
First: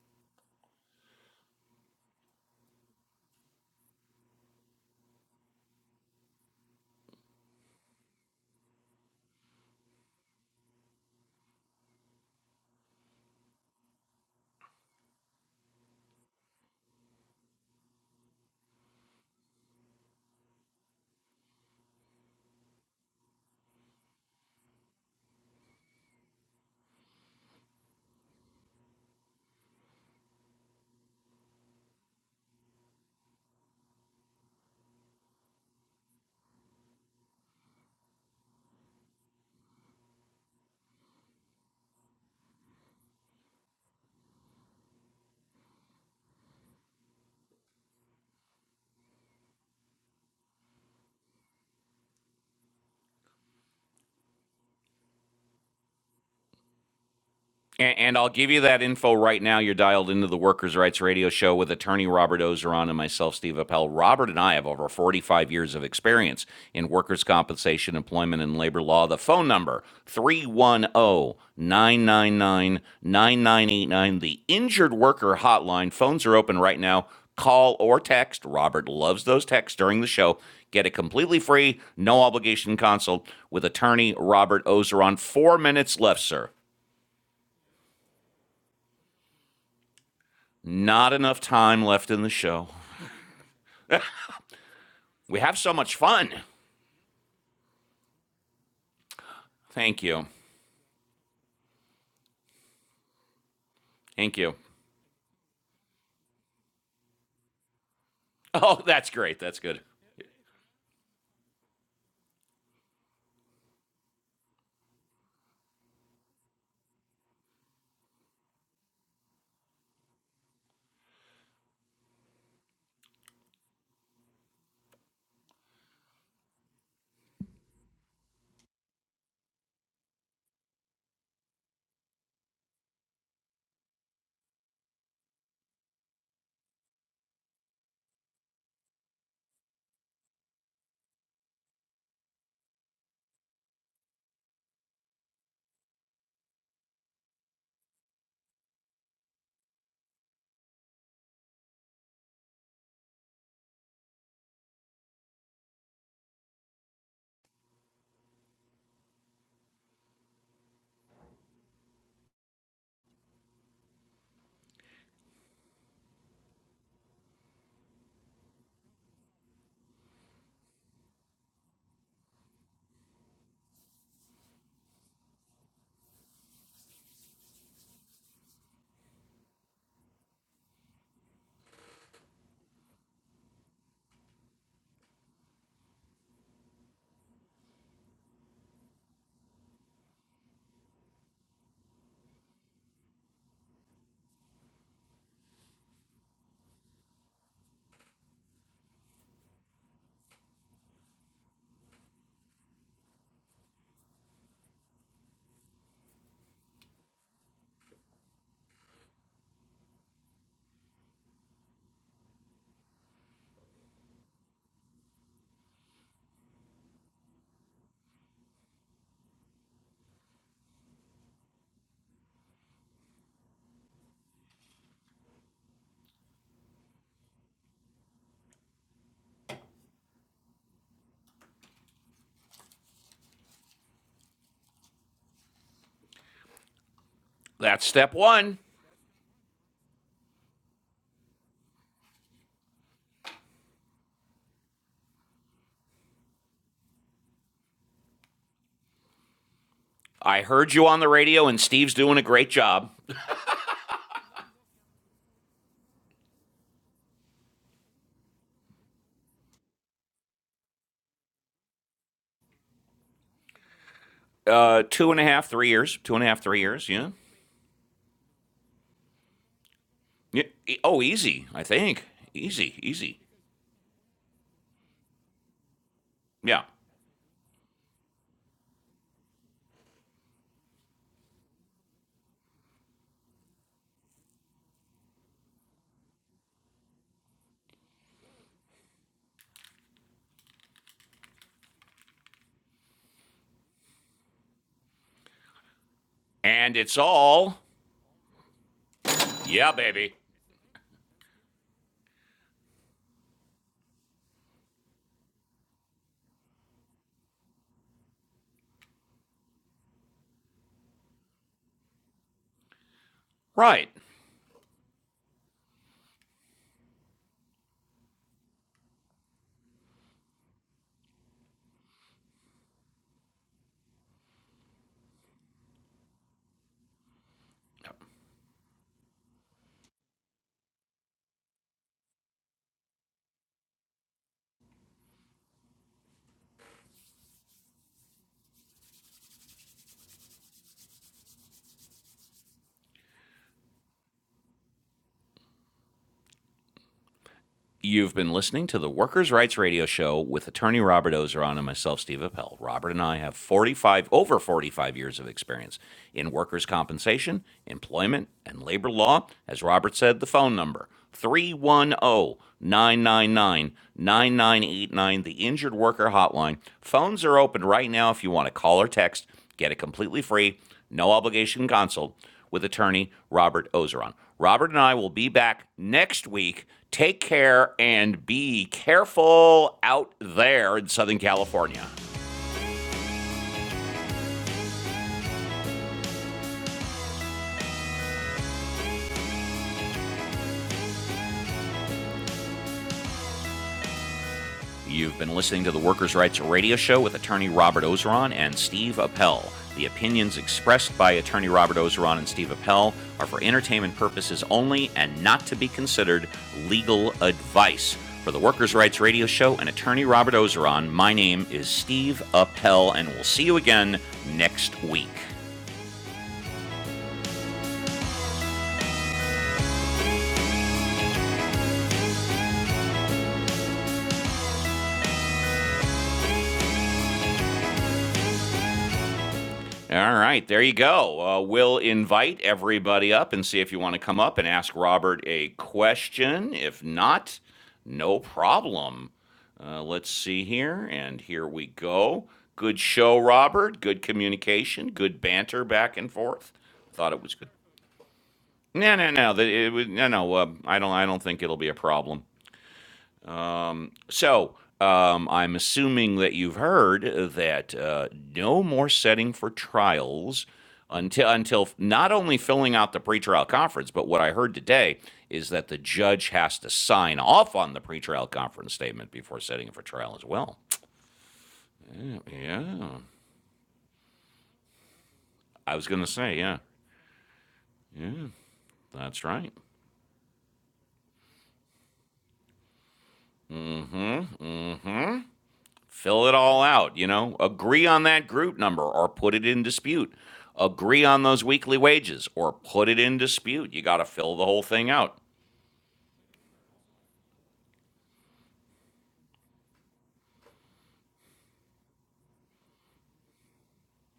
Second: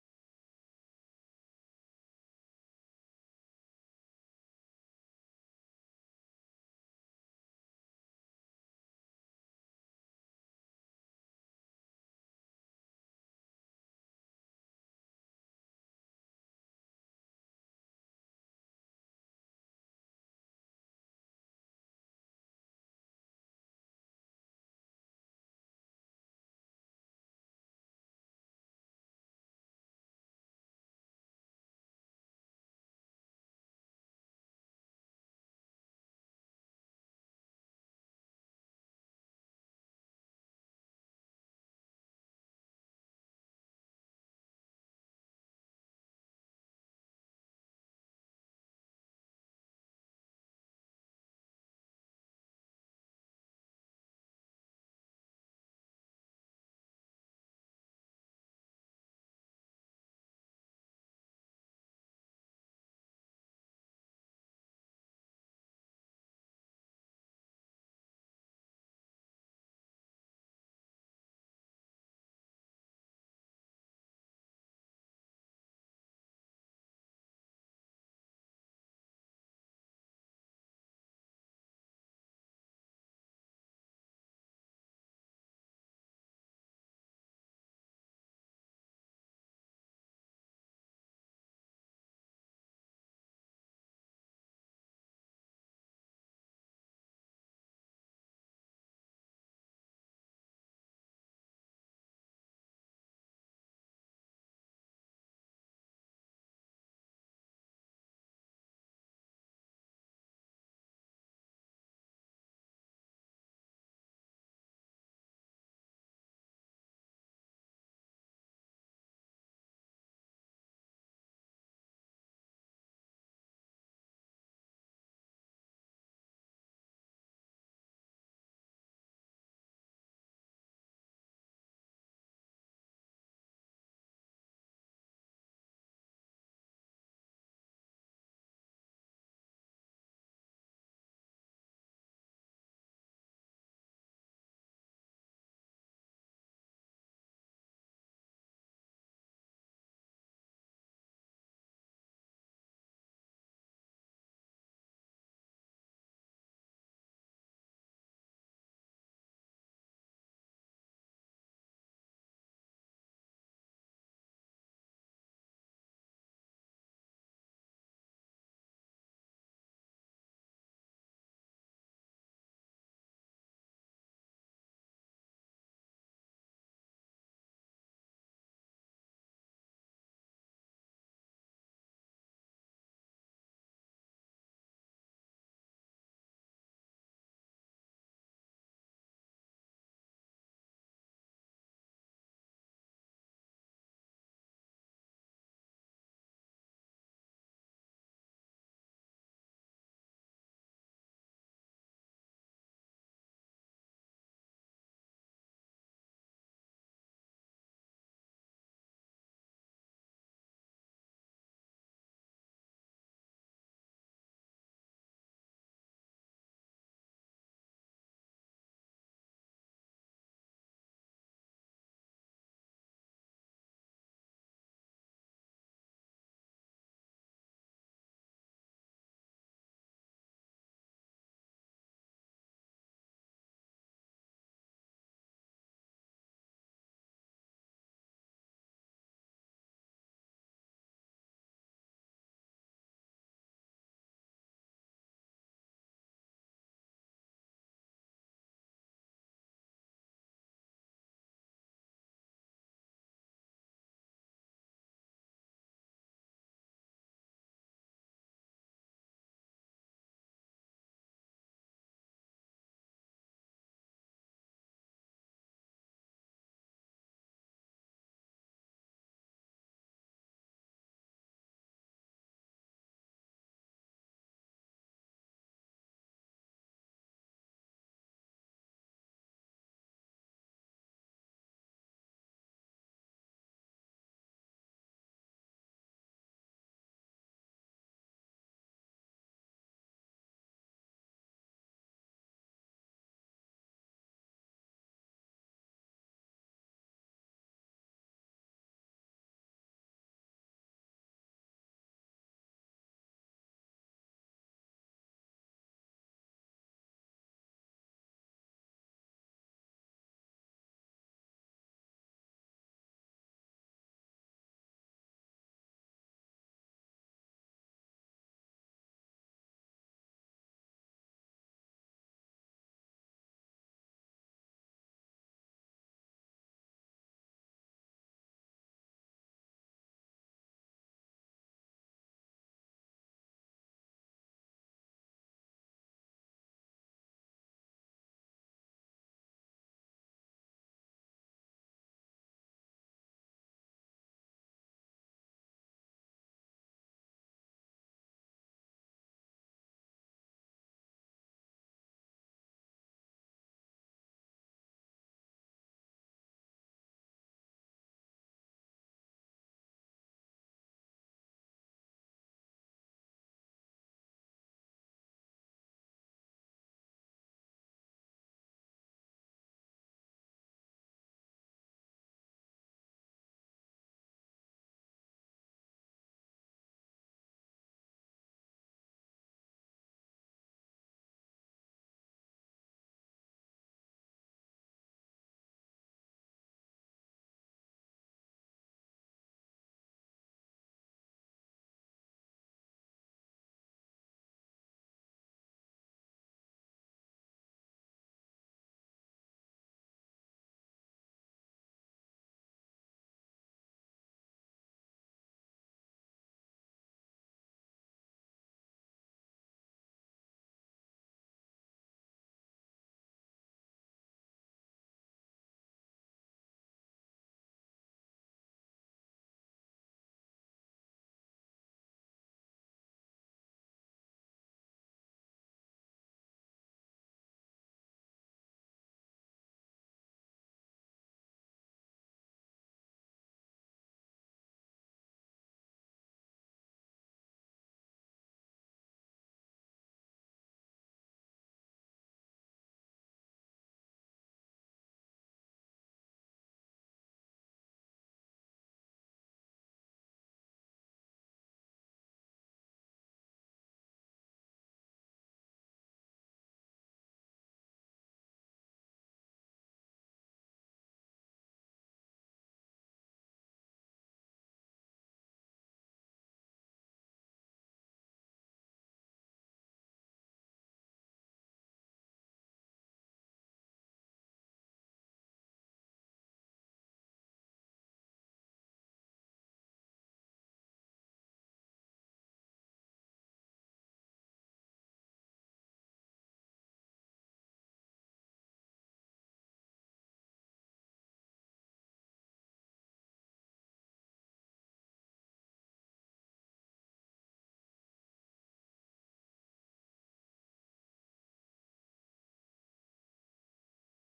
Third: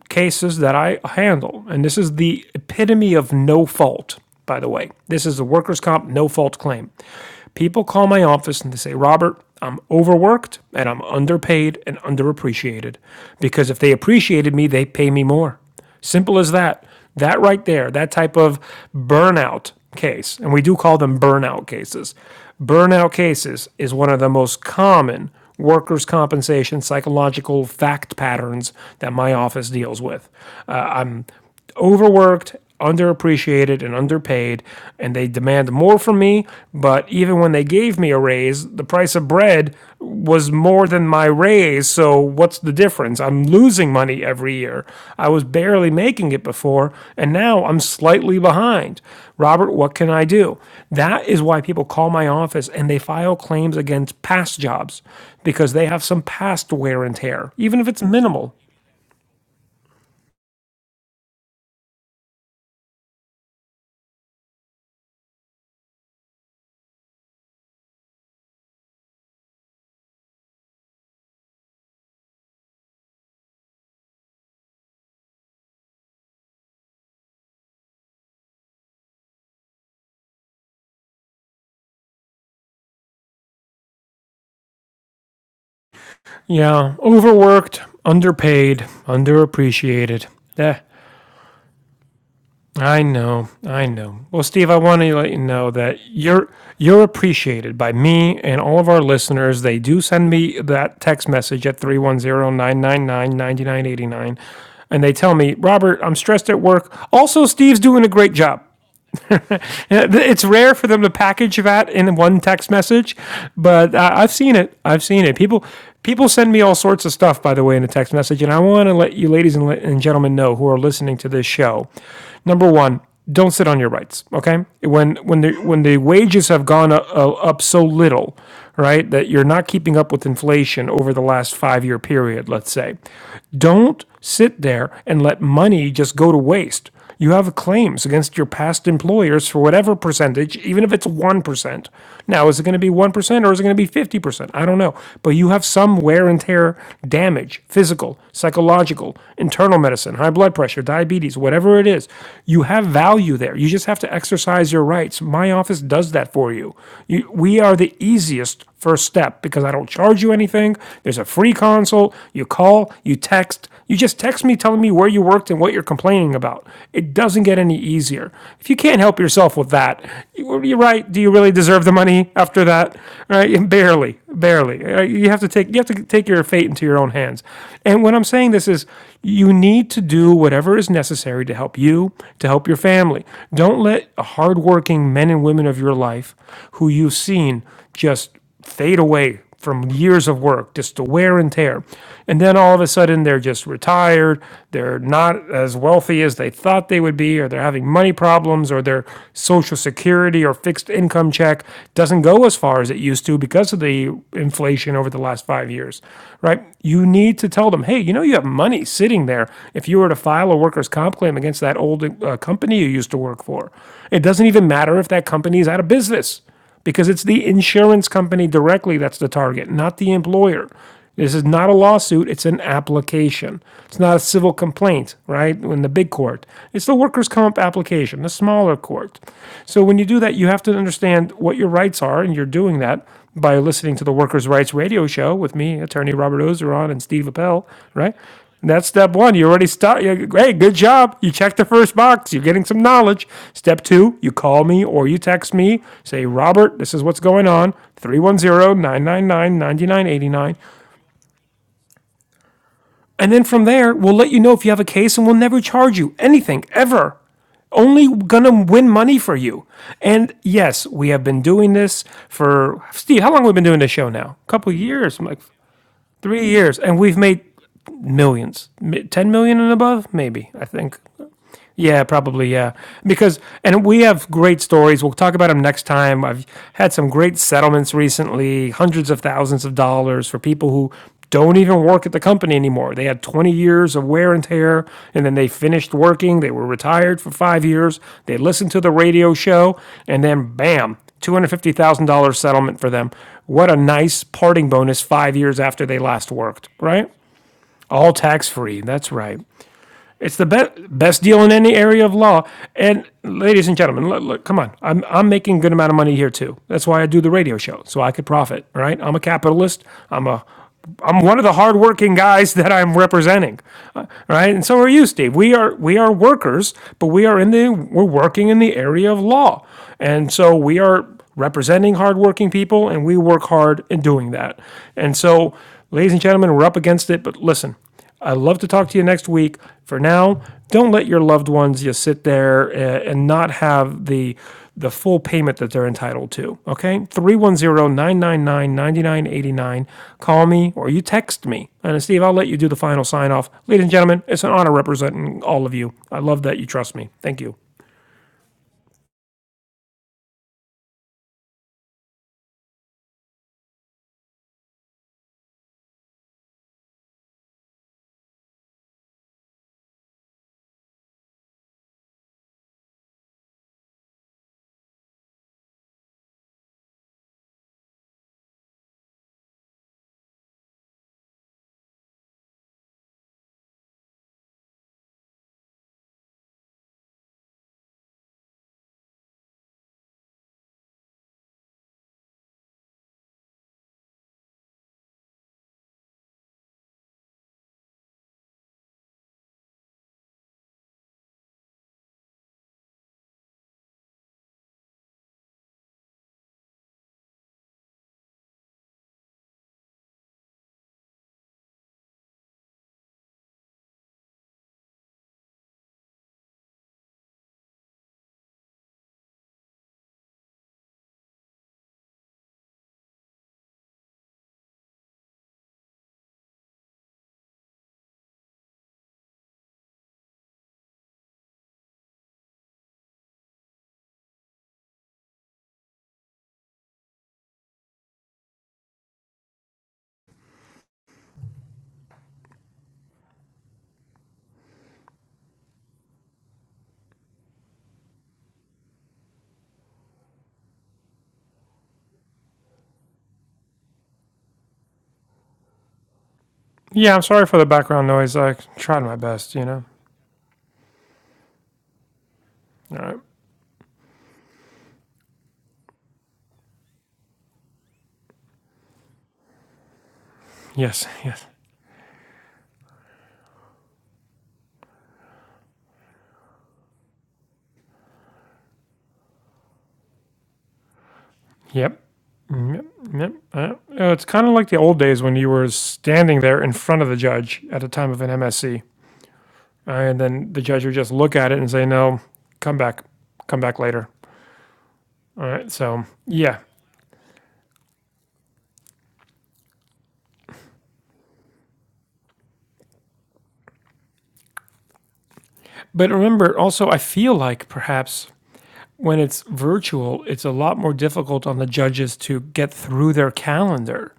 cases that I handle, and this is the epitome of no fault, by the way, this is a workers' comp no fault claim. People call my office and they say, Robert, I'm overworked and I'm underpaid and underappreciated because if they appreciated me, they pay me more. Simple as that. That right there, that type of burnout case, and we do call them burnout cases. Burnout cases is one of the most common workers' compensation psychological fact patterns that my office deals with. Uh, I'm overworked, underappreciated, and underpaid, and they demand more from me. But even when they gave me a raise, the price of bread was more than my raise. So what's the difference? I'm losing money every year. I was barely making it before, and now I'm slightly behind. Robert, what can I do? That is why people call my office and they file claims against past jobs because they have some past wear and tear, even if And, it's and I'll minimal. give you that info right now. You're dialed into the Workers' Rights Radio Show with attorney Robert Ozeron and myself, Steve Appel. Robert and I have over 45 years of experience in workers' compensation, employment, and labor law. The phone number, 310 999 9989. the Injured Worker Hotline. Phones are open right now. Call or text. Robert loves those texts during the show. Get a completely free, no obligation consult with attorney Robert Ozeron. Four minutes left, sir. Yeah, overworked, underpaid, underappreciated. Eh, Not enough time left in the show. I know, I know. Well, Steve, I want to let you We have know so much that fun. you're you're appreciated by me and all of our listeners. They do Thank you. send me that text message at three one zero nine nine nine ninety nine eighty Thank nine, you. and they tell me, "Robert, I'm stressed at work. Also, Steve's doing a great job." Oh, that's great. That's good. It's rare for them to package that in one text message, but uh, I've seen it. I've seen it. People people send me all sorts of stuff, by the way, in a text message, and I want to let you, ladies and, and gentlemen, know who are listening to this show. Number one, don't sit on your rights. Okay, when when the when the wages have gone up, uh, up so little, right, that you're not keeping up with inflation over the last five year period, let's say, don't sit there and let money just go to waste. You have claims against your past employers for whatever percentage, even if it's 1%. Now, is it going to be 1% or is it going to be 50%? I don't know. But you have some wear and tear damage physical, psychological, internal medicine, high blood pressure, diabetes, whatever it is. You have value there. You just have to exercise your rights. My office does that for you. you we are the easiest first step because I don't charge you anything. There's a free consult. You call, you text, you just text me telling me where you worked and what you're complaining about. It doesn't get any easier. If you can't help yourself with that, you- are right. Do you really deserve the money after that? Right? Barely, barely. Uh, You have to take you have to take your fate into your own hands. And what I'm saying this is you need to do whatever is necessary to help you, to help your family. Don't let hardworking men and women of your life who you've seen just fade away from years of work, just the wear and tear. And then all of a sudden, they're just retired. They're not as wealthy as they thought they would be, or they're having money problems, or their social security or fixed income check doesn't go as far as it used to because of the inflation over the last five years, right? You need to tell them, hey, you know, you have money sitting there. If you were to file a workers' comp claim against that old uh, company you used to work for, it doesn't even matter if that company is out of business because it's the insurance company directly that's the target, not the employer. This is not a lawsuit, it's an application. It's not a civil complaint, right? In the big court, it's the workers' comp application, the smaller court. So when you do that, you have to understand what your rights are, and you're doing that by listening to the Workers' Rights Radio Show with me, attorney Robert Ozeron, and Steve Appel, That's step right? one. And that's step one. You already start. hey, good job. You checked the first box. You're getting some knowledge. Step two, you call me or you text me. Say, Robert, this is what's going on. Three one zero nine nine nine ninety nine eighty I nine. heard you on the radio, and Steve's doing a great job. And then from there, we'll let you know if you have a case and we'll never charge you anything ever only gonna win money for you. And yes, we have been doing this for Steve. How long have we been doing this show now? A couple Uh, two and years, a like half, three years. Two and a half, three three years, years. and Yeah. we've made millions, ten million and above, yeah. maybe. I e- think Oh, easy. I Yeah, think probably. Yeah, easy, easy. because and we have great stories. We'll talk about them next time. I've Yeah. had some great settlements recently, hundreds of thousands of dollars for people who don't even work at the company anymore. They had 20 years of wear and tear, and then they finished working. They were retired for five years. They listened to the radio show, and then bam, $250,000 settlement for them. What a nice parting bonus five years after they last worked, And it's right? all All tax free. That's right. yeah, baby. It's the best best deal in any area of law. And ladies and gentlemen, look, look, come on. I'm I'm making a good amount of money here too. That's why I do the radio show, so I could profit. Right? right? I'm a capitalist. I'm a I'm one of the hardworking guys that I'm representing, Right. uh, right? And so are you, Steve. We are we are workers, but we are in the we're working in the area of law, and so we are representing hardworking people, and we work hard in doing that. And so, ladies and gentlemen, we're up against it. But listen, I'd love to talk to you next week. For now, don't let your loved ones just sit there eh, and not have the the full payment that they're entitled to. Okay? three one zero nine nine nine ninety nine eighty nine. Call me or you text me. And Steve, I'll let you do the final sign off. Ladies and gentlemen, it's an honor representing all of you. I love that you trust me. Thank you. You've been listening to the Workers' Rights Radio Show with attorney Robert Ozeron and myself, Steve Appel. Robert and I have 45, over 45 years of experience in workers' compensation, employment, and labor law. As Robert said, the phone number 310 999 9989. the Injured Worker Hotline. Phones are open right now if you want to call or text. Get it completely free no obligation counsel with attorney Robert Ozeron. Robert and I will be back next week. Take care and be careful out there in Southern California. You've been listening to the Workers' Rights Radio Show with attorney Robert Ozeron and Steve Appel. The opinions expressed by attorney Robert Ozeron and Steve Appel are for entertainment purposes only and not to be considered legal advice. For the Workers' Rights Radio Show and attorney Robert Ozeron, my name is Steve Appel, and we'll see you again next week. All right, there you go. Uh, we'll invite everybody up and see if you want to come up and ask Robert a question. If not, no problem. Uh, let's see here, and here we go. Good show, Robert. Good communication. Good banter back and forth. Thought Yeah, I'm it was sorry good. for the background noise. I No, tried no, my no. that- best, you it know. No, no. Uh, I don't. I don't think it'll be a problem. All right. So um, I'm assuming that you've heard that uh, no more setting for trials Yes, until yes. until not only filling out the pretrial conference, but what I heard today is that the judge has to sign off on the pretrial conference statement before setting it for trial as well. Yep. Yeah, Yep. Uh, it's kind of like the old days when you were I was gonna say standing yeah, there in front of the judge at the time yeah, of an MSC, that's right. uh, and then the judge would just look at it and say, "No, come back, come back later." All right. So Fill it yeah, all out, you know. Agree on that group number or put it in dispute. Agree on those weekly wages or put it in dispute. You got to fill the whole thing out. but remember also, I feel like perhaps when it's virtual, it's a lot more difficult on the judges to get through their calendar.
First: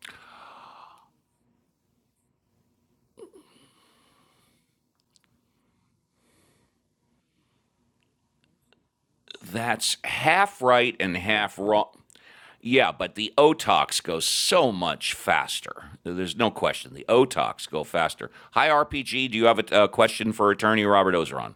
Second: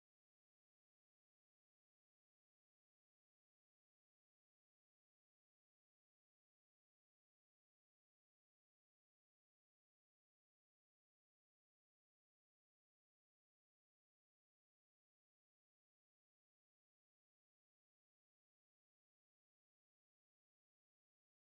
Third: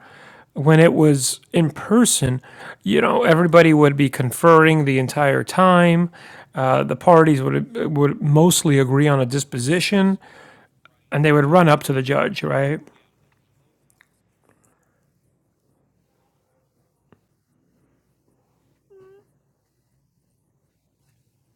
When it was in person, you know, everybody would be conferring the entire time. Uh, the parties would would mostly agree on a That's disposition, half right and and they would half run up wrong. to the judge, right? Yeah, but the Otox go so much faster. There's no question. The Otox go faster. Hi, RPG. Do you have a, a question for attorney Robert Ozeron?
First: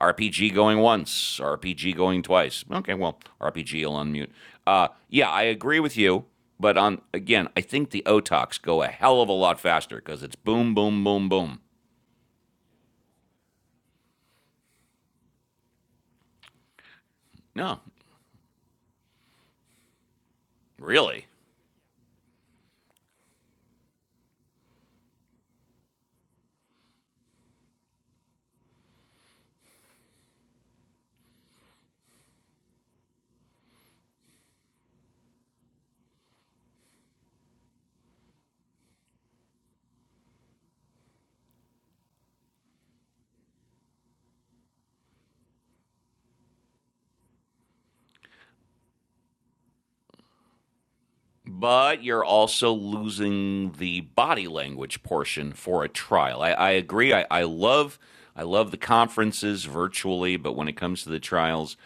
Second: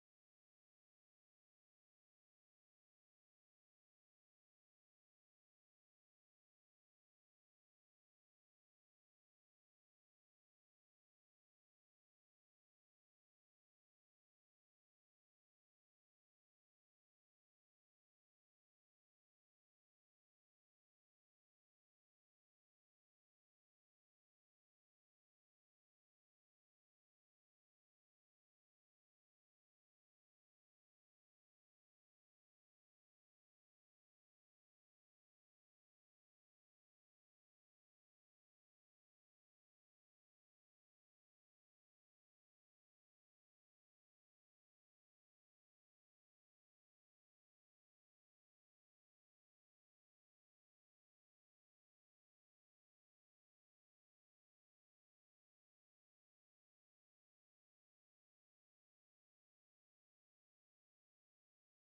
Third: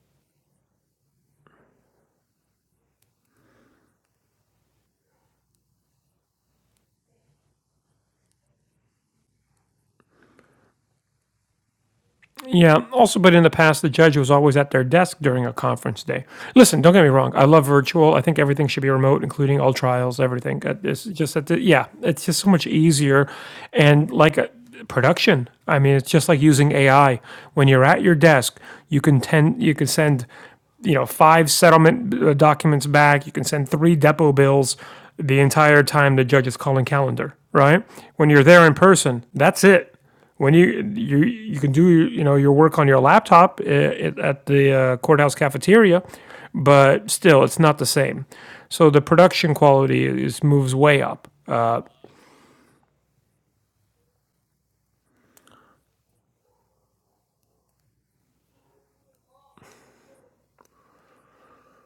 RPG going once, RPG going twice. Okay, well, RPG will unmute. Uh, yeah, I agree with you. But on again, I think the Otox go a hell of a lot faster because it's boom, boom, boom, boom. Yeah. Also, but in the past, the judge was always at their desk during a conference day. Listen, don't get me wrong. I love No, virtual. I think everything should be remote, including all trials, everything. Uh, It's really. just that, the, yeah, it's just so much easier. And like uh, production, I mean, it's just like using AI. When you're at your desk, you can tend, you can send, you know, five settlement uh, documents back. You can send three depot bills the entire time the judge is calling calendar. Right? When you're there in person, that's it when you you you can do you know your work on your laptop at, at the uh, courthouse cafeteria, but still it's not the same. So the production quality is moves way up. But you're also losing the body language portion for a trial. I, I agree. I, I love I love the conferences virtually, but when it comes to the trials,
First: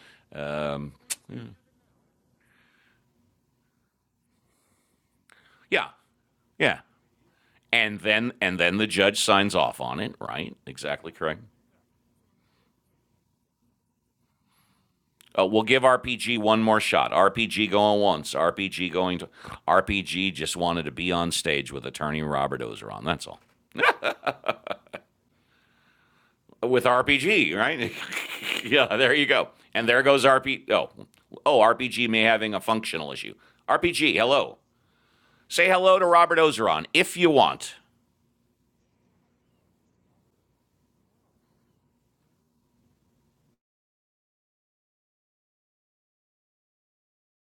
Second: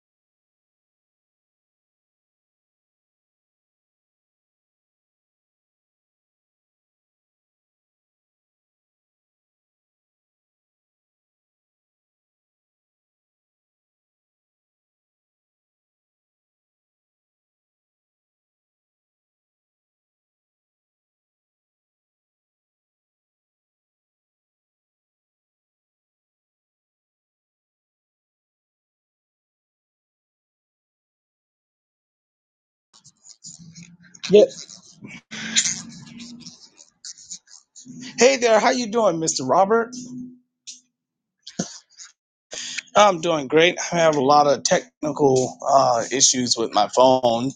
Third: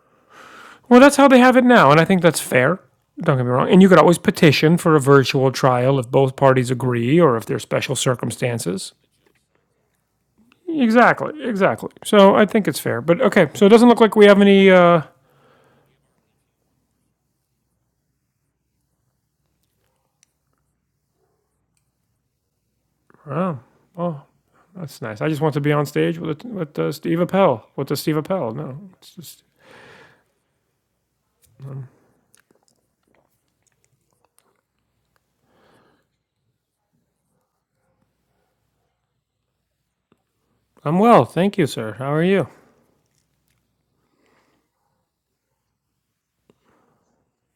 Well, that's how they have it now, and I think that's fair. Don't get me wrong. And you could always petition for a virtual yeah, trial if both parties yeah. agree or if there's special And then and then the circumstances. judge signs off on it, right? Exactly Exactly, correct. exactly. So I think it's fair. But okay, so it doesn't look like we have any. Uh, Uh, we'll give RPG one more shot. RPG going once. RPG going to. RPG just wanted to be on stage with attorney Robert Ozeron. That's all. oh, well, That's nice. I just want to be on stage with a, with with uh, Steve RPG, Appel. With right? the Steve Appel. No, yeah, it's there you just go. And there goes RPG. Oh, oh, RPG may having a functional issue. RPG, hello. Yes. Say hello to Robert Ozeron if you want. Hey there, how you doing, Mr. Robert? I'm well, thank you, sir. How are you? I'm doing great. I have a lot of technical uh, issues with my phone.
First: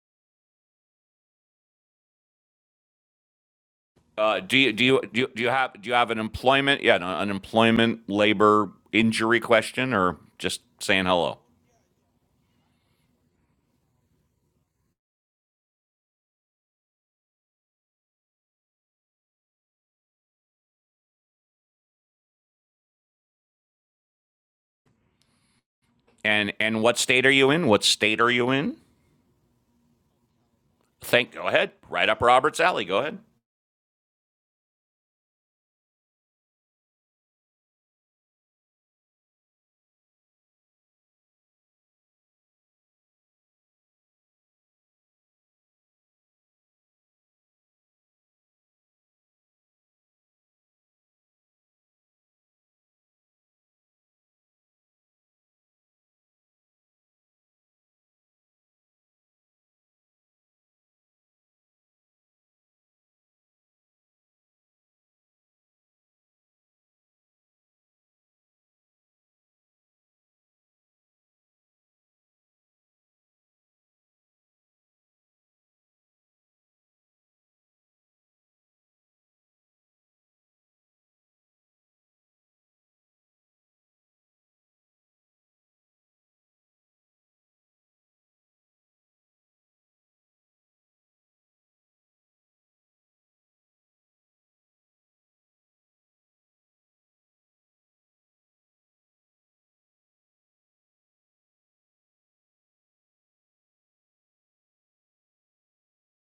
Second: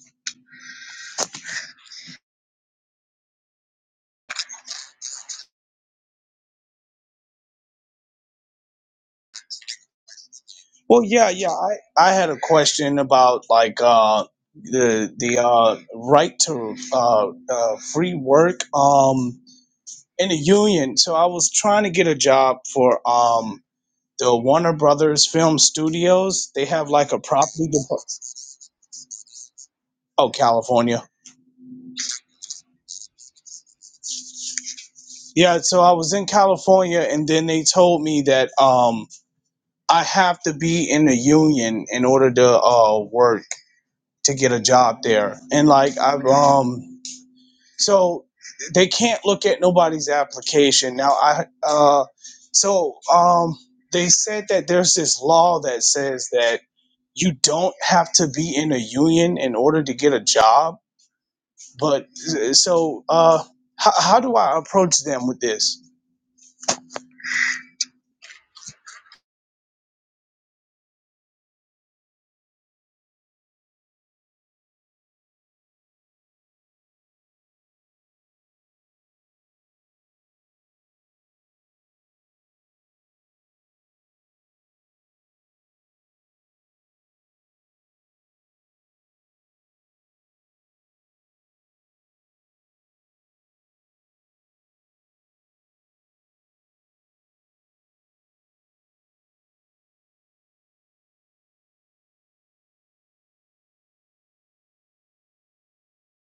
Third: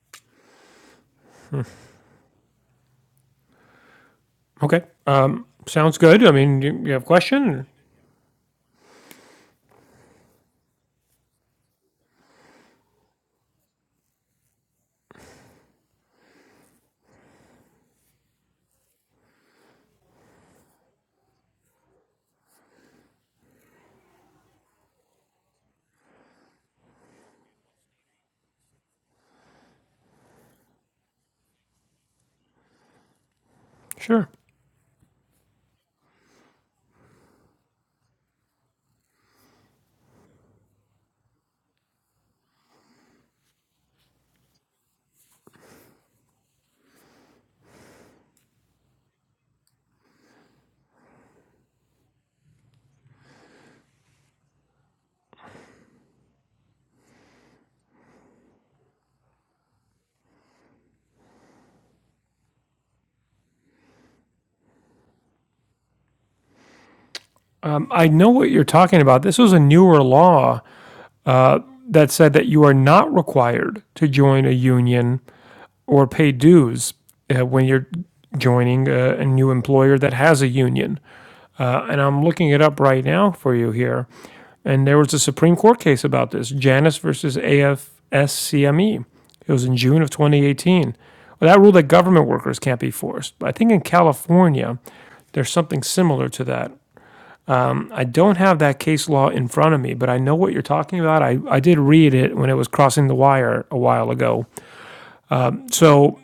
Uh, do you Okay. do you do you, do Um, you have do you sounds have an good. I mean, you, employment? you Yeah, have a no, an question? unemployment, labor, injury question, or just Well, saying yeah, hello? yeah. I, I had a question about like uh, the the uh, right to uh, uh, free work um, in the union. So I was trying to get a job for um, the Warner Brothers Film Studios. And They and have what like a state are you in? property What department. state are you in? Oh, California. Thank. Go ahead. Right up Robert's alley. Go ahead. Sure. Yeah, so I was in California, and then they told me that. Um, I have to be in the union in order to uh work to get a job there. And like I've um so they can't look at nobody's application. Now I uh so um they said that there's this law that says that you don't have to be in a union in order to get a job. But so uh how, how do I approach them with this? Um, I know what you're talking about. This was a newer law that said that you are not required to join a union or pay dues uh, when you're joining a, a new employer that has a union. and I'm looking it up right now for you here. And there was a Supreme Court case about this, Janus versus AFSCME. It was in June of 2018. Well, that ruled that government workers can't be forced. But I think in California, there's something similar to that. I don't have that case law in front of me, but I know what you're talking about. I, I did read it when it was crossing the wire a while ago. So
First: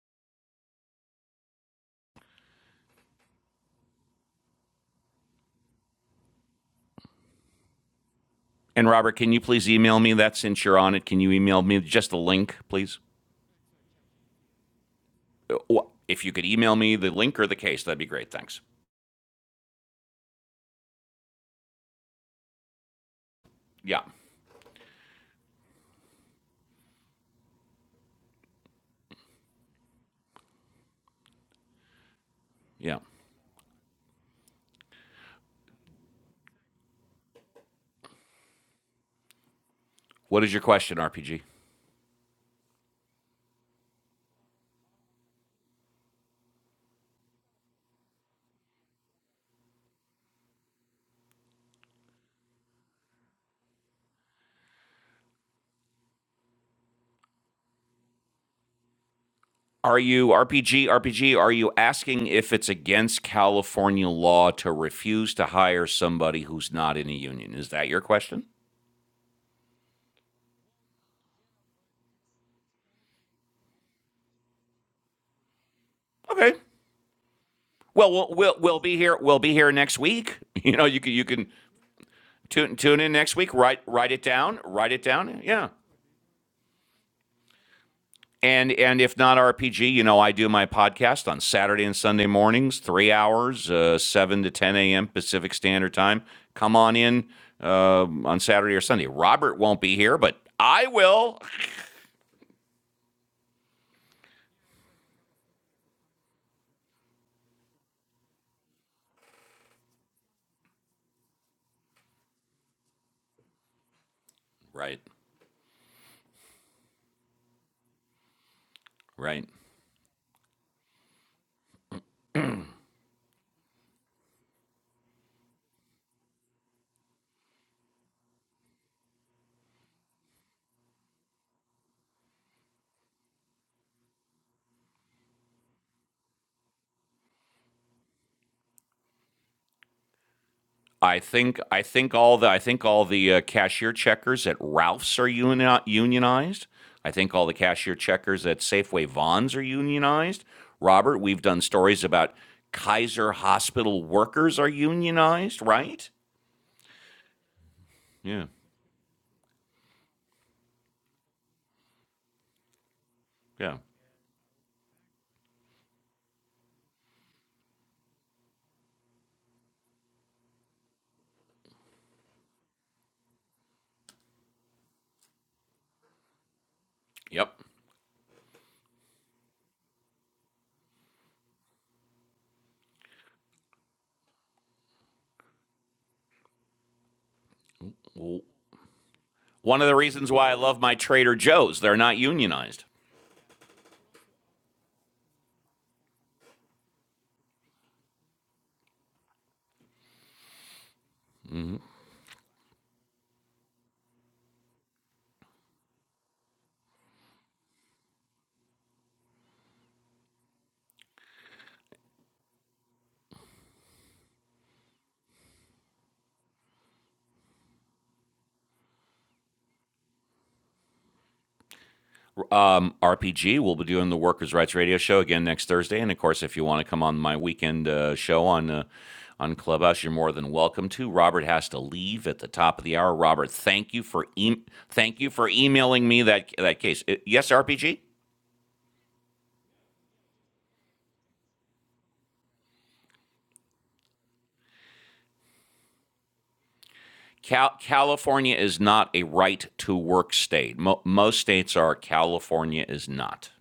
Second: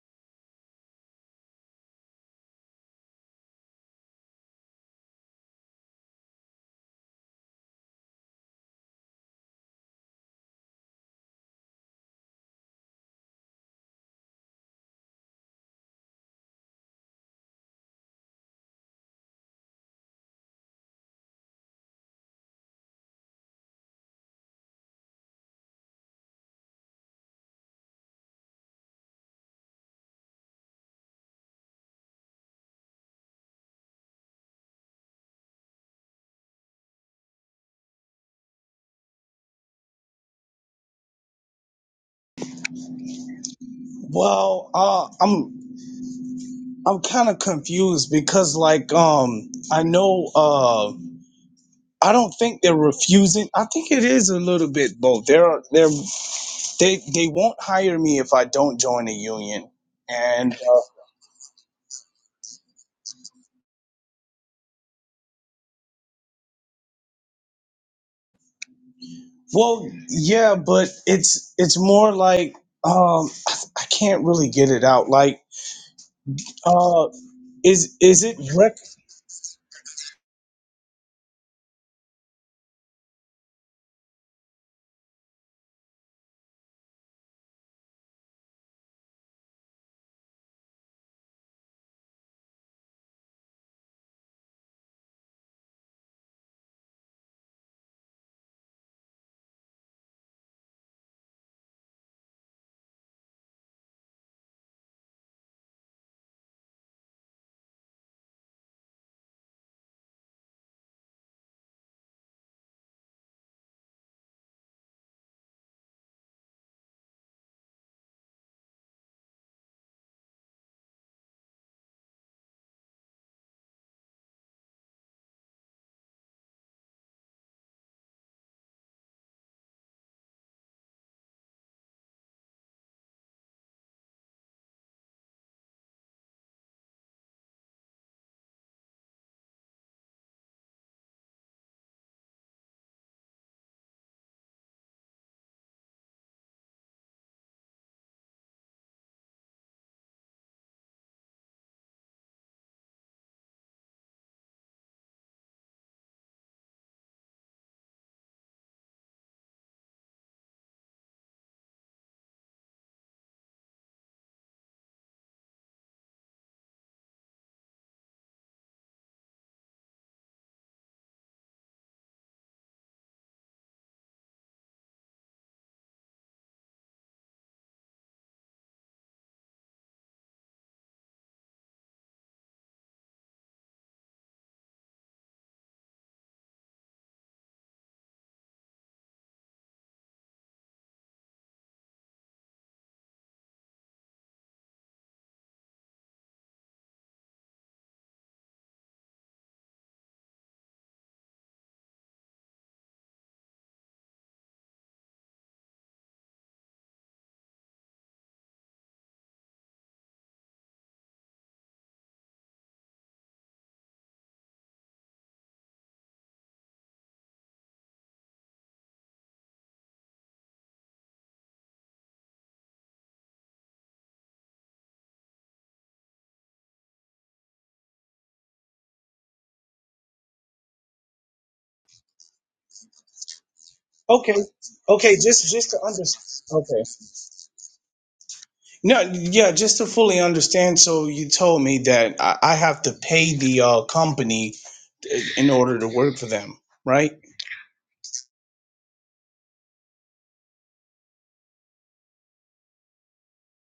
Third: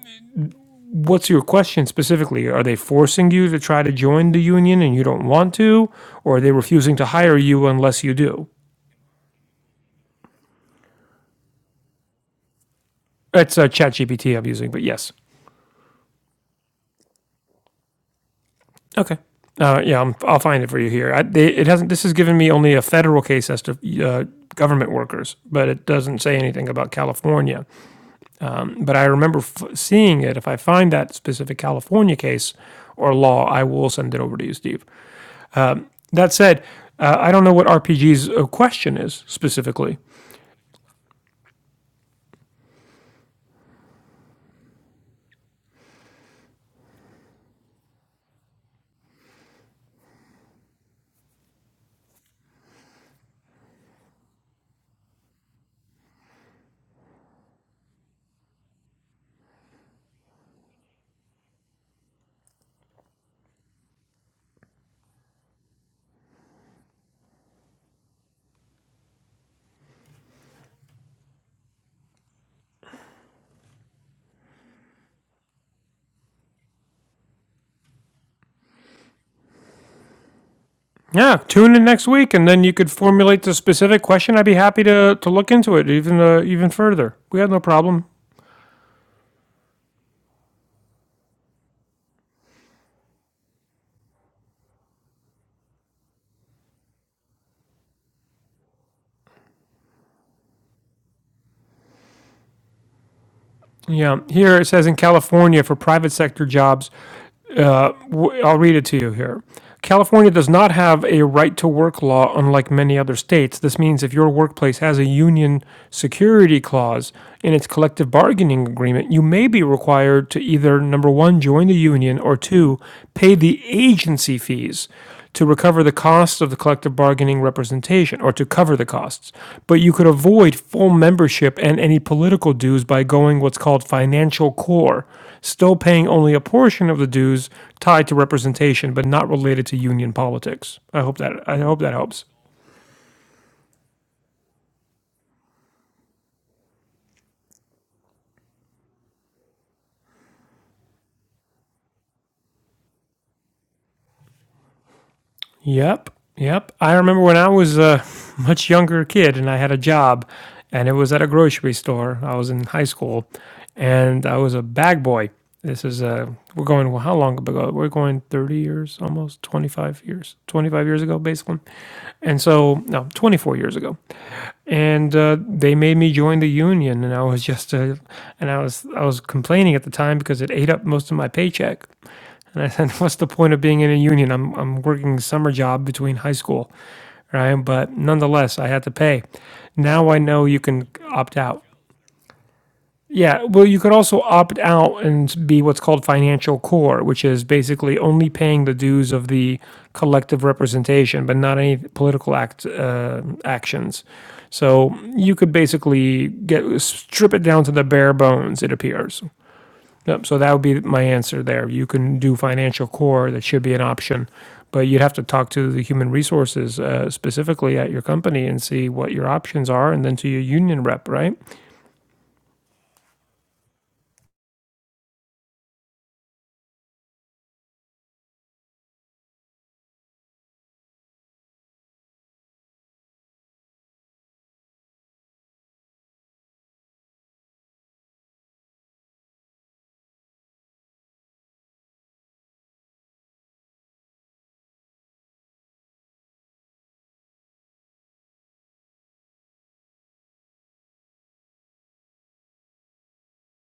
What's your question specifically? Are they forcing you to try to join the union and you don't want to, or are they refusing to hire you unless you do? And Robert, can you please email me that since you're on it? Can you email me just a link, please? It's uh, ChatGPT I'm using, but yes. if you could email me the link or the case, that'd be great. Thanks. Okay. Uh, yeah, I'm, I'll find it for you here. I, they, it hasn't. This has given me only a federal case as to Yeah. uh, government workers, but it doesn't say anything about California. But I remember f- seeing it. If I find that specific California case Yeah. or law, I will send it over to you, Steve. That said, uh, I don't know what RPG's uh, question is specifically. What is your question, RPG? Well, uh, I'm I'm kind of confused because like um I know uh I don't think they're refusing. I think it is a little bit both. They're they're they they won't hire me if I don't join a union. Are you And uh, RPG RPG? Are you asking if it's against California law to refuse to hire somebody who's not in a union? Is that your question? well, yeah, but it's it's more like um I, I can't really get it out. Like Okay. uh is Well, is we'll it we'll, rec- we'll be here. We'll be here next week. You know, you can you Yeah, can tune in next week, and then you tune could tune in next formulate the week. Write specific write it question. I'd be down. happy Write it to to down. look Yeah. into it even uh, even further. We had no problem. And and if not RPG, you know, I do my podcast on Saturday and Sunday mornings, three hours, uh, seven to ten a.m. Pacific Standard Time. Come on in uh, on Saturday or Sunday. Robert won't be here, but I will. Yeah, here it says in California for private sector jobs, w- I'll read it to you here. California does not have a right to work law unlike many other states. This means if your workplace has Right, a union security clause in its collective bargaining agreement, you right. may be required to either number one, join the union, or two, pay the agency fees to recover the costs of the collective bargaining representation or to cover the costs. But you could avoid full membership and any political dues by going what's called financial core still paying only a portion of the dues tied to representation but not related to union politics. I hope I that I think hope I that think helps. all the I think all the uh, cashier checkers at Ralph's are uni- unionized. I think all the cashier checkers at Safeway Vons are unionized. Robert, we've done stories about Kaiser Hospital workers are unionized, Yep. right? Yep. I remember when I was a Yeah. much younger kid and I had a job and it was at a grocery store. I was in high school Yeah. and I was a bag boy. This is uh we're going well, how long ago? We're going 30 years, almost 25 years. 25 years ago basically. And so no, 24 years ago. and uh, they made me join the union and i was Yep. just a, and i was i was complaining at the time because it ate up most of my paycheck and i said what's the point of being in a union i'm, I'm working a summer job between high school right but nonetheless i had to pay One of the now i reasons know why I you love can my Trader opt out Joe's, they're not unionized. yeah, well, you could also opt out and be what's called financial core, which is basically only paying the dues of the collective representation, but not any political act uh, actions. So you could basically get strip it down to the bare bones. It appears. Yep. So that would be my answer there. You can do financial core. That should be an option, but you'd have to talk to the human resources uh, specifically at your company and see what your options are, and then to your union rep. Right. Um, RPG, we'll be doing the Workers' Rights Radio Show again next Thursday, and of course, if you want to come on my weekend uh, show on uh, on Clubhouse, you're more than welcome to. Robert has to leave at the top of the hour. Robert, thank you for okay e- okay thank you for just just to emailing me that understand that okay case. Uh, yes, RPG. No, yeah, just to fully understand. So you told me that I, I have to pay the uh, company uh, in order to work for them, right? Cal- California is not a right to work state. Mo- most states are. California is not.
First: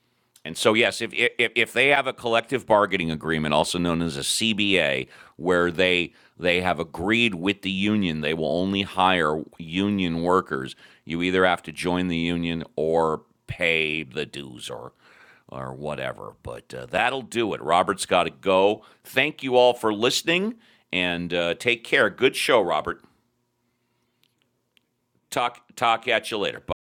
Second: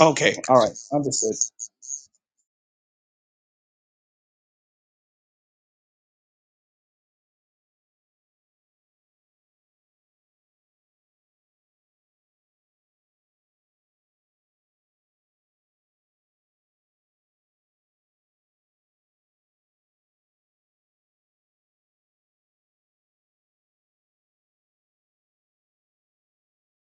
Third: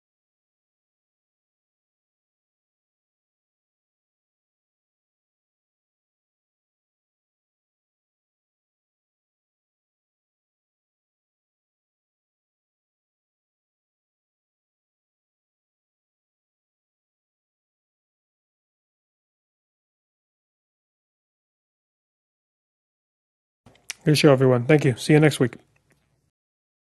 Okay, all And so, right, yes, if, understood. if if they have a collective bargaining agreement, also known as a CBA, where they they have agreed with the union, they will only hire union workers. You either have to join the union or pay the dues or or whatever. But uh, that'll do it. Robert's got to go. Thank you all for listening and uh, take care. Good show, Robert. Good show, everyone. Thank you. See you next week. Talk talk at you later. Bye.